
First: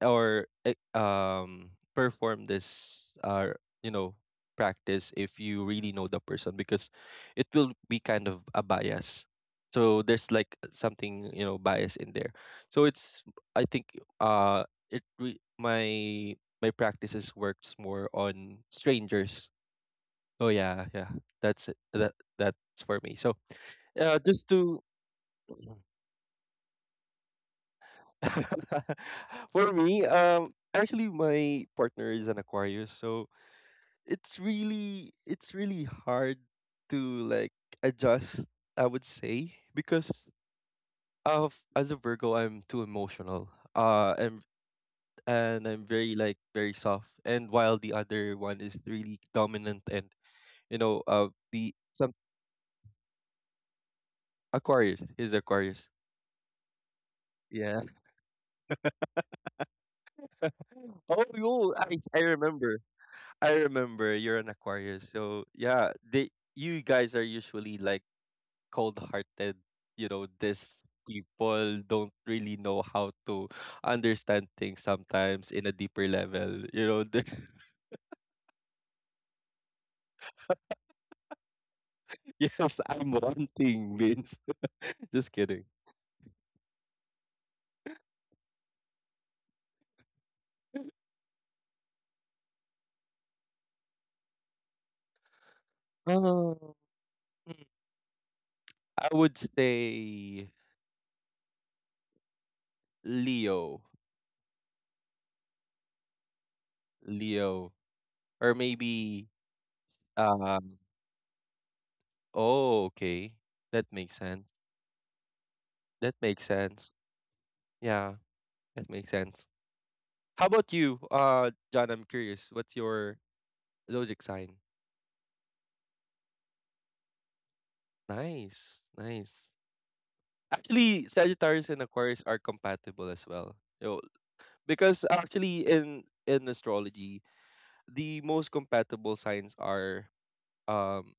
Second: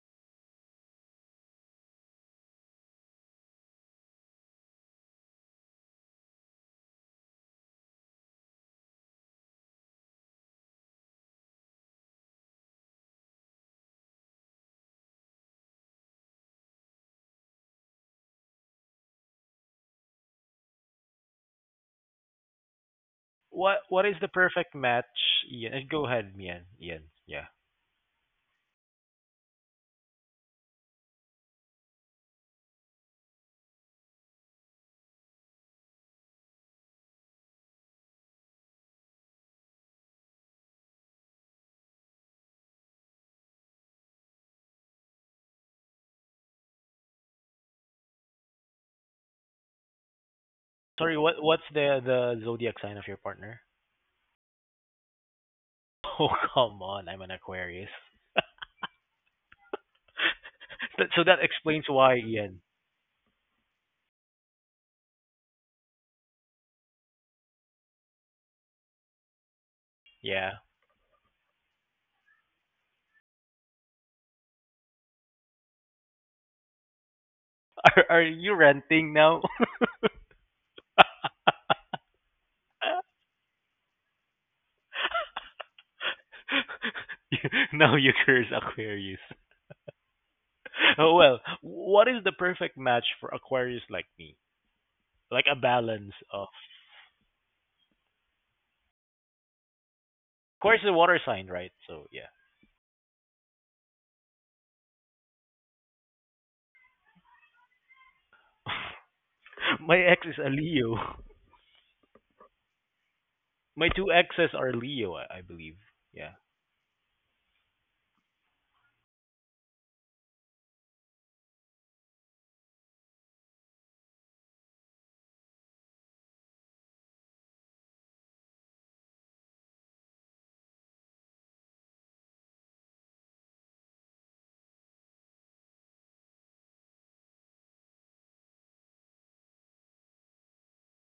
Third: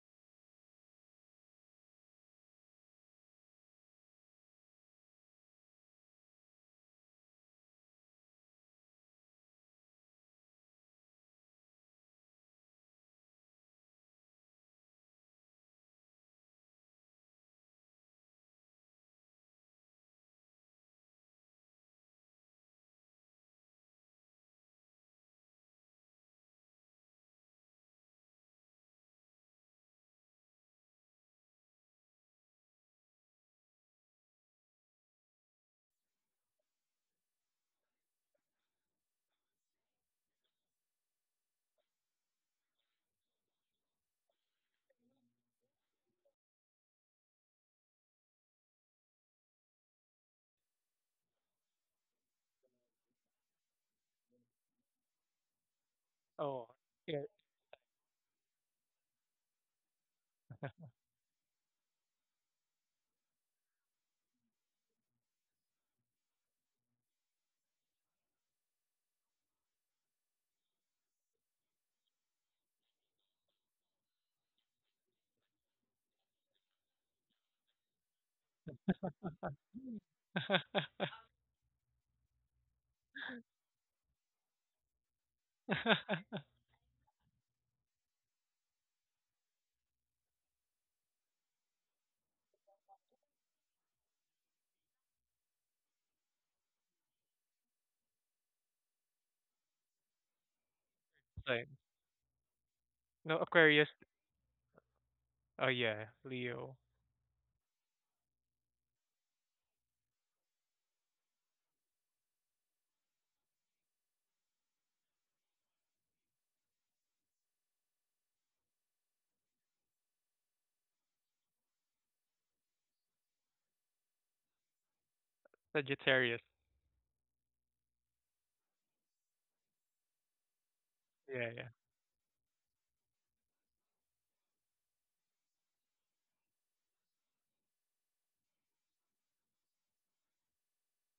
C: or eh, um perform this uh you know practice if you really know the person, because it will be kind of a bias. So there's like something you know bias in there. So it's, I think uh it re- my my practices works more on strangers. Oh, yeah, yeah, that's it. That that's for me. So
A: What What is
C: uh
A: the
C: just
A: perfect
C: to
A: match? Ian, uh, go ahead, Ian. Ian, yeah.
C: For me, um, actually, my partner is an Aquarius, so it's really it's really hard to like adjust, I would say. Because of as a Virgo, I'm too emotional. Uh, and and I'm very like very soft, and while the other one is really dominant and you know
A: Sorry,
C: uh
A: what what's
C: the
A: the
C: some
A: the zodiac sign of your partner?
C: Aquarius is Aquarius.
A: Oh,
B: Oh.
A: come on, I'm
B: Yeah.
A: an
C: Yeah.
A: Aquarius. That, so
C: Oh,
A: that
C: yo,
A: explains
C: I
A: why,
C: I
A: Ian.
C: remember. I remember you're an Aquarius, so yeah, they you guys are usually like cold-hearted. You know,
A: Yeah.
C: these people don't really know how to understand things sometimes in a deeper level. You know, the,
A: Are Are you renting now?
C: yes, I'm wanting means. Just kidding.
A: No, you curse Aquarius. Oh well, what is the perfect match for Aquarius like me? Like a balance of
C: Oh, I would say
A: Aquarius is a water sign,
B: Sign.
A: right? So yeah.
B: No
C: Leo,
B: Aquarius. Oh yeah, Leo.
C: Leo, or maybe
A: My ex is a
C: um.
A: Leo.
C: Oh, okay, that
A: My two
C: makes sense.
A: exes are Leo, I, I believe.
C: That
A: Yeah.
C: makes sense. Yeah, that makes sense. How about you, uh, John? I'm curious. What's your zodiac sign?
B: Sagittarius.
C: Nice, nice. Actually,
B: Yeah,
C: Sagittarius
B: yeah.
C: and Aquarius are compatible as well. So, because actually in in astrology, the most compatible signs are um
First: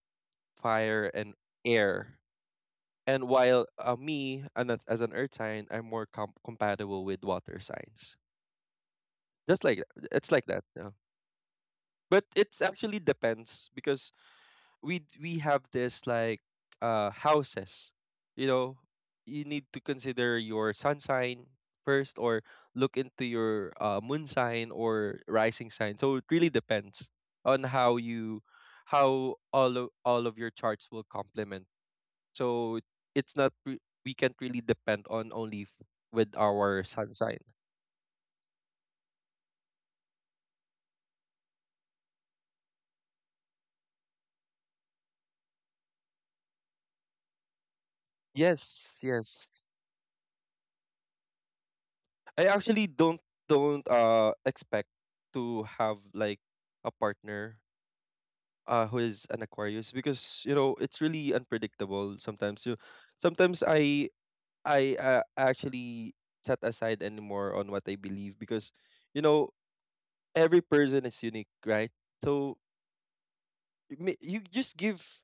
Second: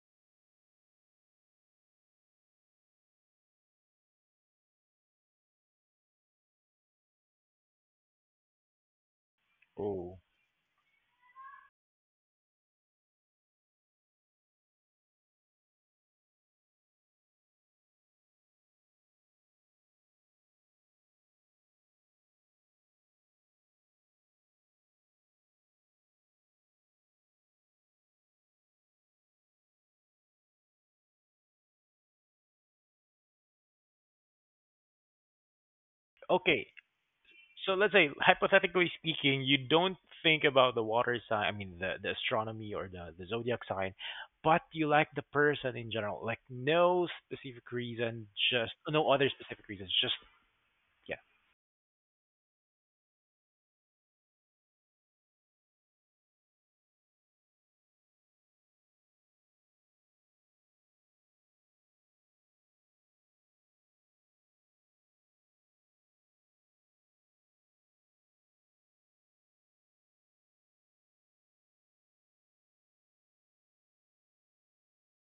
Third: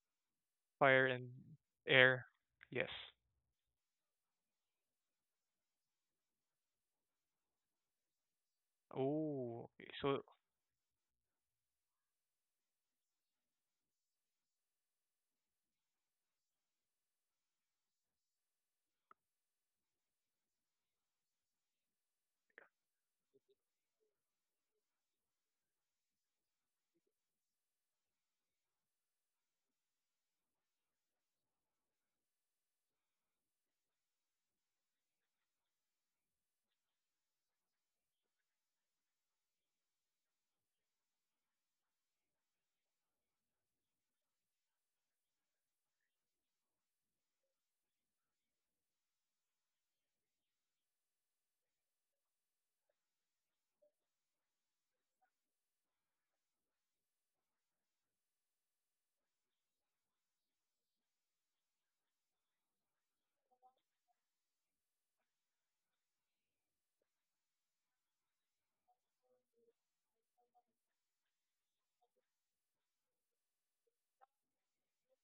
B: Fire
C: fire
B: and
C: and air.
B: air. Yes.
C: And while uh, me and as as an earth sign, I'm more com- compatible with water signs. Just
B: Oh.
C: like
B: Okay.
C: that.
A: Oh.
B: So.
C: It's like that. Yeah. But it's actually depends, because we d- we have this like uh houses, you know. You need to consider your sun sign first, or look into your uh, moon sign or rising sign. So it really depends on how you how all of, all of your charts will complement. So it's not re- we can't really depend on only f- with
A: Okay.
C: our sun sign.
A: So let's say, hypothetically speaking, you don't think about the water sign, I mean, the, the astronomy or the, the zodiac sign, but you like the person in general. Like, no specific reason, just
C: Yes,
A: no other
C: yes,
A: specific reasons, just yeah,
C: I actually don't don't uh expect to have like a partner uh who is an Aquarius, because you know it's really unpredictable. Sometimes you sometimes I I uh, actually set aside anymore on what I believe, because you know every person is unique, right? So you may- you just give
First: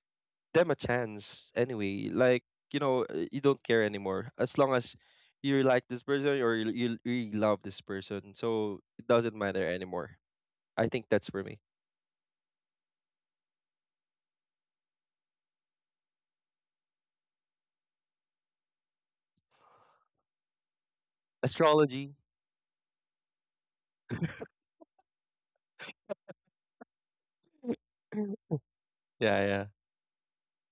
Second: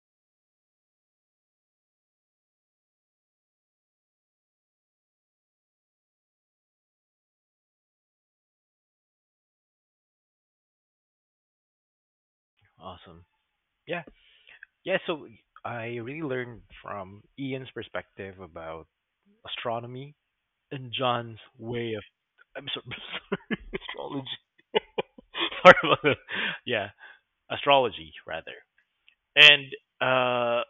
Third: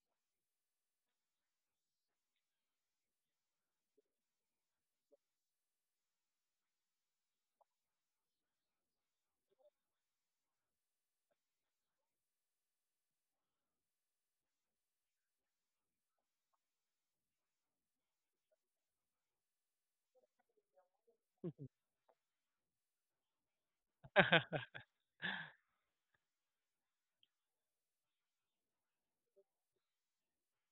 C: them a chance anyway, like, you know, uh, you don't care anymore, as long as you like this person or you, you really love this person, so it doesn't matter anymore. I think that's for me.
A: awesome. Yeah. Yeah, so I really learned from Ian's perspective about astronomy and John's way of,
C: Astrology.
A: I'm so, sorry, astrology. Sorry about that. Yeah, astrology rather.
C: Yeah, yeah.
A: And uh,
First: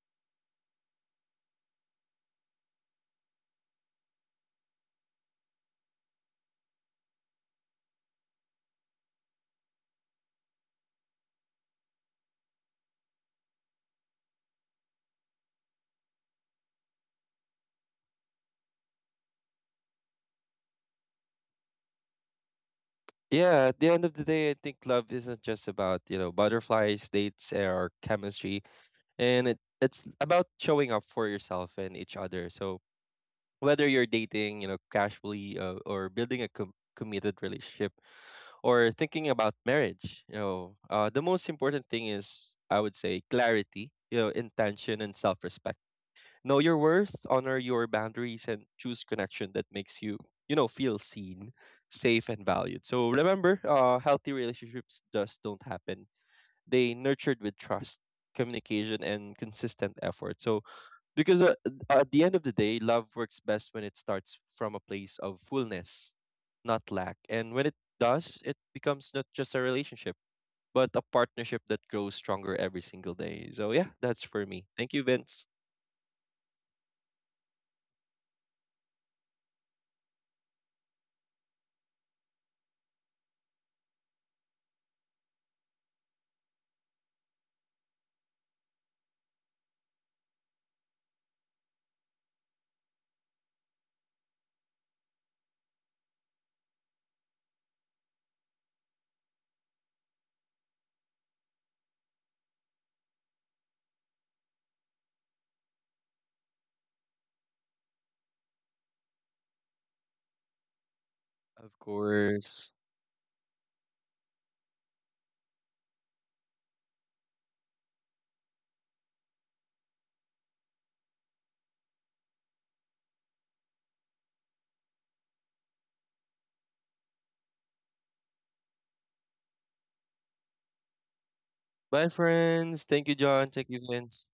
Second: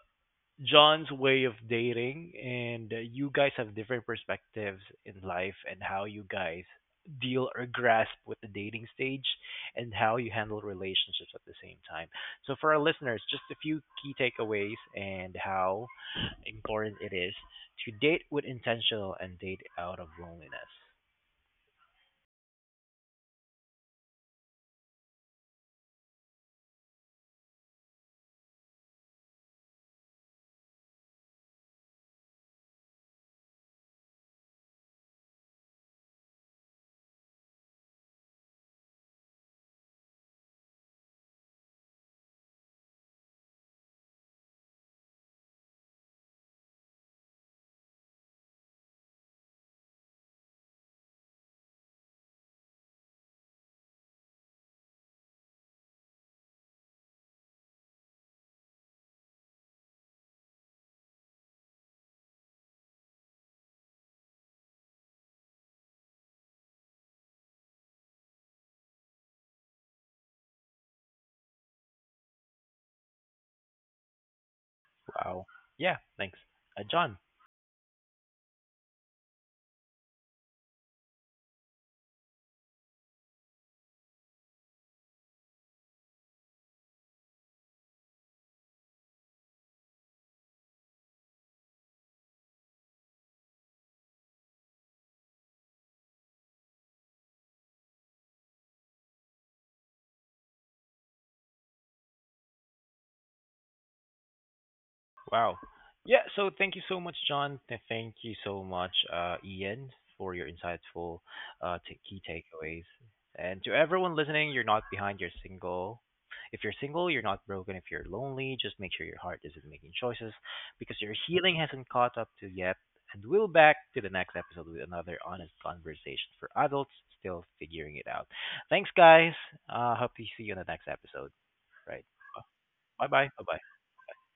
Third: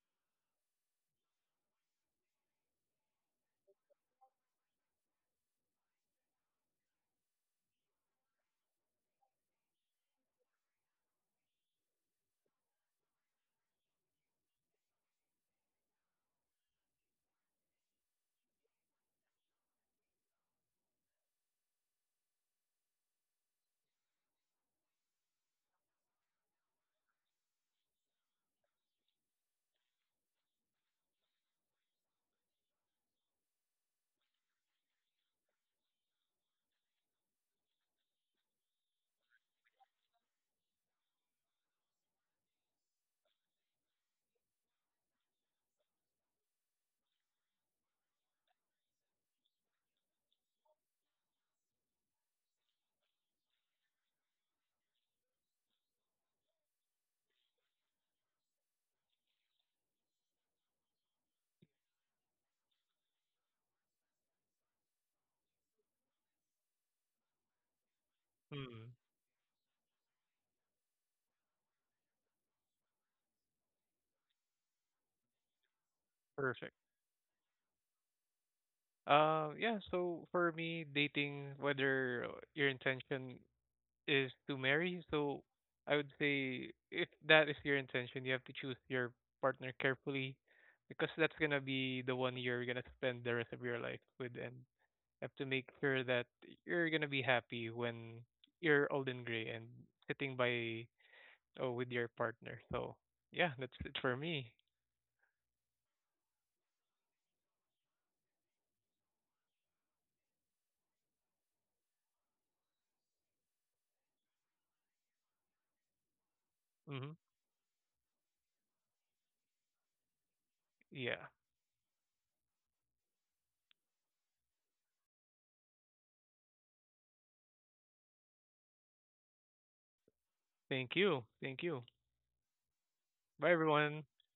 A: John's way of dating, and uh, you guys have different perspectives in life and how you guys deal or grasp with the dating stage and how you handle relationships at the same time. So, for our listeners, just a few key takeaways and how important it is to date with intentional and date out of loneliness.
C: Yeah, at the end of the day, I think love isn't just about, you know, butterflies, dates, or chemistry. And it, it's about showing up for yourself and each other. So whether you're dating, you know, casually, uh, or building a com- committed relationship or thinking about marriage, you know, uh, the most important thing is, I would say, clarity, you know, intention and self respect. Know your worth, honor your boundaries, and choose connection that makes you, you know, feel seen, safe, and valued. So remember, uh, healthy relationships just don't happen. They nurtured with trust, communication, and consistent effort. So because uh, at the end of the day, love works best when it starts from a place of fullness, not lack. And when it does, it
B: Hmm.
C: becomes not just a relationship, but a partnership that grows stronger every single day. So yeah, that's for me. Thank you,
A: Wow.
C: Vince.
A: Yeah, thanks.
B: Perfect.
A: Uh, John,
B: Uh, yeah, so for me, dating, whether your intention is to marry, so I would say if that is your intention, you have to choose your partner carefully because that's gonna be the one you're gonna spend the rest of your life with, and you have to make sure that you're gonna be happy when you're old and gray and sitting by oh with your partner. So yeah, that's it for me.
A: wow. Yeah, so thank you so much, John. Th- Thank you so much, uh, Ian, for your insightful
C: Of
A: uh, t- key
C: course.
A: takeaways. And to everyone listening, you're not behind, you're single. If you're
B: Mm-hmm.
A: single, you're not broken. If you're lonely, just make sure your heart isn't making choices because your
B: Yeah.
A: healing hasn't caught up to yet. And we'll back to the next episode with another honest conversation for adults still figuring it out. Thanks, guys. Uh, hope to see you in the next
B: Thank you.
A: episode.
B: Thank you.
A: Right.
C: Bye, friends.
A: Bye
C: Thank you,
A: bye. Bye
C: John.
B: Bye,
C: Thank
A: bye.
C: you,
B: everyone.
C: Vince.